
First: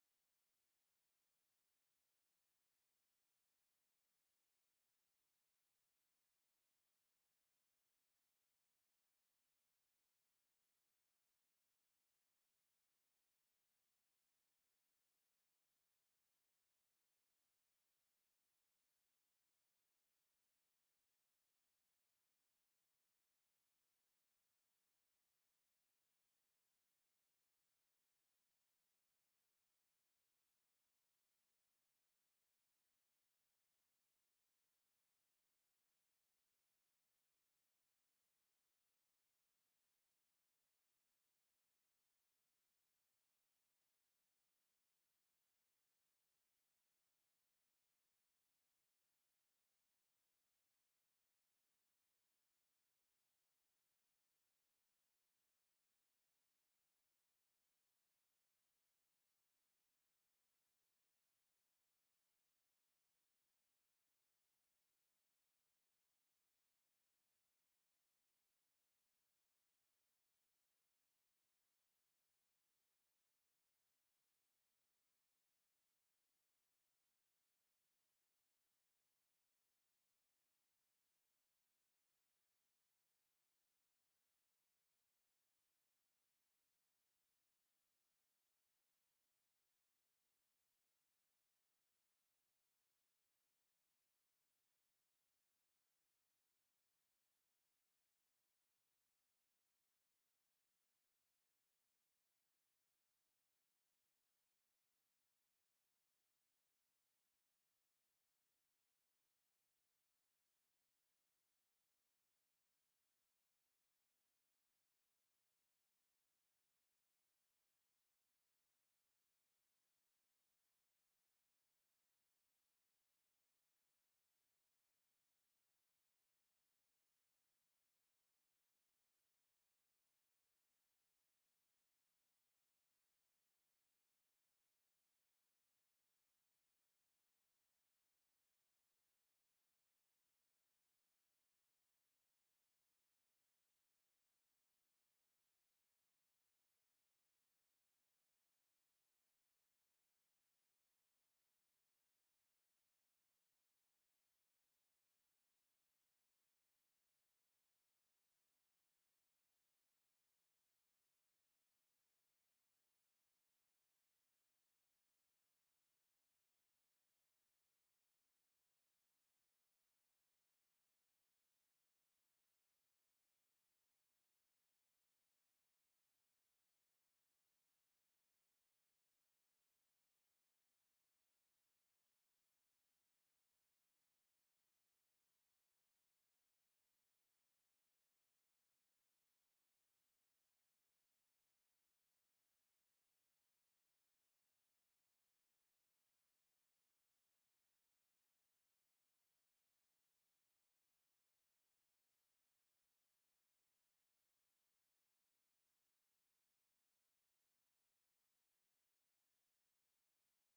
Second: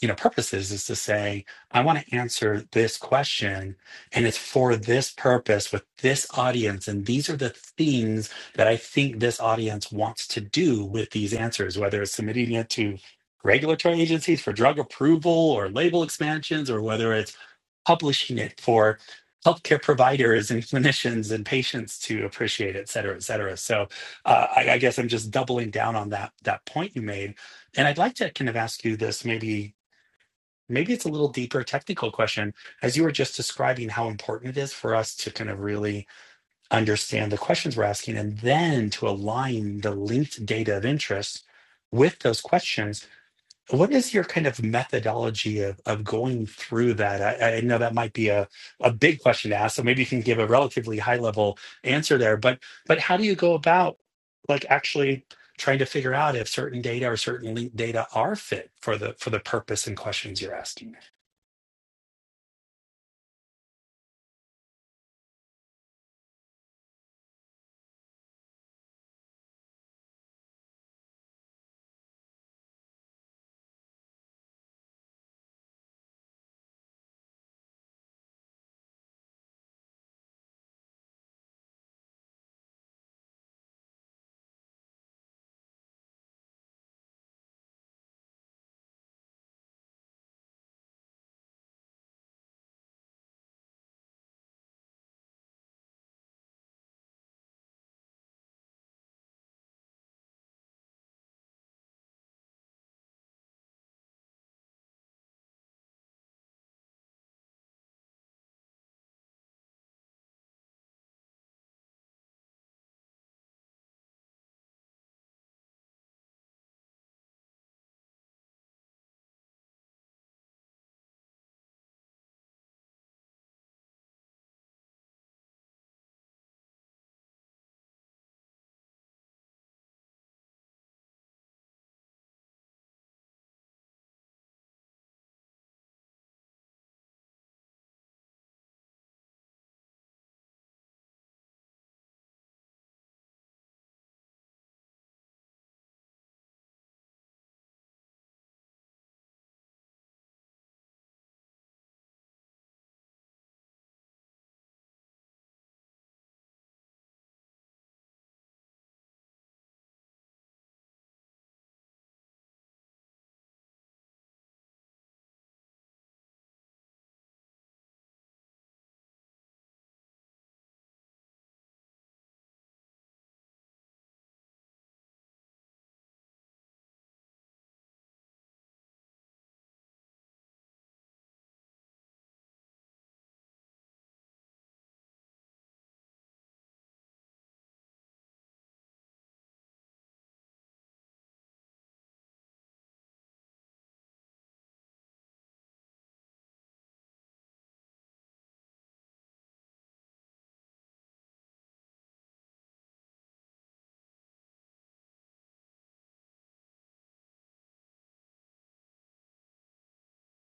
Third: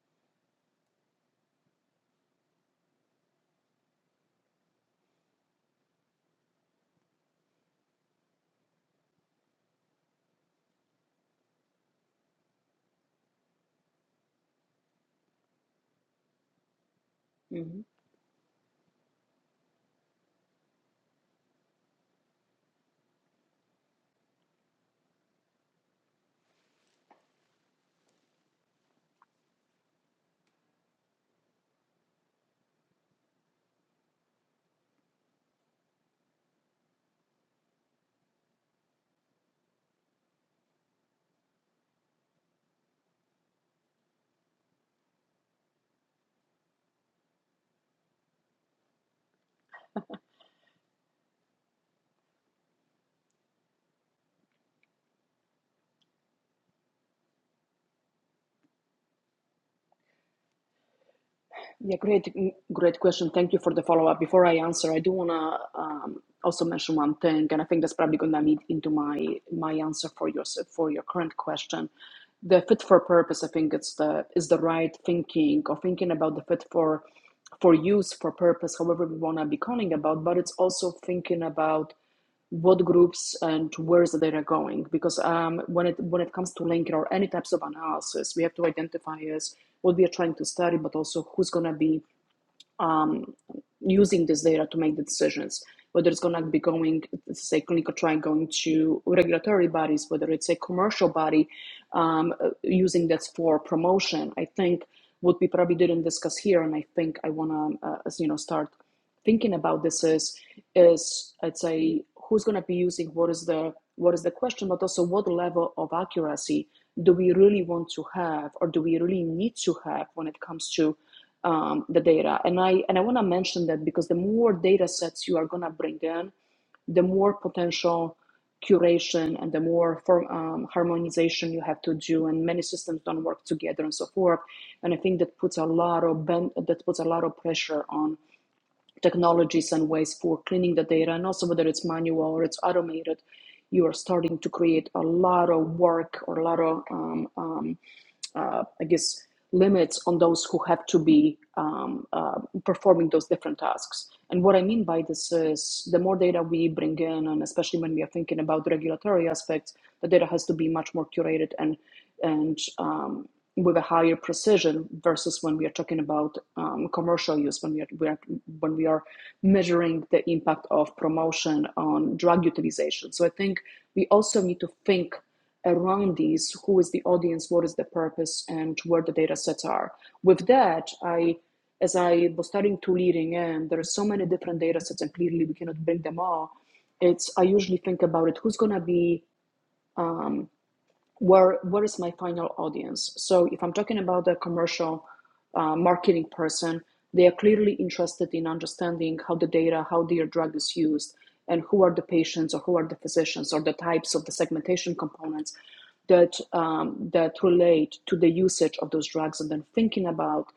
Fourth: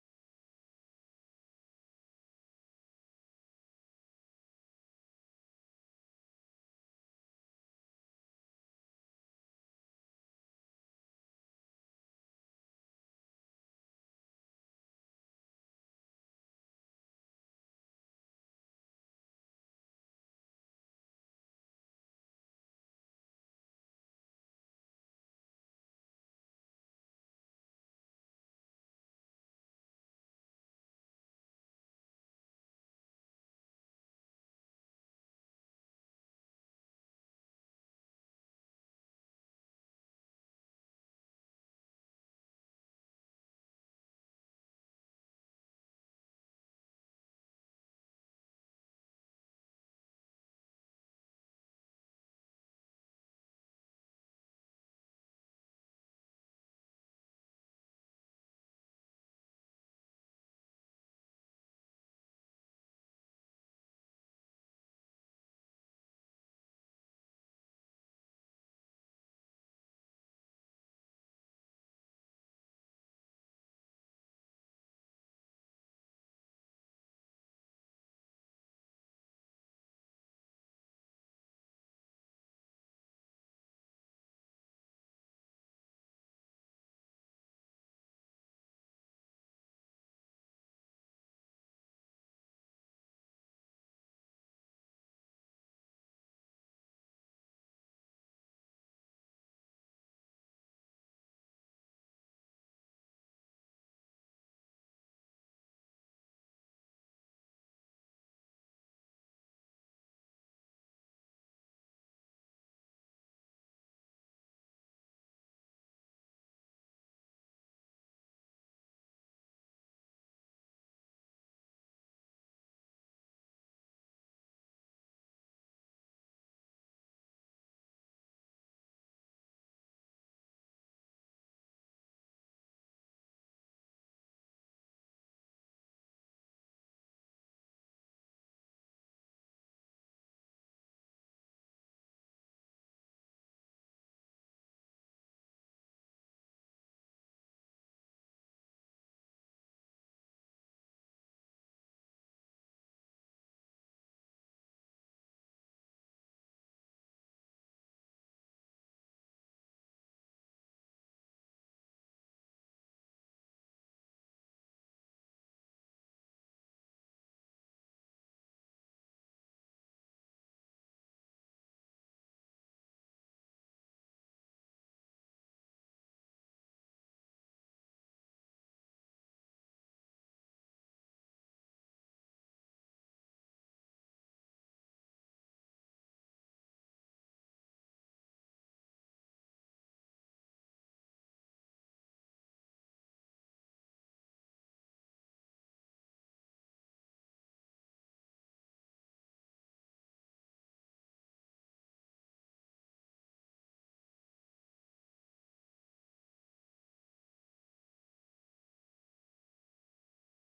[SPEAKER 1] you know purposes is to say i want to answer this question and it's for this purpose with this audience and these are the things that i think this audience wants to do with these answers whether it's submitting it to regulatory agencies for drug approval or label expansions or whether it's
[SPEAKER 2] hmm
[SPEAKER 1] publishing it for healthcare providers and <laughs> clinicians and patients to appreciate et cetera et cetera so uh, I, I guess i'm just doubling down on that that point you made and i'd like to kind of ask you this maybe maybe it's a little deeper technical question as you were just describing how important it is for us to kind of really understand the questions we're asking and then to align the linked data of interest with those questions what is your kind of methodology of, of going through that I, I know that might be a, a big question to ask so maybe you can give a relatively high level answer there but but how do you go about like actually trying to figure out if certain data or certain linked data are fit for the for the purpose and questions you're asking
[SPEAKER 2] Yeah, great, mm, great question. Thank you for the follow-up. Before I answer, I do wanna um, also mention one thing, and I think that's probably gonna lead into my my answer for your for your current question. The fit for purpose, I think it's the is the right thinking or thinking about the fit for for use, for purpose, however we wanna be calling about, but it's also thinking about what groups and where is the data going because um, when it when it comes to linking or any types of analysis we have to identify as what we are trying to study but also who's going to be using this data to make the decisions whether it's going to be going say clinical trial going to regulatory bodies whether it's a commercial body um, uh, using that for promotion i think what we probably didn't discuss here and i think i want to uh, you know start thinking about this is is I'd say who's going to be using what is the what is the question, but also what level of accuracy do we really want to have, or do we really need to have when it comes to um, the data? And I and I want to mention that because the more data sets you are going to bring in, the more potential curation and the more form, um, harmonization you have to do and many systems don't work together and so forth and i think that puts a lot of ben- that puts a lot of pressure on technologies and ways for cleaning the data and also whether it's manual or it's automated you are starting to create a lot of work or a lot of um, um, uh, I guess, limits on those who have to be um, uh, performing those different tasks. And what I mean by this is the more data we bring in, and especially when we are thinking about the regulatory aspects, the data has to be much more curated and and um, with a higher precision versus when we are talking about um, commercial use, when we are, we are when we are measuring the impact of promotion on drug utilization. So I think we also need to think around these who is the audience what is the purpose and where the data sets are with that i as i was starting to leading in there are so many different data sets and clearly we cannot bring them all it's i usually think about it who's going to be where where is my final audience so if i'm talking about a commercial uh, marketing person they are clearly interested in understanding how the data how their drug is used and who are the patients or who are the physicians or the types of the segmentation components that um, that relate to the usage of those drugs and then thinking about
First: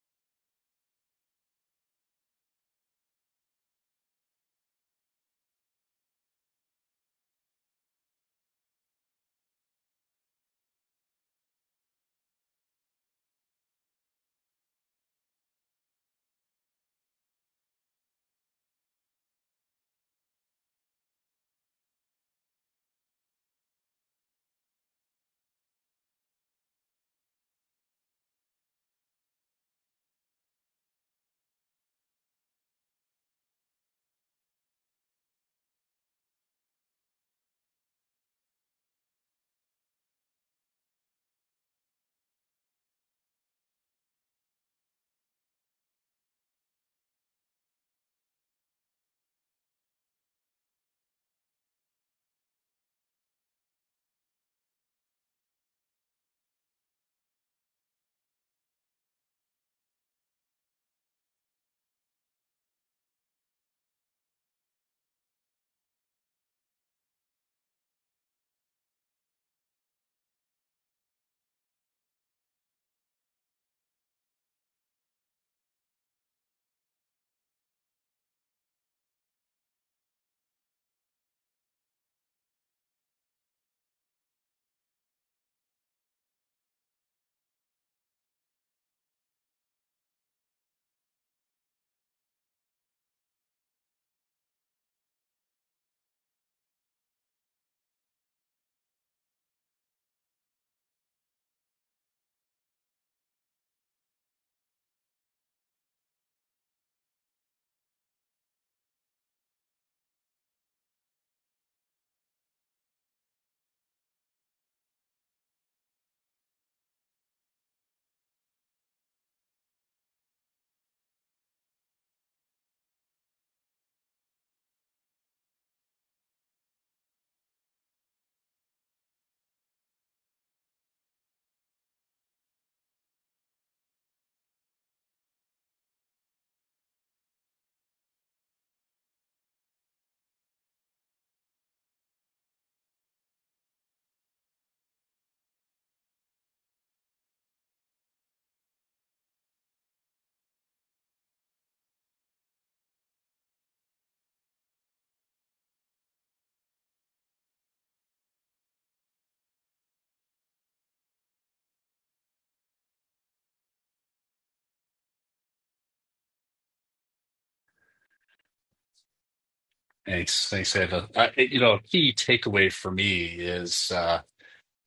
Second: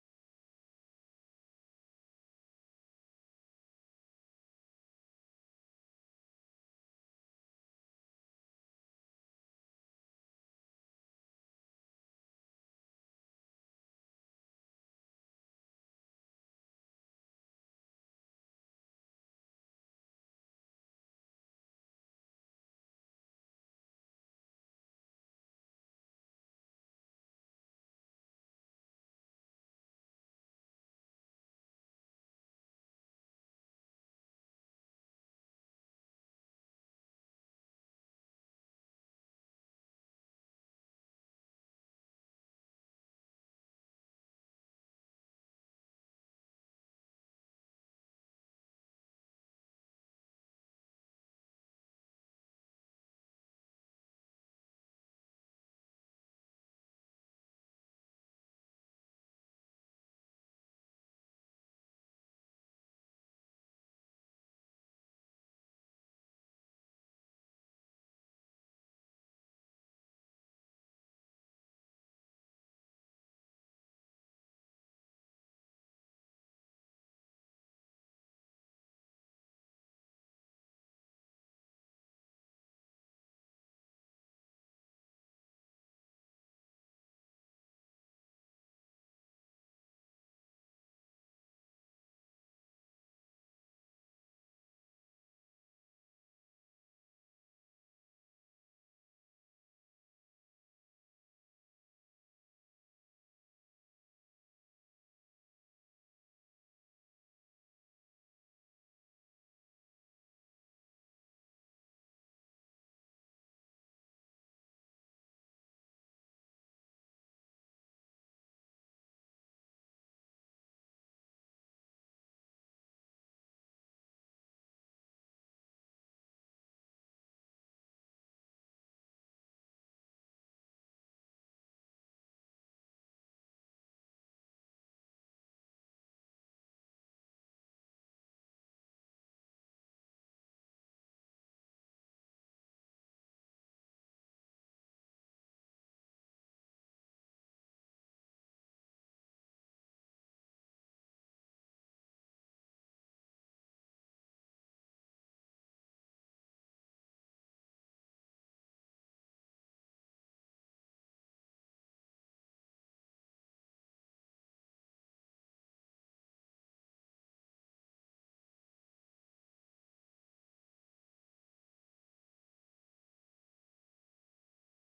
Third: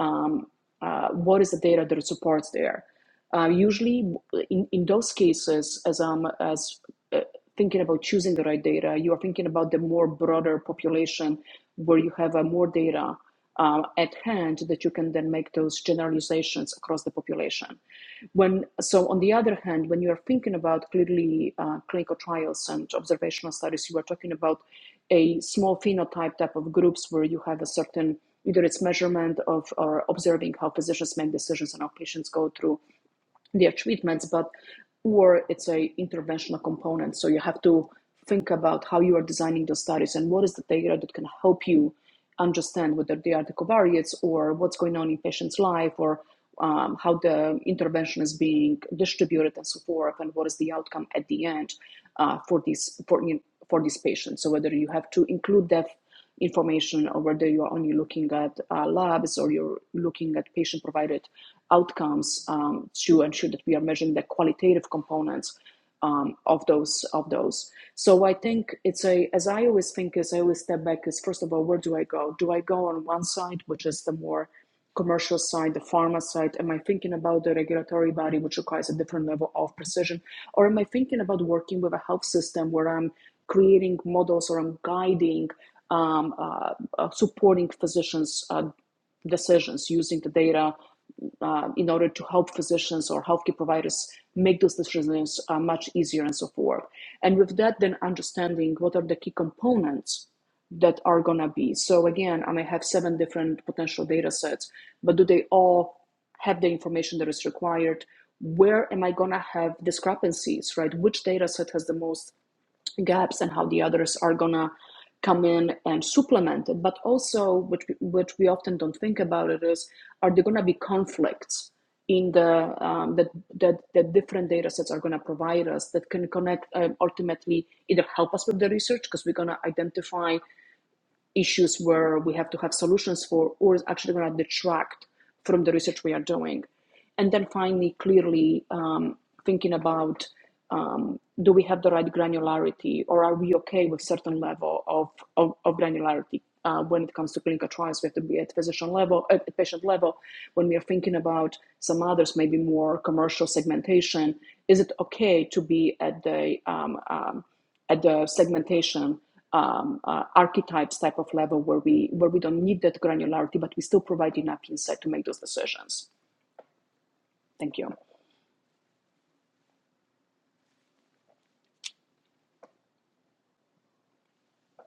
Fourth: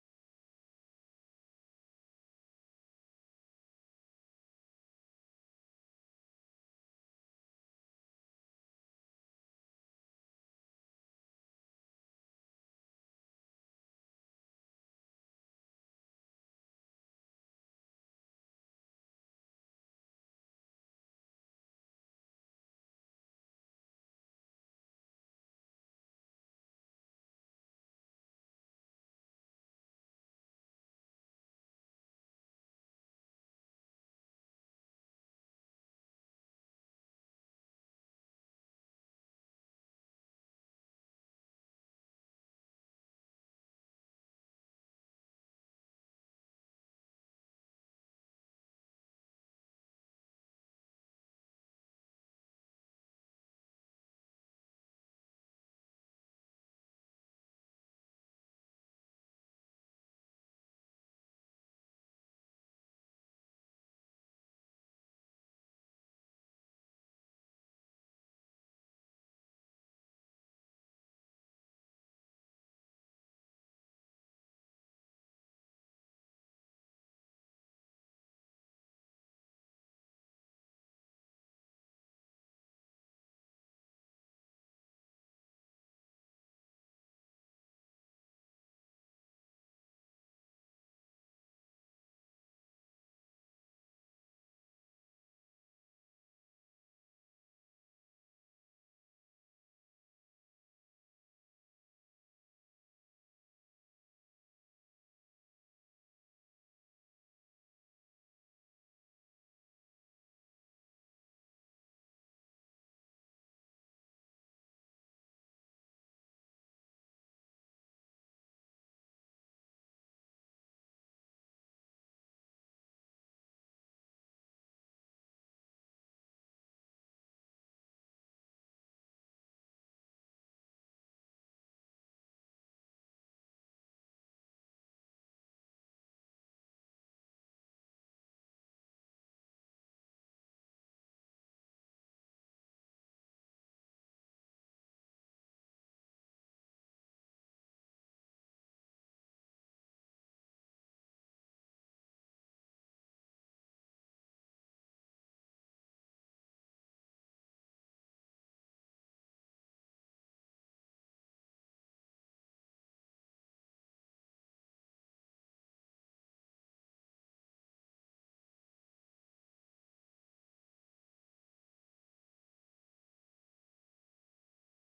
[SPEAKER 2] um, uh, what is the data that it supports there uh, usually in, in those cases as um as uh, uh, thinking about choosing the right data. You are thinking about the more broader population where you have uh, more data uh, at hand that you can then make those generalizations across the population. When so, on the other hand, when you are thinking about clearly uh, clinical trials and observational studies, you are talking about a small phenotype type of groups where you have a certain either it's measurement of or observing how physicians make decisions and how patients go through their treatments but or it's a interventional component so you have to think about how you are designing the studies and what is the data that can help you understand whether they are the covariates or what's going on in patient's life or um, how the intervention is being distributed and so forth and what is the outcome at the end uh, for these for, for these patients so whether you have to include that information or whether you're only looking at uh, labs or you're looking at patient provided outcomes um, to ensure that we are measuring the qualitative components um, of those of those so i think it's a as i always think As i always step back is first of all where do i go do i go on one side which is the more commercial side, the pharma side? Am I thinking about the regulatory body, which requires a different level of precision? Or am I thinking about working with a health system where I'm creating models or I'm guiding, um, uh, uh, supporting physicians' uh, decisions using the data uh, in order to help physicians or healthcare providers make those decisions uh, much easier and so forth? And with that, then understanding what are the key components that are going to be. So again, I may have seven different potential data sets, but do they all have the information that is required? Where am I going to have discrepancies, right? Which data set has the most gaps and how the others are going to come in and supplement it? But also, which, which we often don't think about it is, are there going to be conflicts? in the um, that that that different data sets are going to provide us that can connect um, ultimately either help us with the research because we're going to identify issues where we have to have solutions for, or is actually going to detract from the research we are doing. And then finally, clearly um, thinking about um, do we have the right granularity, or are we okay with certain level of, of, of granularity? Uh, when it comes to clinical trials, we have to be at physician level, at patient level. When we are thinking about some others, maybe more commercial segmentation, is it okay to be at the um, um, at the segmentation um, uh, archetypes type of level where we where we don't need that granularity, but we still provide enough insight to make those decisions. Thank you.
[SPEAKER 3] Thanks. Thanks, Ava. I, you know, a key takeaway for me is. uh,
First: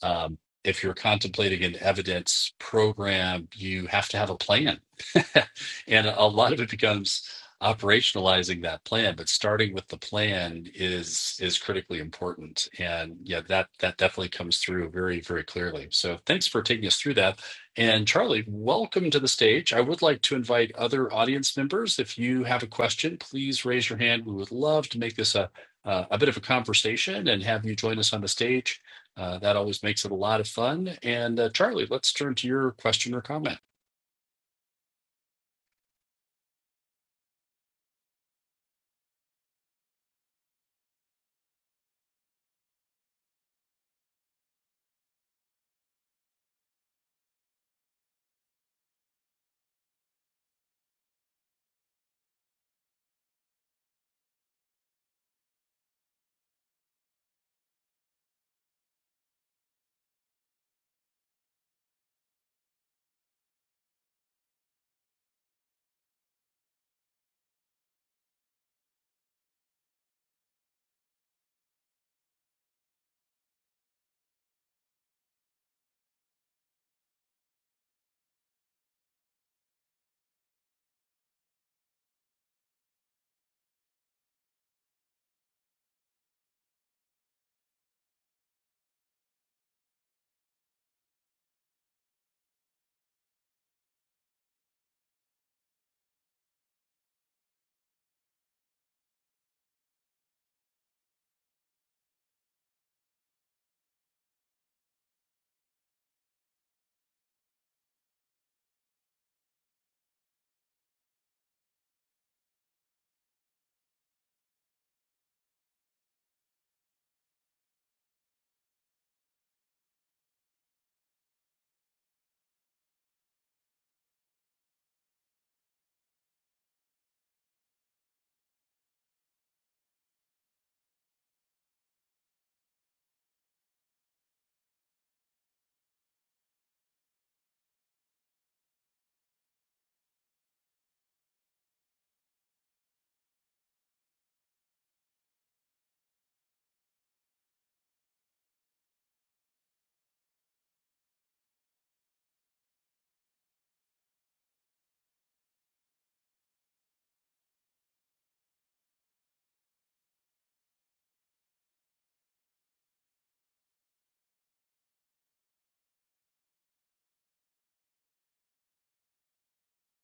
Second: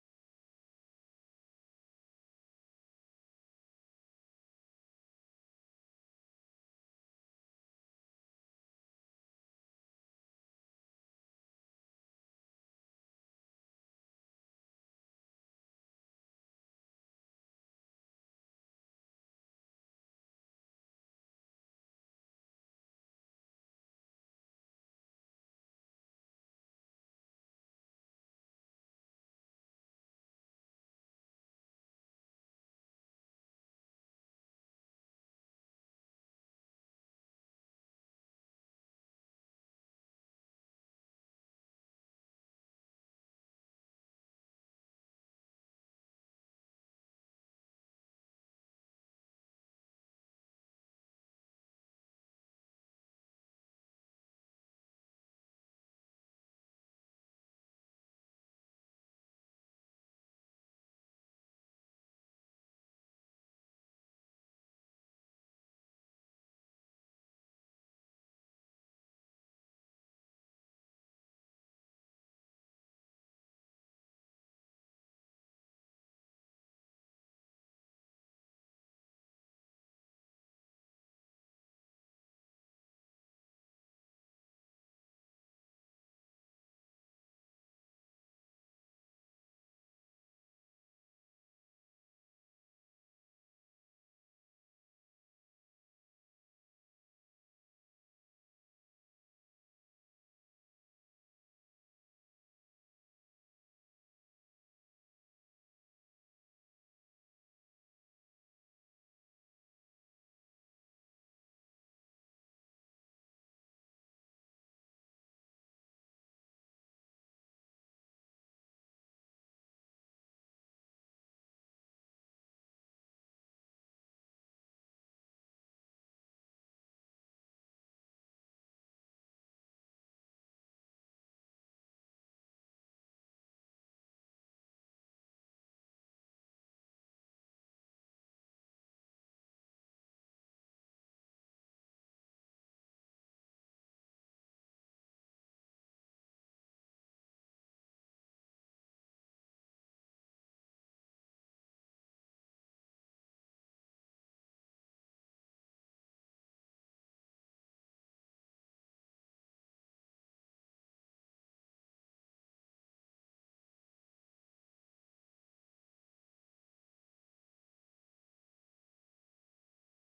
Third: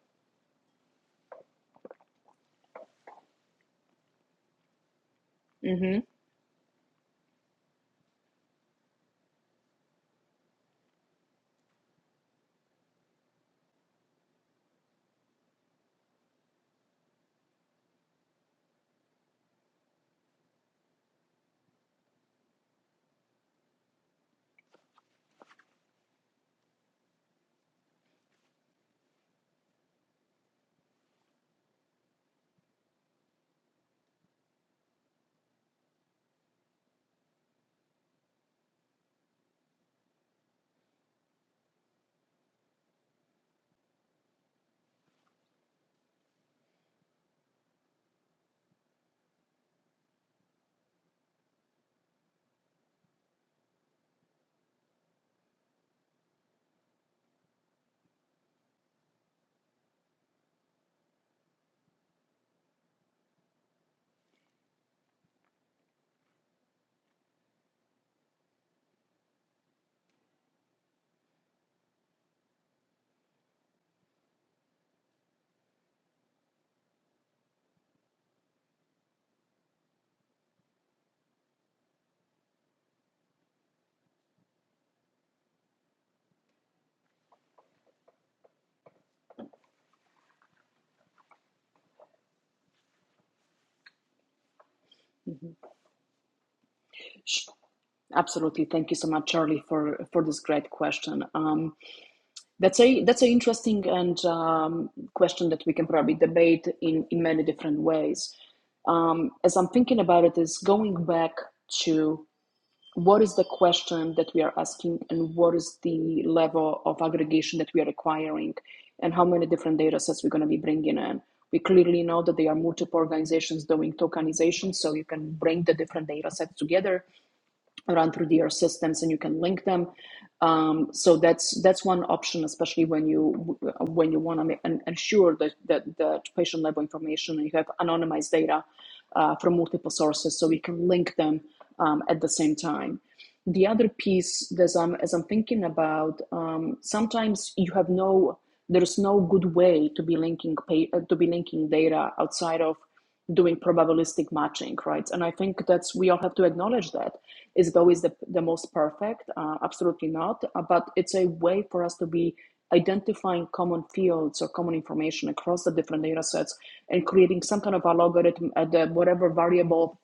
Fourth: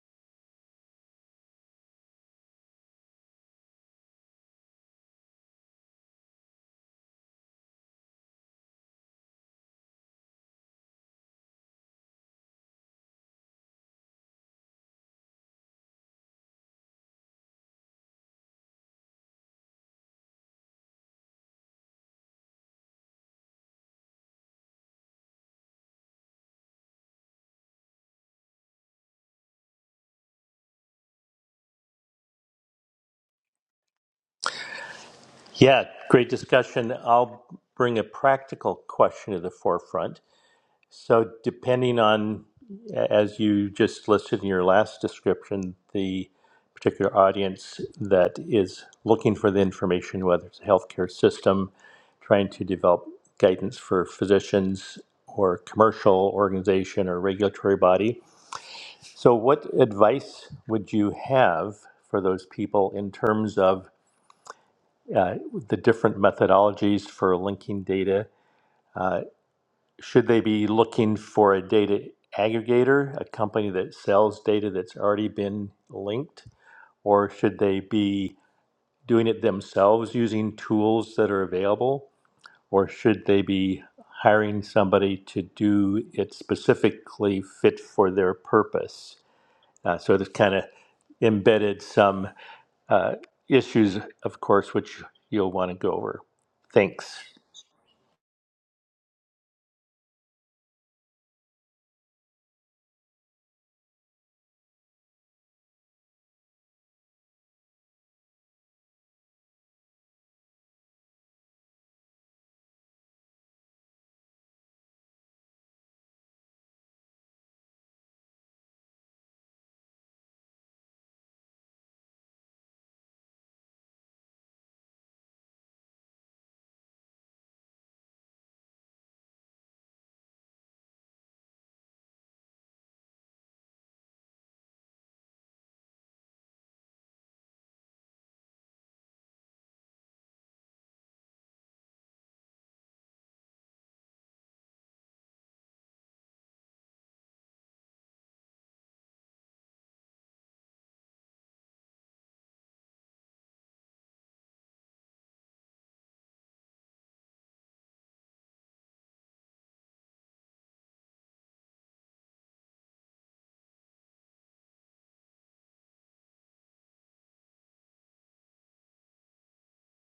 [SPEAKER 3] um, if you're contemplating an evidence program, you have to have a plan. <laughs>
[SPEAKER 2] hmm
[SPEAKER 3] And a lot of it becomes operationalizing that plan, but starting with the plan is is critically important. And yeah, that that definitely comes through very, very clearly. So thanks for taking us through that. And Charlie, welcome to the stage. I would like to invite other audience members. If you have a question, please raise your hand. We would love to make this a a a bit of a conversation and have you join us on the stage. Uh, that always makes it a lot of fun. And uh, Charlie, let's turn to your question or comment.
[SPEAKER 4] Yeah, great discussion. I'll bring a practical question to the forefront. So, depending on, as you just listed in your last description, the particular audience that is looking for the information, whether it's a healthcare system, trying to develop guidance for physicians or commercial organization or regulatory body. So, what advice would you have for those people in terms of uh, the different methodologies for linking data. Uh, should they be looking for a data aggregator, a company that sells data that's already been linked, or should they be doing it themselves using tools that are available, or should they be hiring somebody to do it specifically fit for their purpose? Uh, so this kind of embedded some uh, issues, of course, which you'll want to go over. Thanks.
[SPEAKER 2] Absolutely. Thank you so much, Charlie, for for this great question. Um, that's a that's an interesting and um, question that we can probably debate in in many different ways. Um, as I'm thinking about it, is going back to what is the question that we are asking and what is the level of aggregation that we are requiring and how many different data sets we're going to be bringing in. We clearly know that there are multiple organizations doing tokenization, so you can bring the different data sets together run through their systems and you can link them um, so that's that's one option especially when you when you want to ensure that that the patient level information and you have anonymized data uh, from multiple sources so we can link them um, at the same time the other piece that I'm, as i'm thinking about um, sometimes you have no there's no good way to be linking uh, to be linking data outside of doing probabilistic matching, right? And I think that's we all have to acknowledge that. Is it always the, the most perfect? Uh, absolutely not. Uh, but it's a way for us to be identifying common fields or common information across the different data sets and creating some kind of a logarithm at the whatever variable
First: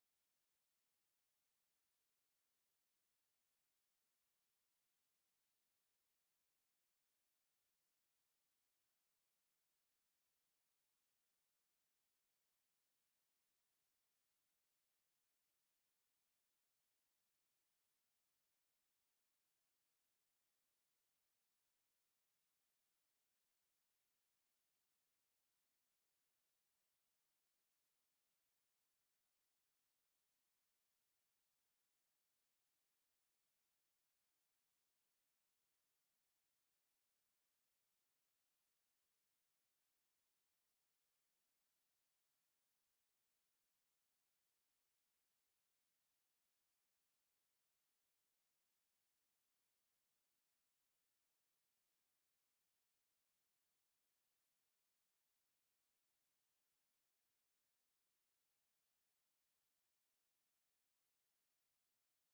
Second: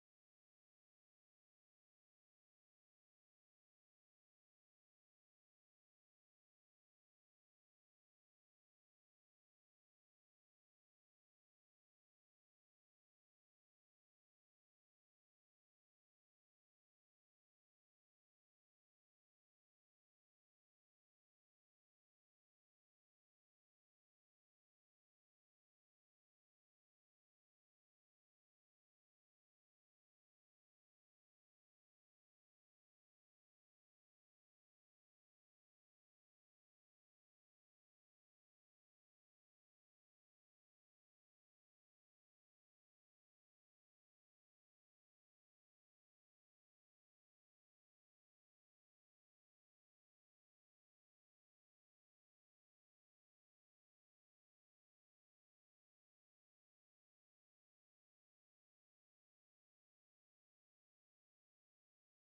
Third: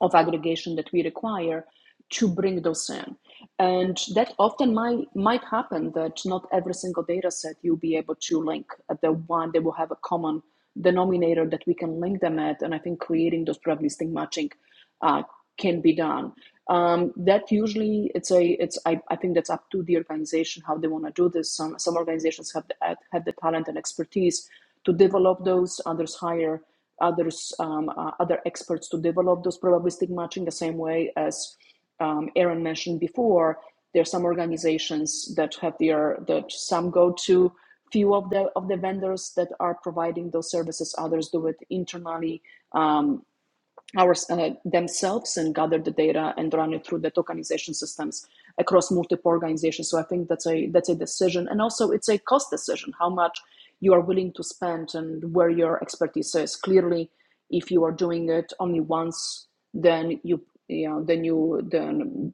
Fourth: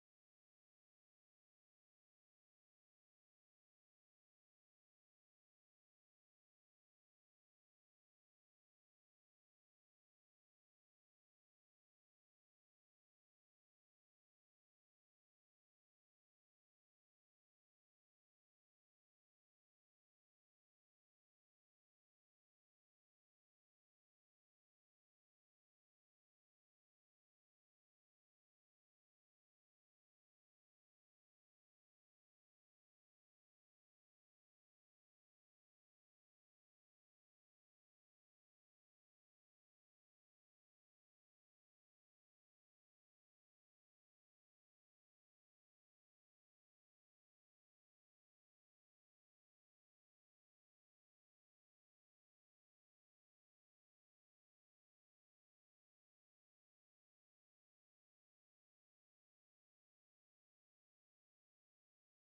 [SPEAKER 2] of aggregation that we require to bring those in. And that often might, might happen that not every single data set you'll be able to link at the one that will have a common denominator that we can link them at. And I think creating those probabilistic matching uh, can be done. Um, that usually it's a it's I, I think that's up to the organization how they want to do this. Some some organizations have the, have the talent and expertise to develop those. Others hire others um, uh, other experts to develop those probabilistic matching. The same way as um, Aaron mentioned before, there are some organizations that have their that some go to few of the of the vendors that are providing those services. Others do it internally Um, our, uh, themselves and gather the data and run it through the tokenization systems across multiple organizations. So I think that's a that's a decision, and also it's a cost decision how much you are willing to spend and where your expertise is. Clearly, if you are doing it only once, then you you know then you then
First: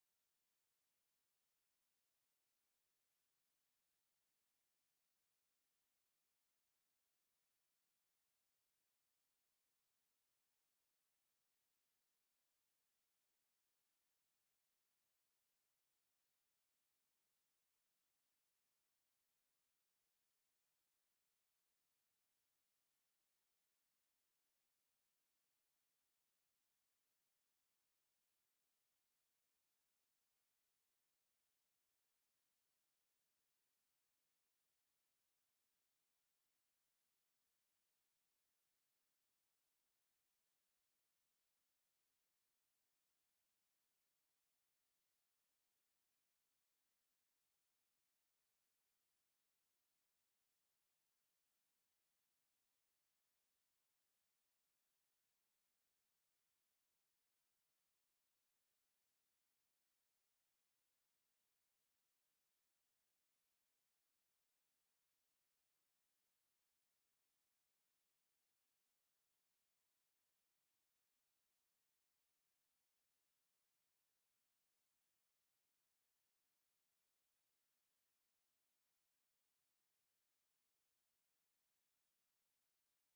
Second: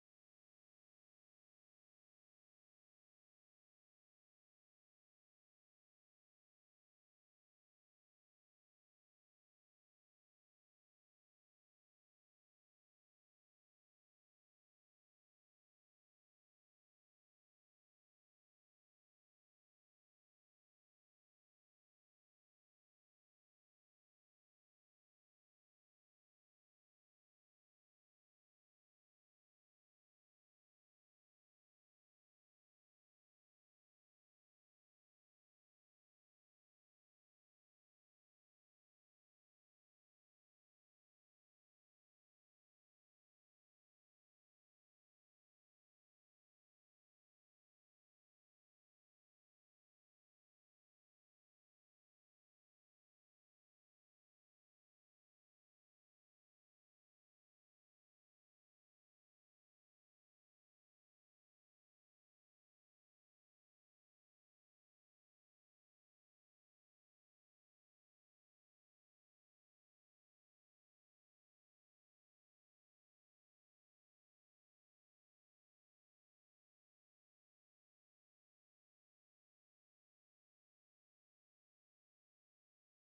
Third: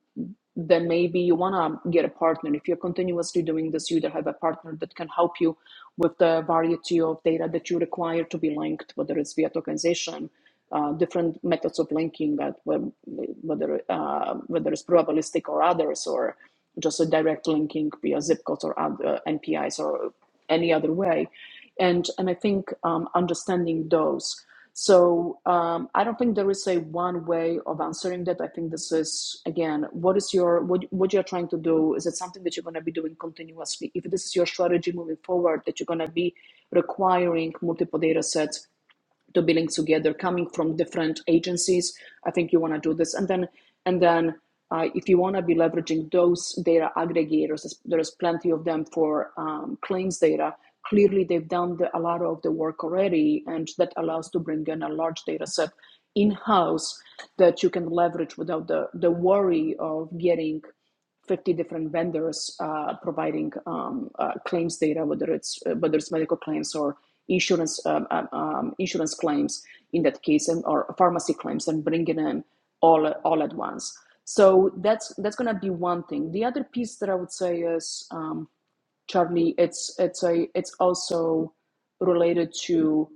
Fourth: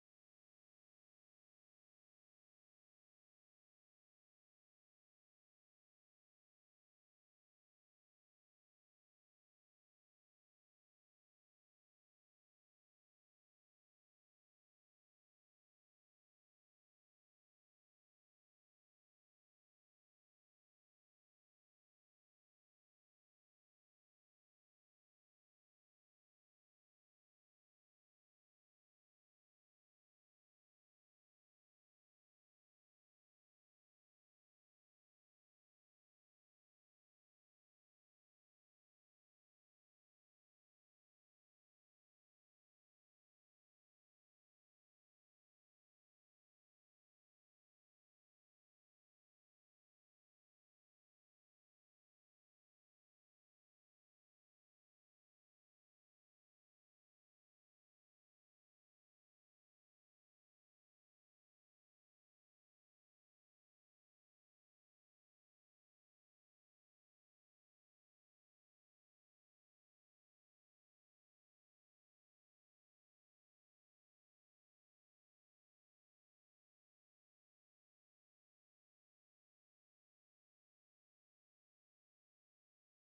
[SPEAKER 2] then maybe you want to get a partner. If you're continuously doing this, you either have a partner that can help you with the variety of data that you require to be linked, whether it's via tokenization uh, different methods of linking that web, whether uh, whether it's probabilistic or others or just a direct linking via zip codes or other NPIs or any other way, and and I think um, understanding those. So um, I don't think there is a one way of answering that. I think this is again, what is your what what you're trying to do? Is it something that you're going to be doing continuously? If this is your strategy moving forward, that you're going to be requiring multiple data sets. To be linked together coming from different agencies i think you want to do this and then and then uh, if you want to be leveraging those data aggregators there's there's plenty of them for um, claims data clearly they've done the, a lot of the work already and that allows to bring in a large data set in-house that you can leverage without the, the worry of getting 50 different vendors uh, providing um, uh, claims data, whether it's uh, whether it's medical claims or insurance um, um, um, insurance claims in that case, and or pharmacy claims, and bringing in all all at once. So that's that's going to be one thing. The other piece that I would say is um, Charlie, it's it's a it's also related to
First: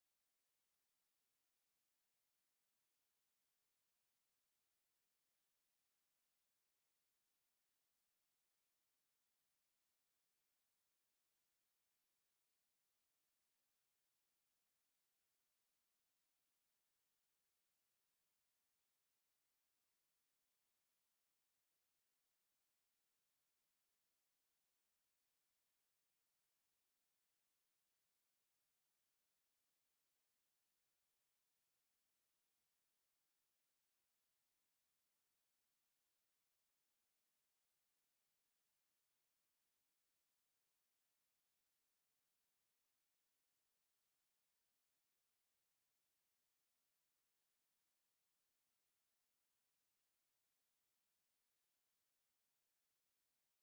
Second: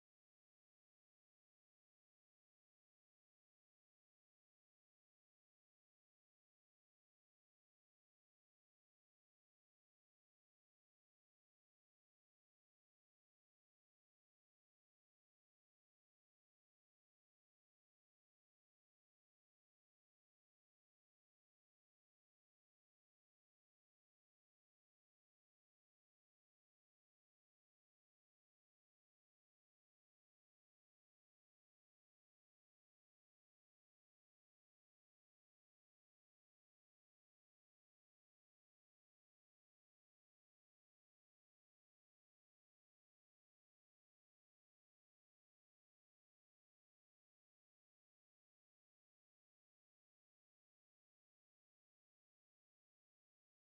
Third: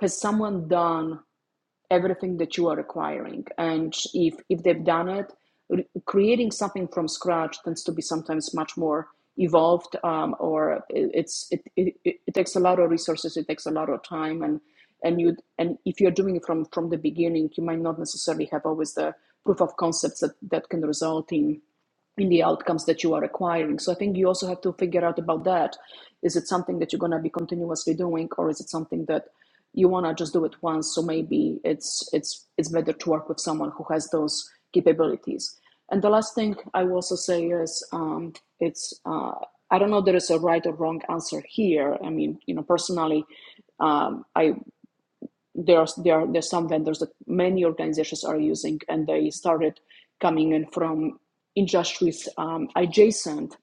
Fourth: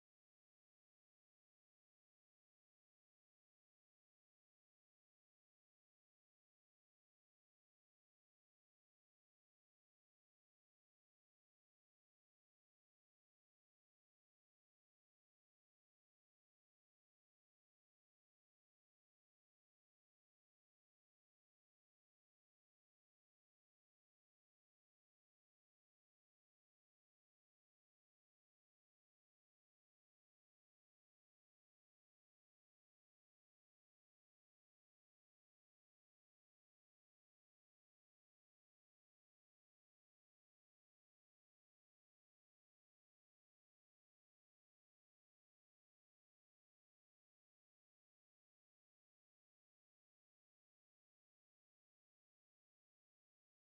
[SPEAKER 2] has someone done everything that you are requiring. And if if they've done it, creating something from scratch tends to be sometimes much more evolved, um, or it, it's it it it takes a lot of resources, it takes a lot of time, and and you and if you're doing it from from the beginning, you might not necessarily have always the proof of concepts that that can result in in the outcomes that you are acquiring. So I think you also have to figure out about that. Is it something that you're going to be continuously doing, or is it something that you want to just do it once so maybe it's it's it's better to work with someone who has those capabilities and the last thing i will also say is um, it's uh, i don't know there is a right or wrong answer here i mean you know personally um, i there are there are there's some vendors that many organizations are using, and they started coming in from industries um, adjacent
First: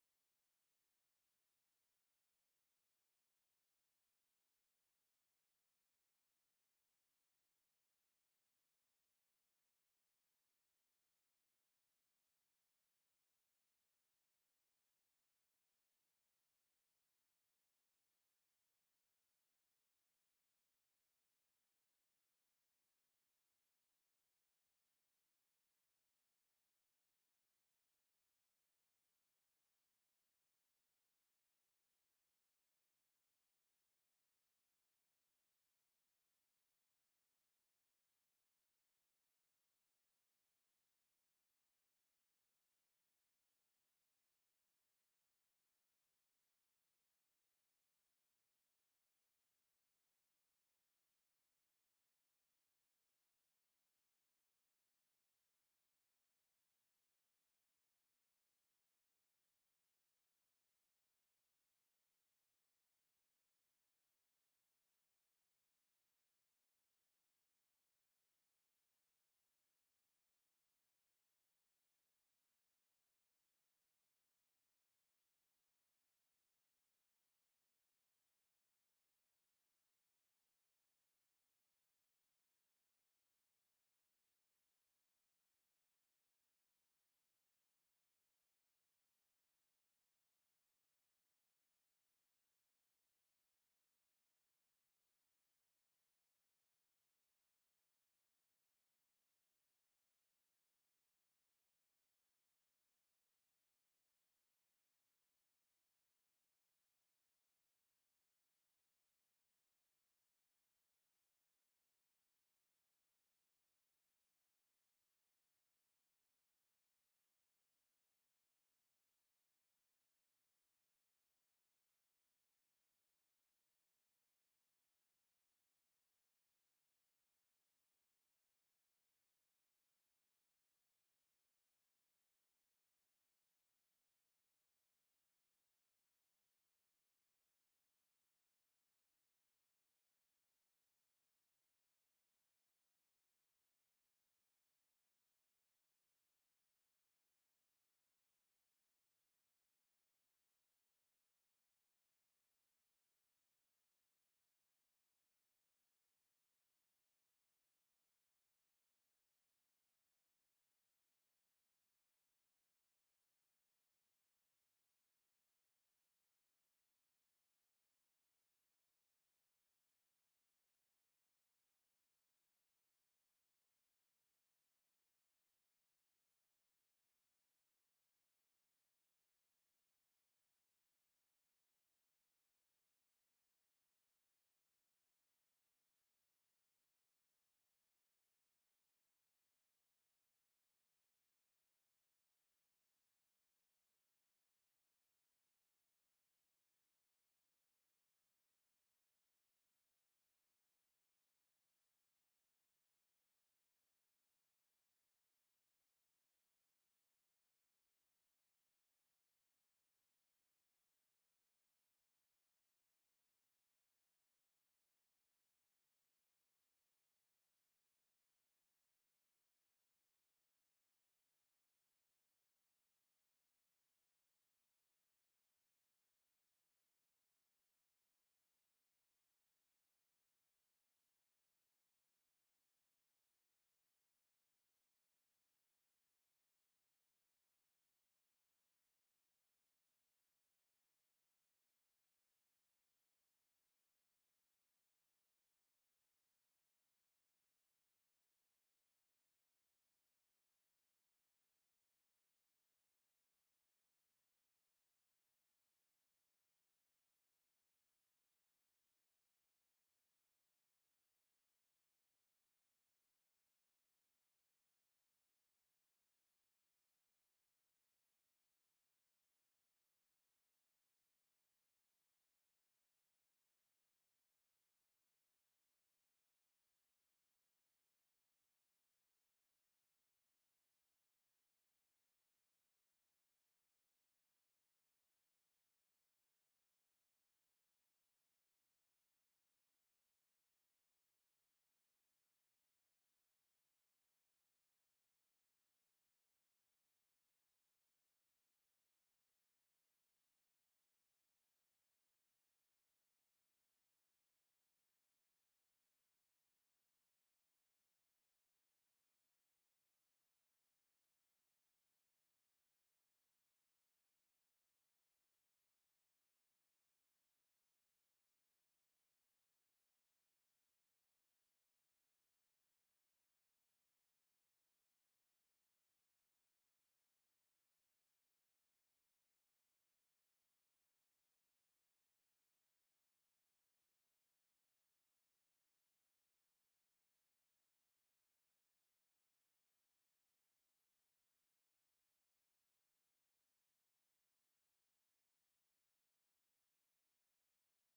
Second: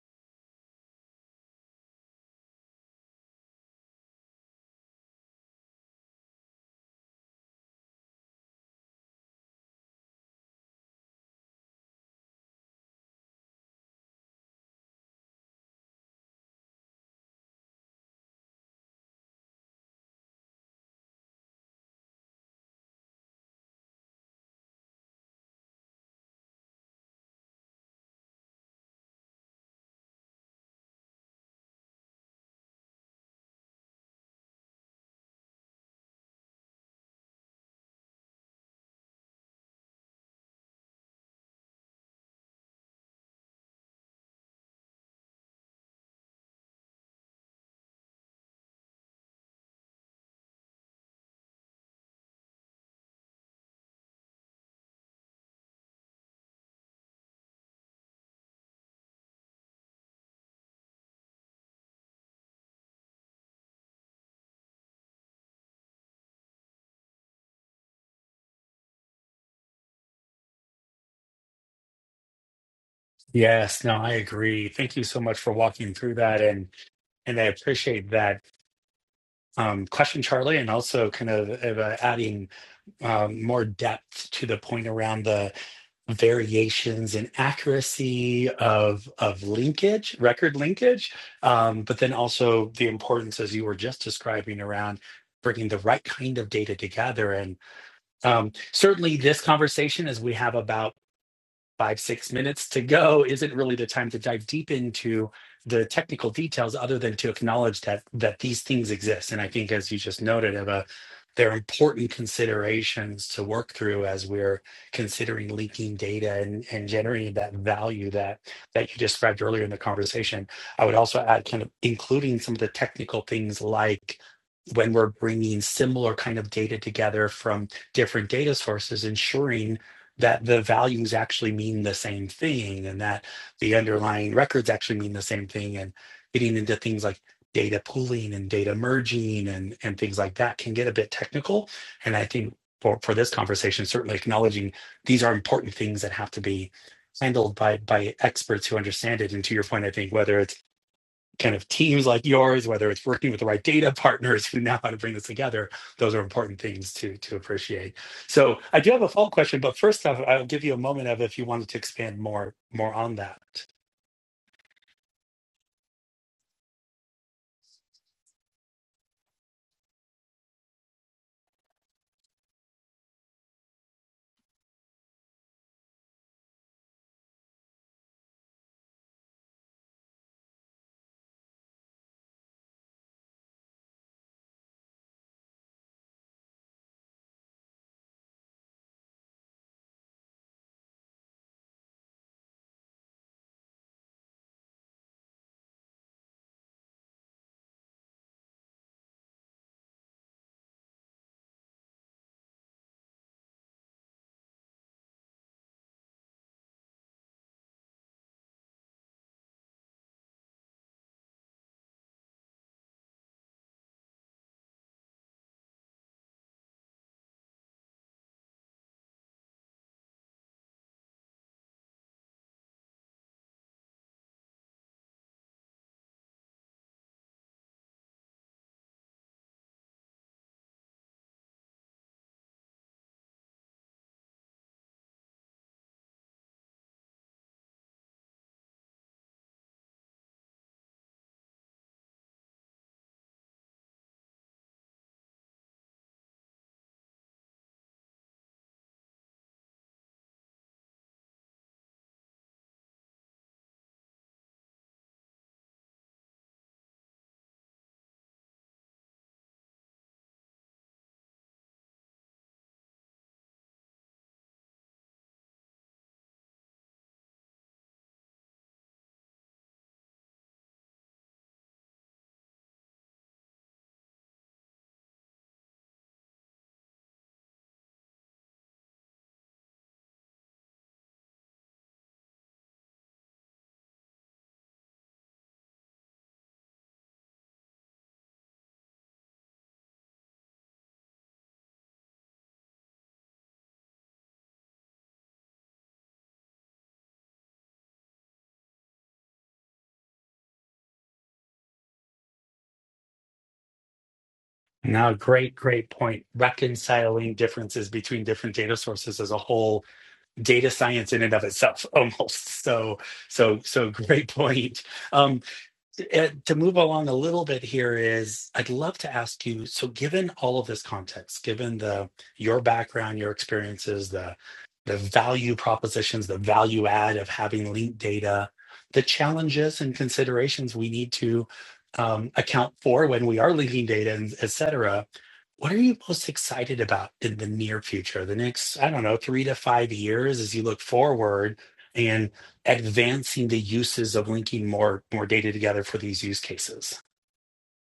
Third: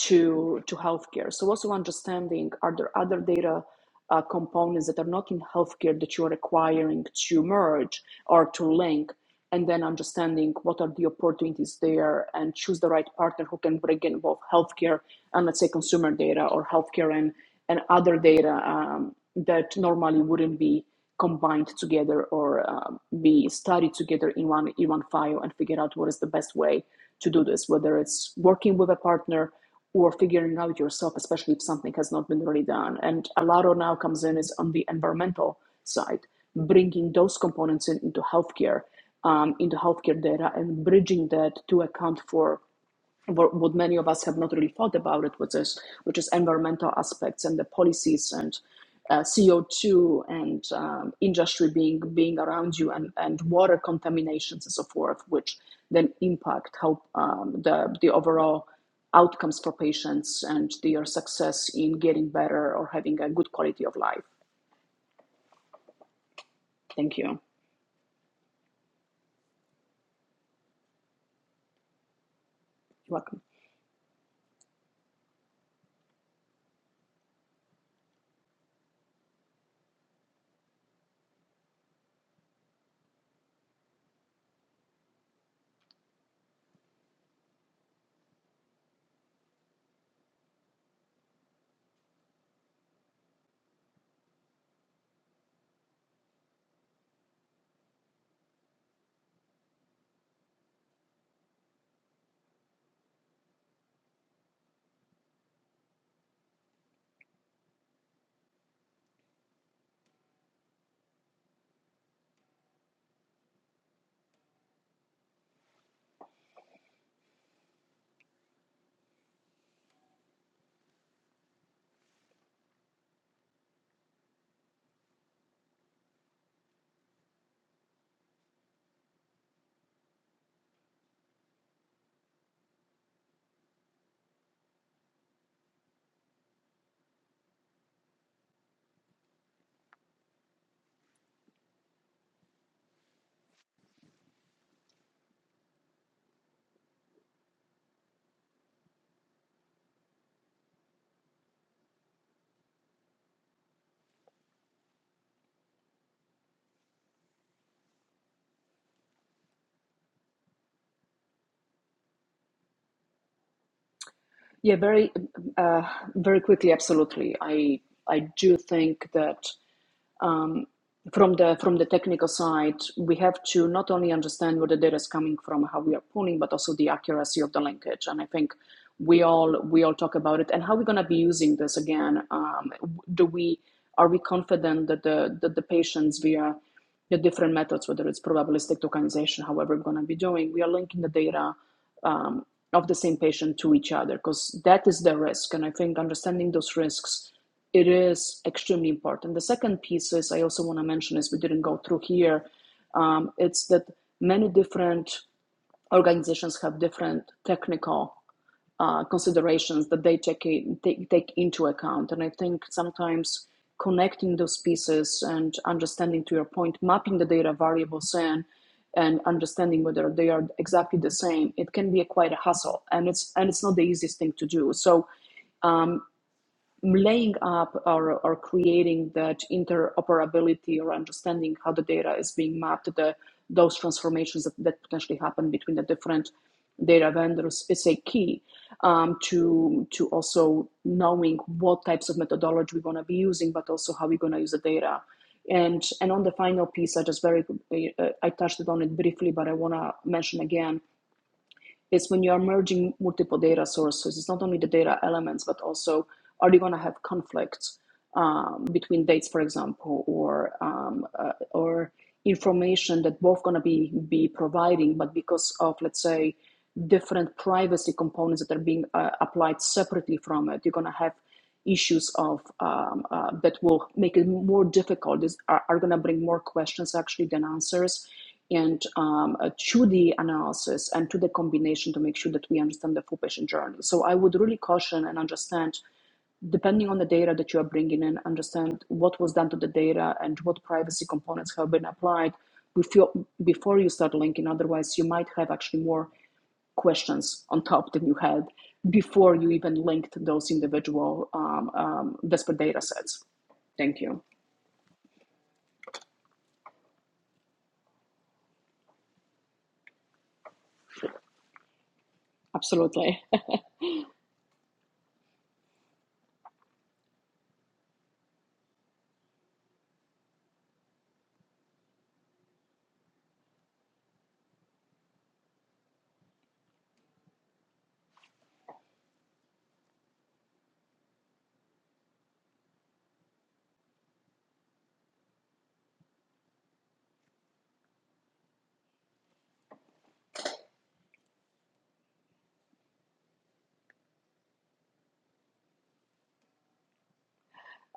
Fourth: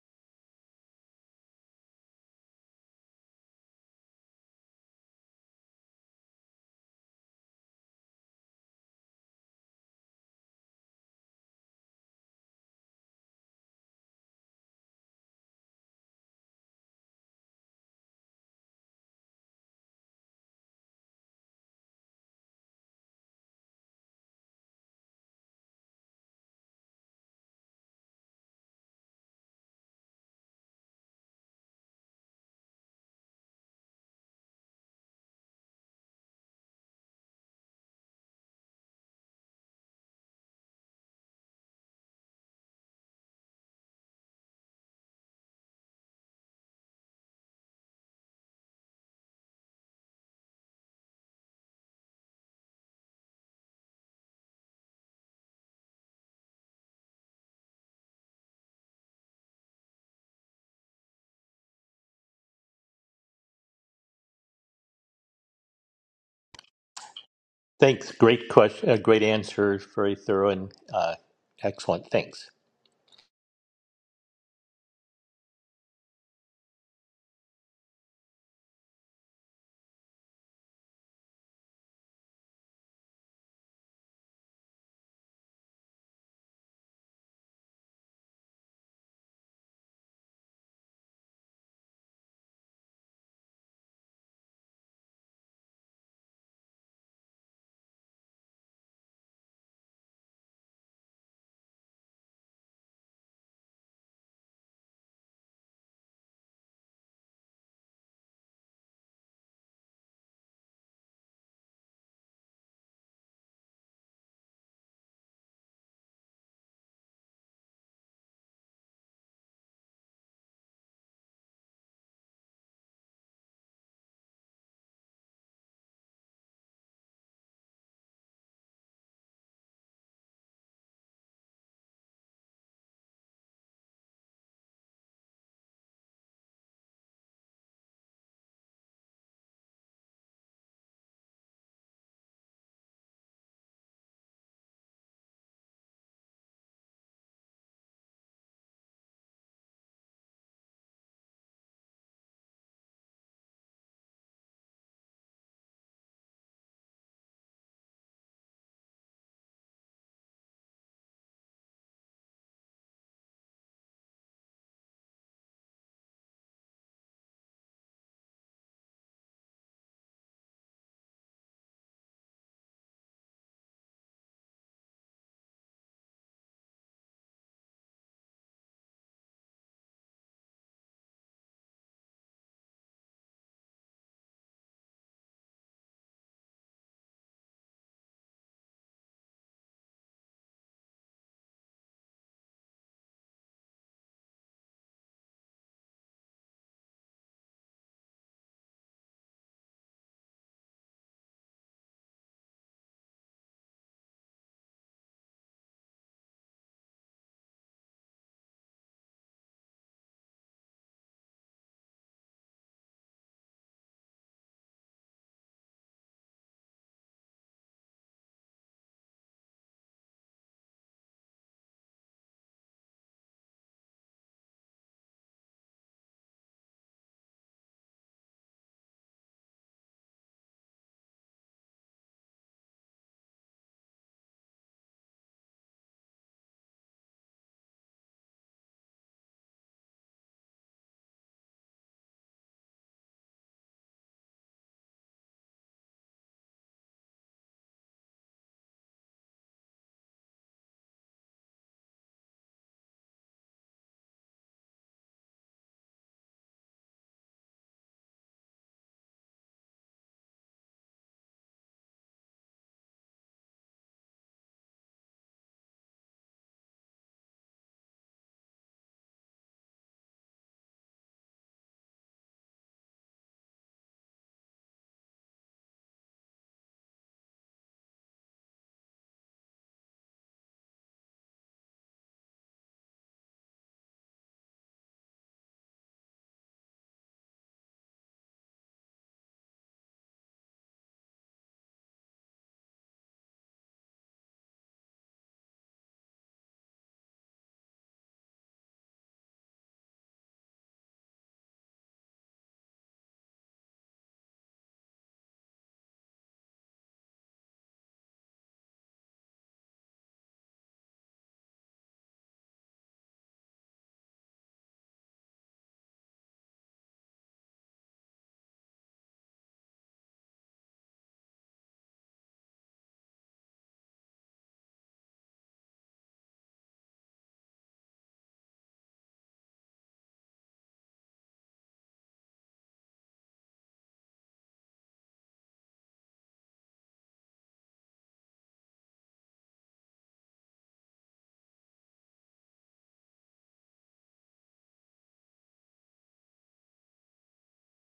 [SPEAKER 2] to to healthcare. So also understanding are there other data uh, components that are not in healthcare that you are requiring to merge or to link and then understanding what are the opportunities there and choose the right partner who can bring in both healthcare and let's say consumer data or healthcare and, and other data um, that normally wouldn't be combined together or um, be studied together in one in one file and figure out what is the best way to do this whether it's working with a partner or figuring out yourself, especially if something has not been really done. And a lot of now comes in is on the environmental side, bringing those components in, into healthcare, um, into healthcare data, and bridging that to account for what many of us have not really thought about it, which is which is environmental aspects and the policies and uh, CO two and um, industry being being around you and, and water contaminations and so forth, which then impact how um, the the overall outcomes for patients and their success in getting better or having a good quality of life. Thank you. You're
[SPEAKER 4] Thanks. Great question. Uh, great answer. Very thorough and uh, excellent. Thanks.
[SPEAKER 2] welcome.
[SPEAKER 1] Yes, no, I agree. Thank you so much for walking through that, and and I appreciate that um, question, Charlie, and also kind of uh, adding um, more depth to the point around the variations in accuracy of of linkage, record linkage, um, but then also the importance, as you were just describing, around bringing the right kind of data together. And um, certainly, this conversation, as we have about five, six minutes to go isn't really the time to dive deep into the technical details other than to acknowledge that that these things exist. And I think as you just noted, Eva, they're important considerations to work through as we're considering linking data and, and generating that value that that you described earlier in the conversation. I would also add kind of including some of the technical things like when we're bringing similar kind of data together from different data sources, ensuring that the values actually mean the same thing and that the underlying records actually mean the same thing and getting into things like data pooling and data merging and, and things like that can get a bit technical and i think for, for this conversation certainly acknowledging these are important things that have to be handled by by experts who understand it and to your point i think whether it's kind of teams like yours, whether it's working with the right data <laughs> partners who know how to bring this together, those are important things to to appreciate. So I do have a follow-up question, but first off, I'll give you a moment of if you wanted to expand more more on that.
[SPEAKER 2] Yeah, very uh, very quickly. Absolutely, I I do think that. um, from the from the technical side, we have to not only understand where the data is coming from, how we are pulling, but also the accuracy of the linkage. And I think we all we all talk about it and how we're going to be using this again. Um, do we are we confident that the that the patients via the different methods, whether it's probabilistic tokenization, however we're going to be doing, we are linking the data um, of the same patient to each other because that is the risk and i think understanding those risks it is extremely important the second piece is i also want to mention is we didn't go through here um, it's that many different organizations have different technical uh, considerations that they take, in, take take into account. And I think sometimes connecting those pieces and understanding, to your point, mapping the data variables in and understanding whether they are exactly the same, it can be a quite a hassle, and it's and it's not the easiest thing to do. So laying up or, or creating that interoperability or understanding how the data is being mapped, the, those transformations that, that potentially happen between the different data vendors is a key um, to to also knowing what types of methodology we're going to be using, but also how we're going to use the data. And and on the final piece, I just very uh, I touched on it briefly, but I want to mention again is when you are merging multiple data sources, it's not only the data elements, but also are you going to have conflicts um, between dates, for example, or um, uh, or information that both going to be be providing, but because of let's say different privacy components that are being uh, applied separately from it, you're going to have issues of um, uh, that will make it more difficult. Is are, are going to bring more questions actually than answers and um, uh, to the analysis and to the combination to make sure that we understand the full patient journey. So I would really caution and understand, depending on the data that you are bringing in, understand what was done to the data and what privacy components have been applied before, before you start linking. Otherwise, you might have actually more questions on top than you had before you even linked those individual um, um, disparate data sets. Thank you.
[SPEAKER 1] Now, great, great point. Reconciling differences between different data sources as a whole, data science in and of itself, <laughs> almost. So,
[SPEAKER 2] Absolutely.
[SPEAKER 1] so, so great point. Um, uh, to move along a little bit here is I'd love to ask you, so given all of this context, given the your background, your experiences, the the value propositions, the value add of having linked data, the challenges and considerations we need to um, account for when we are linking data and et cetera, what are you most excited about in the near future, the next, I don't know, three to five years as you look forward? and advancing the uses of linking more more data together for these use cases.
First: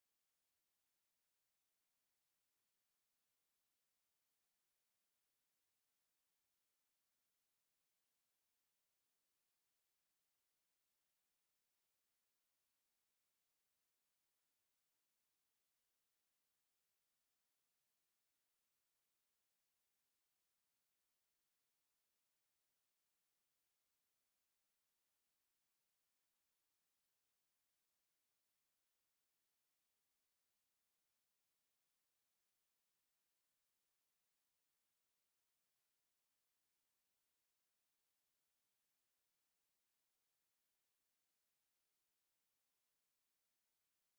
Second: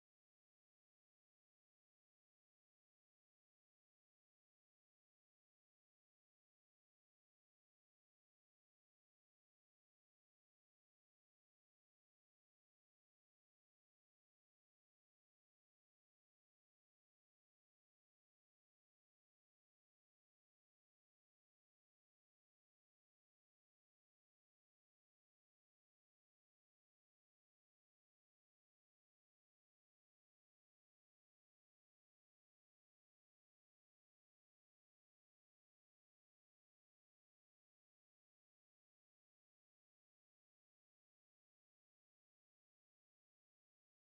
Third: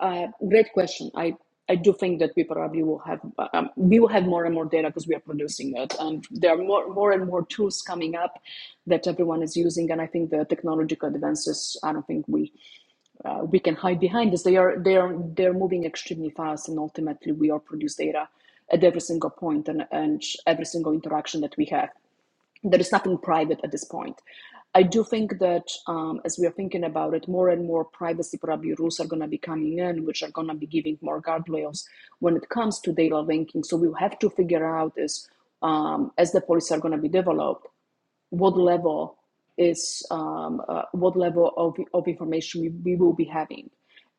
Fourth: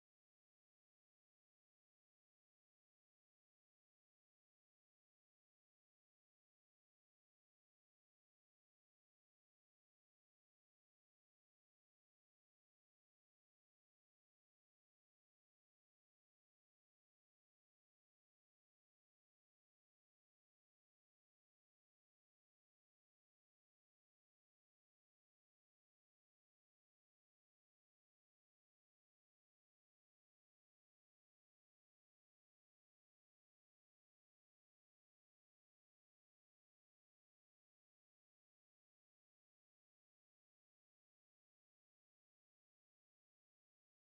[SPEAKER 2] Uh, great question. I, I do think that we probably will have um, we will have more and more data because we are producing it, and there are more more and more tools coming up that everyone is using. And I think the technological advances. I don't think we uh, we can hide behind this. They are they are they're moving extremely fast, and ultimately we are produce data at every single point and, and every single interaction that we have there is nothing private at this point. I do think that um, as we are thinking about it, more and more privacy probably rules are going to be coming in, which are going to be giving more guardrails when it comes to data linking. So we have to figure out is um, as the policies are going to be developed, what level is um, uh, what level of, of information we, we will be having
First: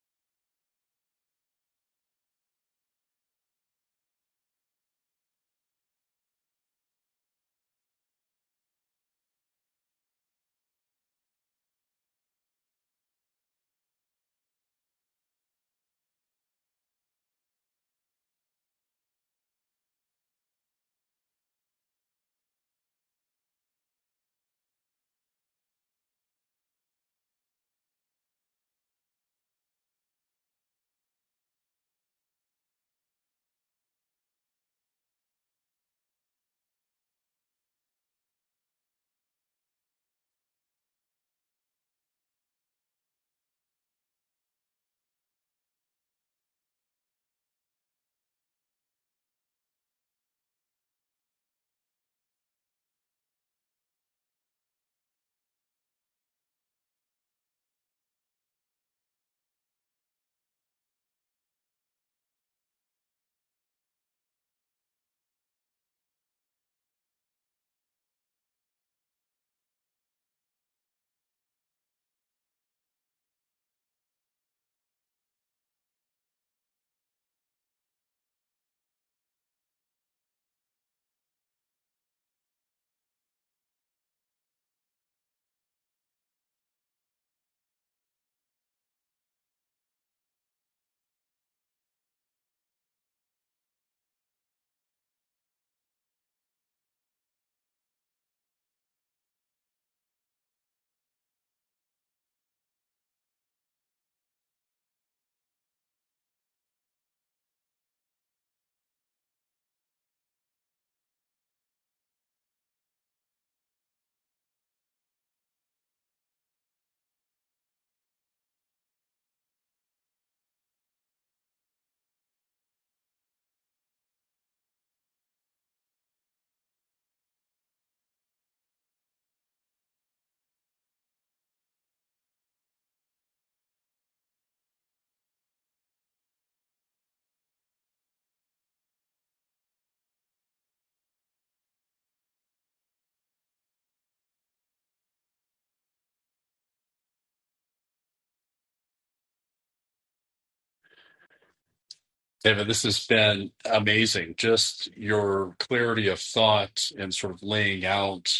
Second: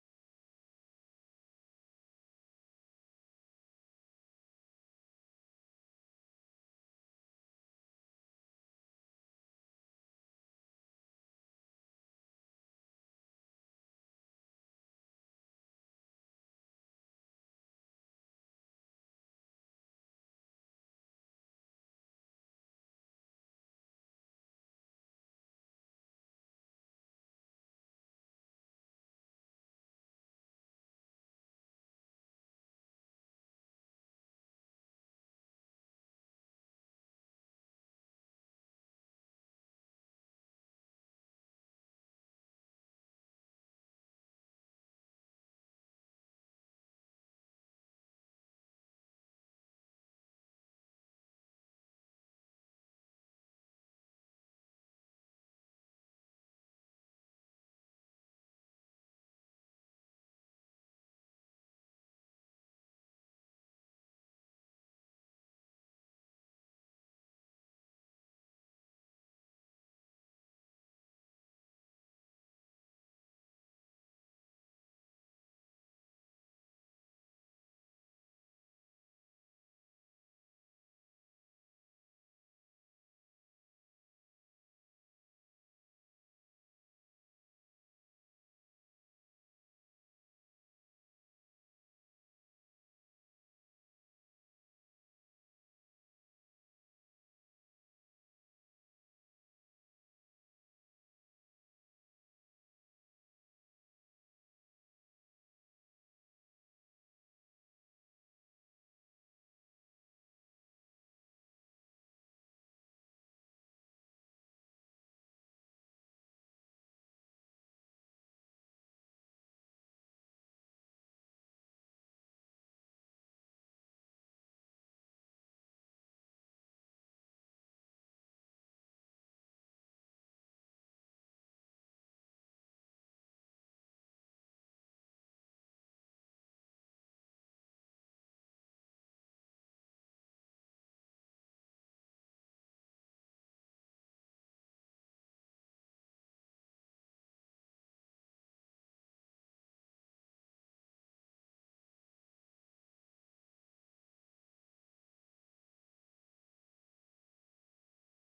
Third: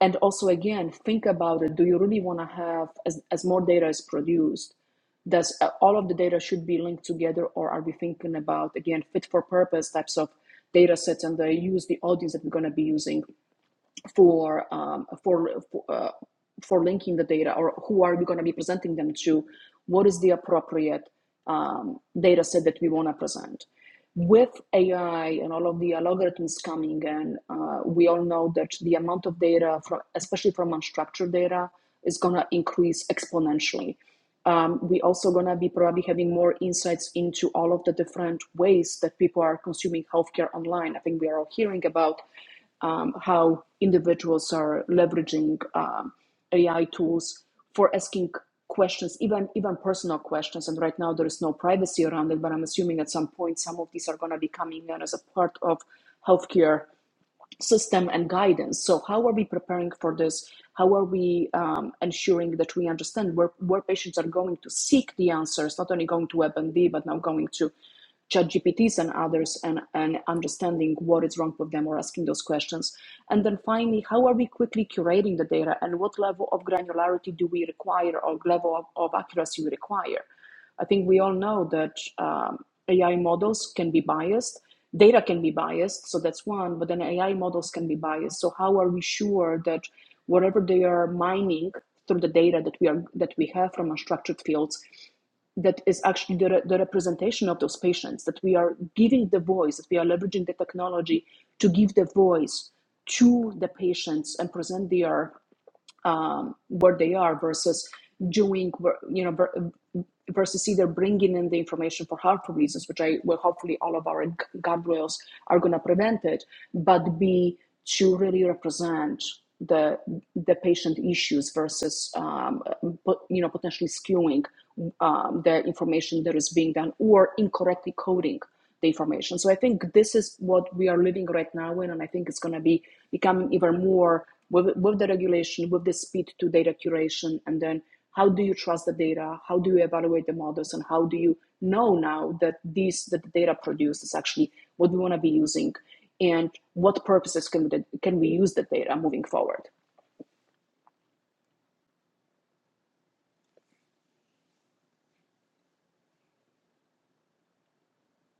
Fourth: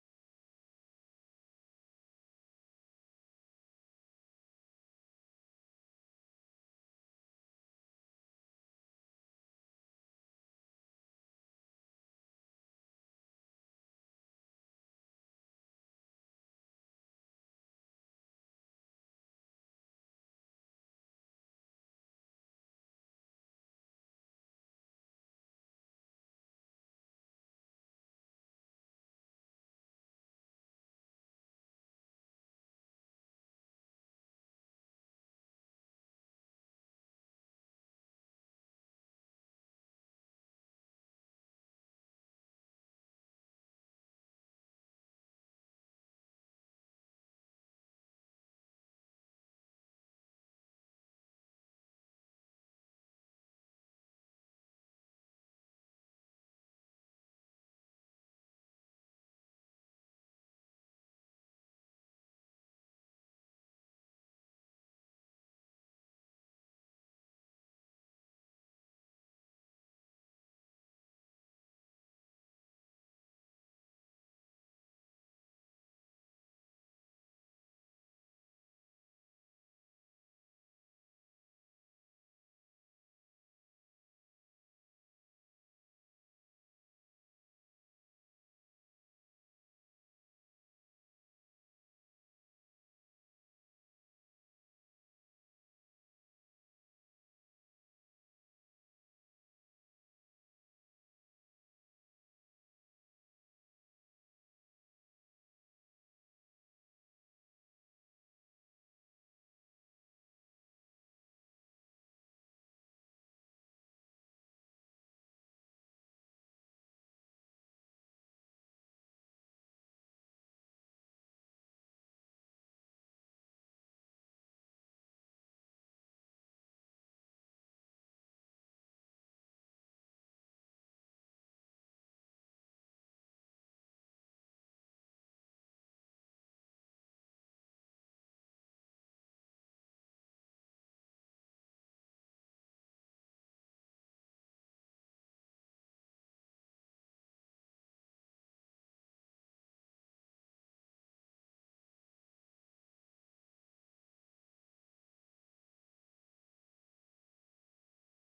[SPEAKER 2] and also again think about it do you really want to have as, as more data is produced does uh, all of the data should be linked together or are we thinking about again fit for purpose types of data sets and the use the audience that we're going to be using for um, for for, uh, for linking the data, or who are we going to be presenting them to? What is the appropriate um, data set that we want to present? With AI and all of the algorithms coming in, uh, we all know that the amount of data, from, especially from unstructured data, is going to increase exponentially. Um, we also going to be probably having more insights into all of the different ways that people are consuming healthcare online. I think we are all hearing about um, how individuals are leveraging um, AI tools for asking questions, even even personal questions. And right now there is no privacy around it, but I'm assuming at some point some of these are going to be coming in as a part of healthcare system and guidance. So, how are we preparing for this? How are we um, ensuring that we understand where, where patients are going to seek the answers, not only going to WebMD, but now going to ChatGPTs and others, and, and understanding what is wrong with them or asking those questions? And then finally, how are we quickly curating the data and what level of granularity do we require or level of, of accuracy we require? I think we all know that um, AI models can be biased, data can be biased, so that's one, but then AI models can be biased. So how are we sure that whatever they are mining through the data that we are that we have from unstructured fields, that is actually the, re- the representation of those patients, that we are giving the voice, that we are leveraging the technology to give the voice to the patients and present their um, where they are versus doing you know versus either bringing in the information for harmful reasons, which I well hopefully all of our g- guardrails are going to prevent it, but be to really represent the the patient issues versus um, you know potentially skewing um, the information that is being done or incorrectly coding the information. So I think this is what we are living right now in, and I think it's going to be becoming even more with, with the regulation, with the speed to data curation, and then how do you trust the data? How do you evaluate the models, and how do you know now that these that the data produced is actually what we want to be using, and what purposes can we, can we use the data moving forward?
[SPEAKER 3] David, this has been amazing. Just your clarity of thought and sort of laying out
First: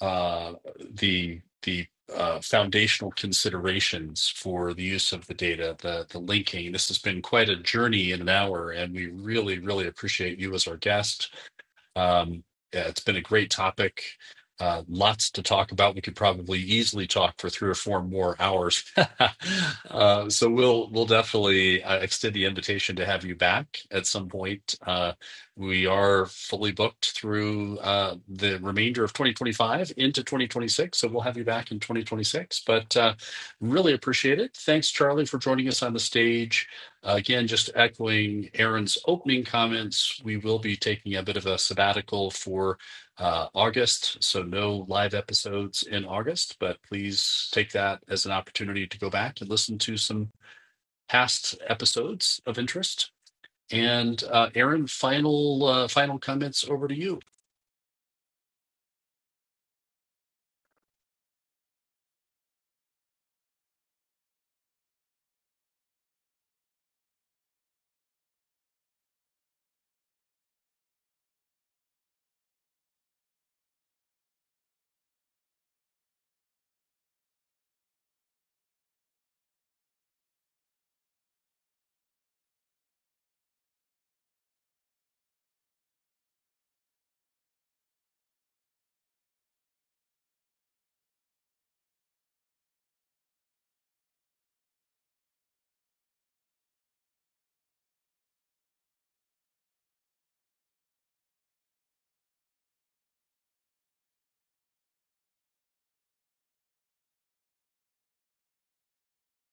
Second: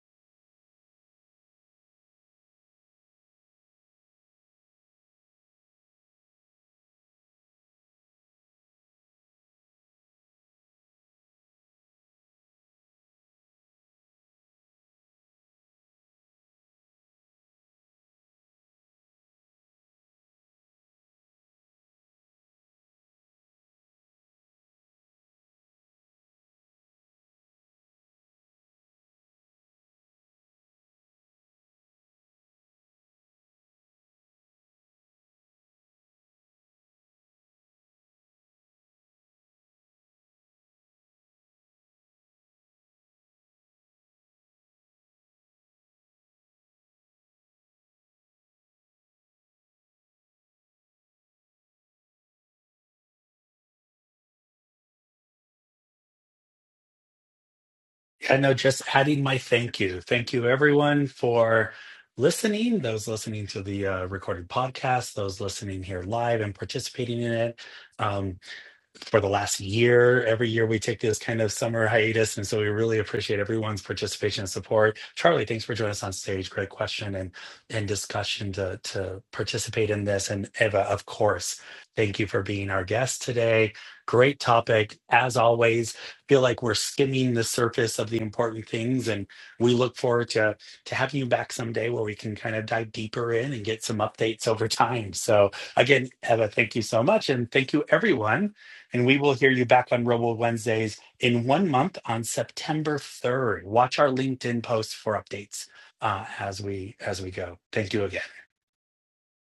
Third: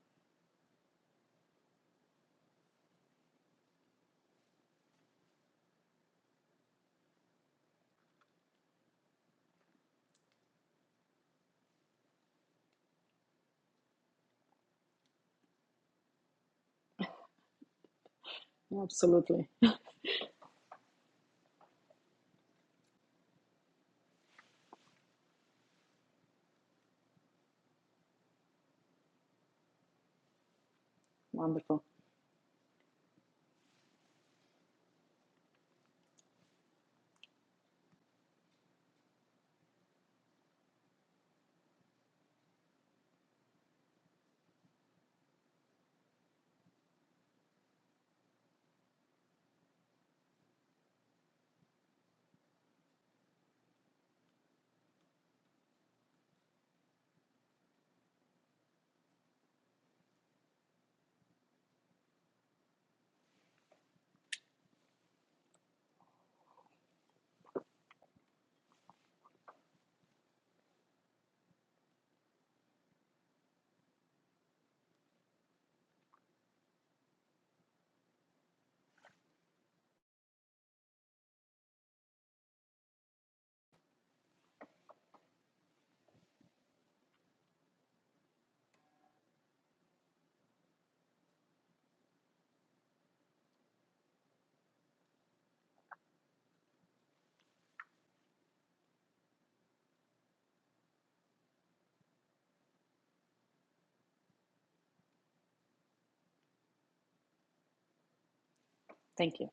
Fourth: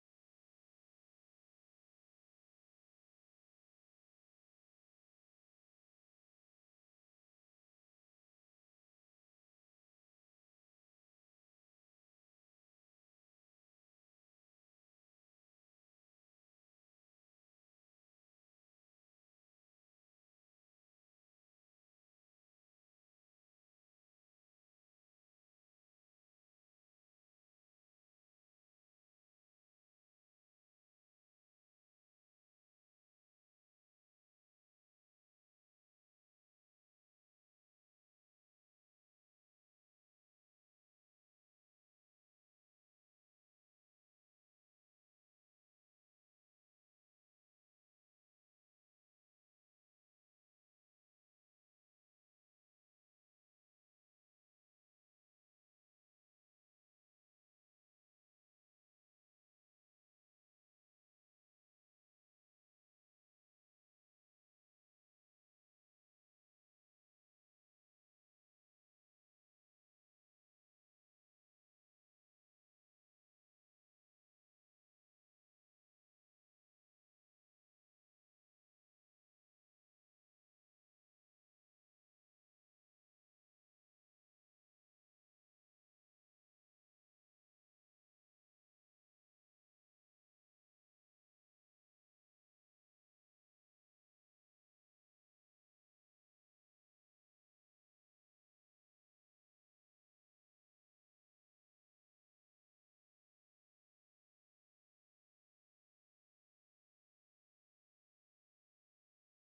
[SPEAKER 3] uh, the the uh, foundational considerations for the use of the data, the the linking. This has been quite a journey in an hour, and we really, really appreciate you as our guest Um, yeah, it's been a great topic. Uh, lots to talk about. We could probably easily talk for three or four more hours.
[SPEAKER 2] Absolutely
[SPEAKER 3] <laughs> uh, so we'll we'll definitely uh, extend the invitation to have you back at some point. Uh, we are fully booked through uh, the remainder of 2025 into 2026, so we'll have you back in
[SPEAKER 2] wonderful.
[SPEAKER 3] 2026. But uh, really appreciate it. Thanks, Charlie, for joining us on the stage. Again, just echoing Aaron's opening comments, we will be taking a bit of a sabbatical for uh, August. So, no live episodes in August, but please take that as an opportunity to go back and listen to some past episodes of interest. And uh, Aaron, final uh, final comments over to you.
[SPEAKER 1] I know just adding my thank you. Thank you everyone for listening, those listening to the uh, recorded podcast, those listening here live and participating in it. Um, for the last year. Every year we take this kind of summer hiatus. And so we really appreciate everyone's participation and support. Charlie, thanks for joining us on stage. Great question and, and discussion to, to participate in this. And Eva, of course, thank you for being our guest today. Great topic. As always, feel like we're skimming the surface of the important things. And we look forward to, to having you back someday where we can kind of dive deeper in and get some updates over time. So again, Eva, thank you so much. And thank you everyone and we will hear you back on Robo Wednesdays in one month on September 3rd. Watch our LinkedIn posts for updates uh, as we as we go. Thank you again.
[SPEAKER 2] Thank you.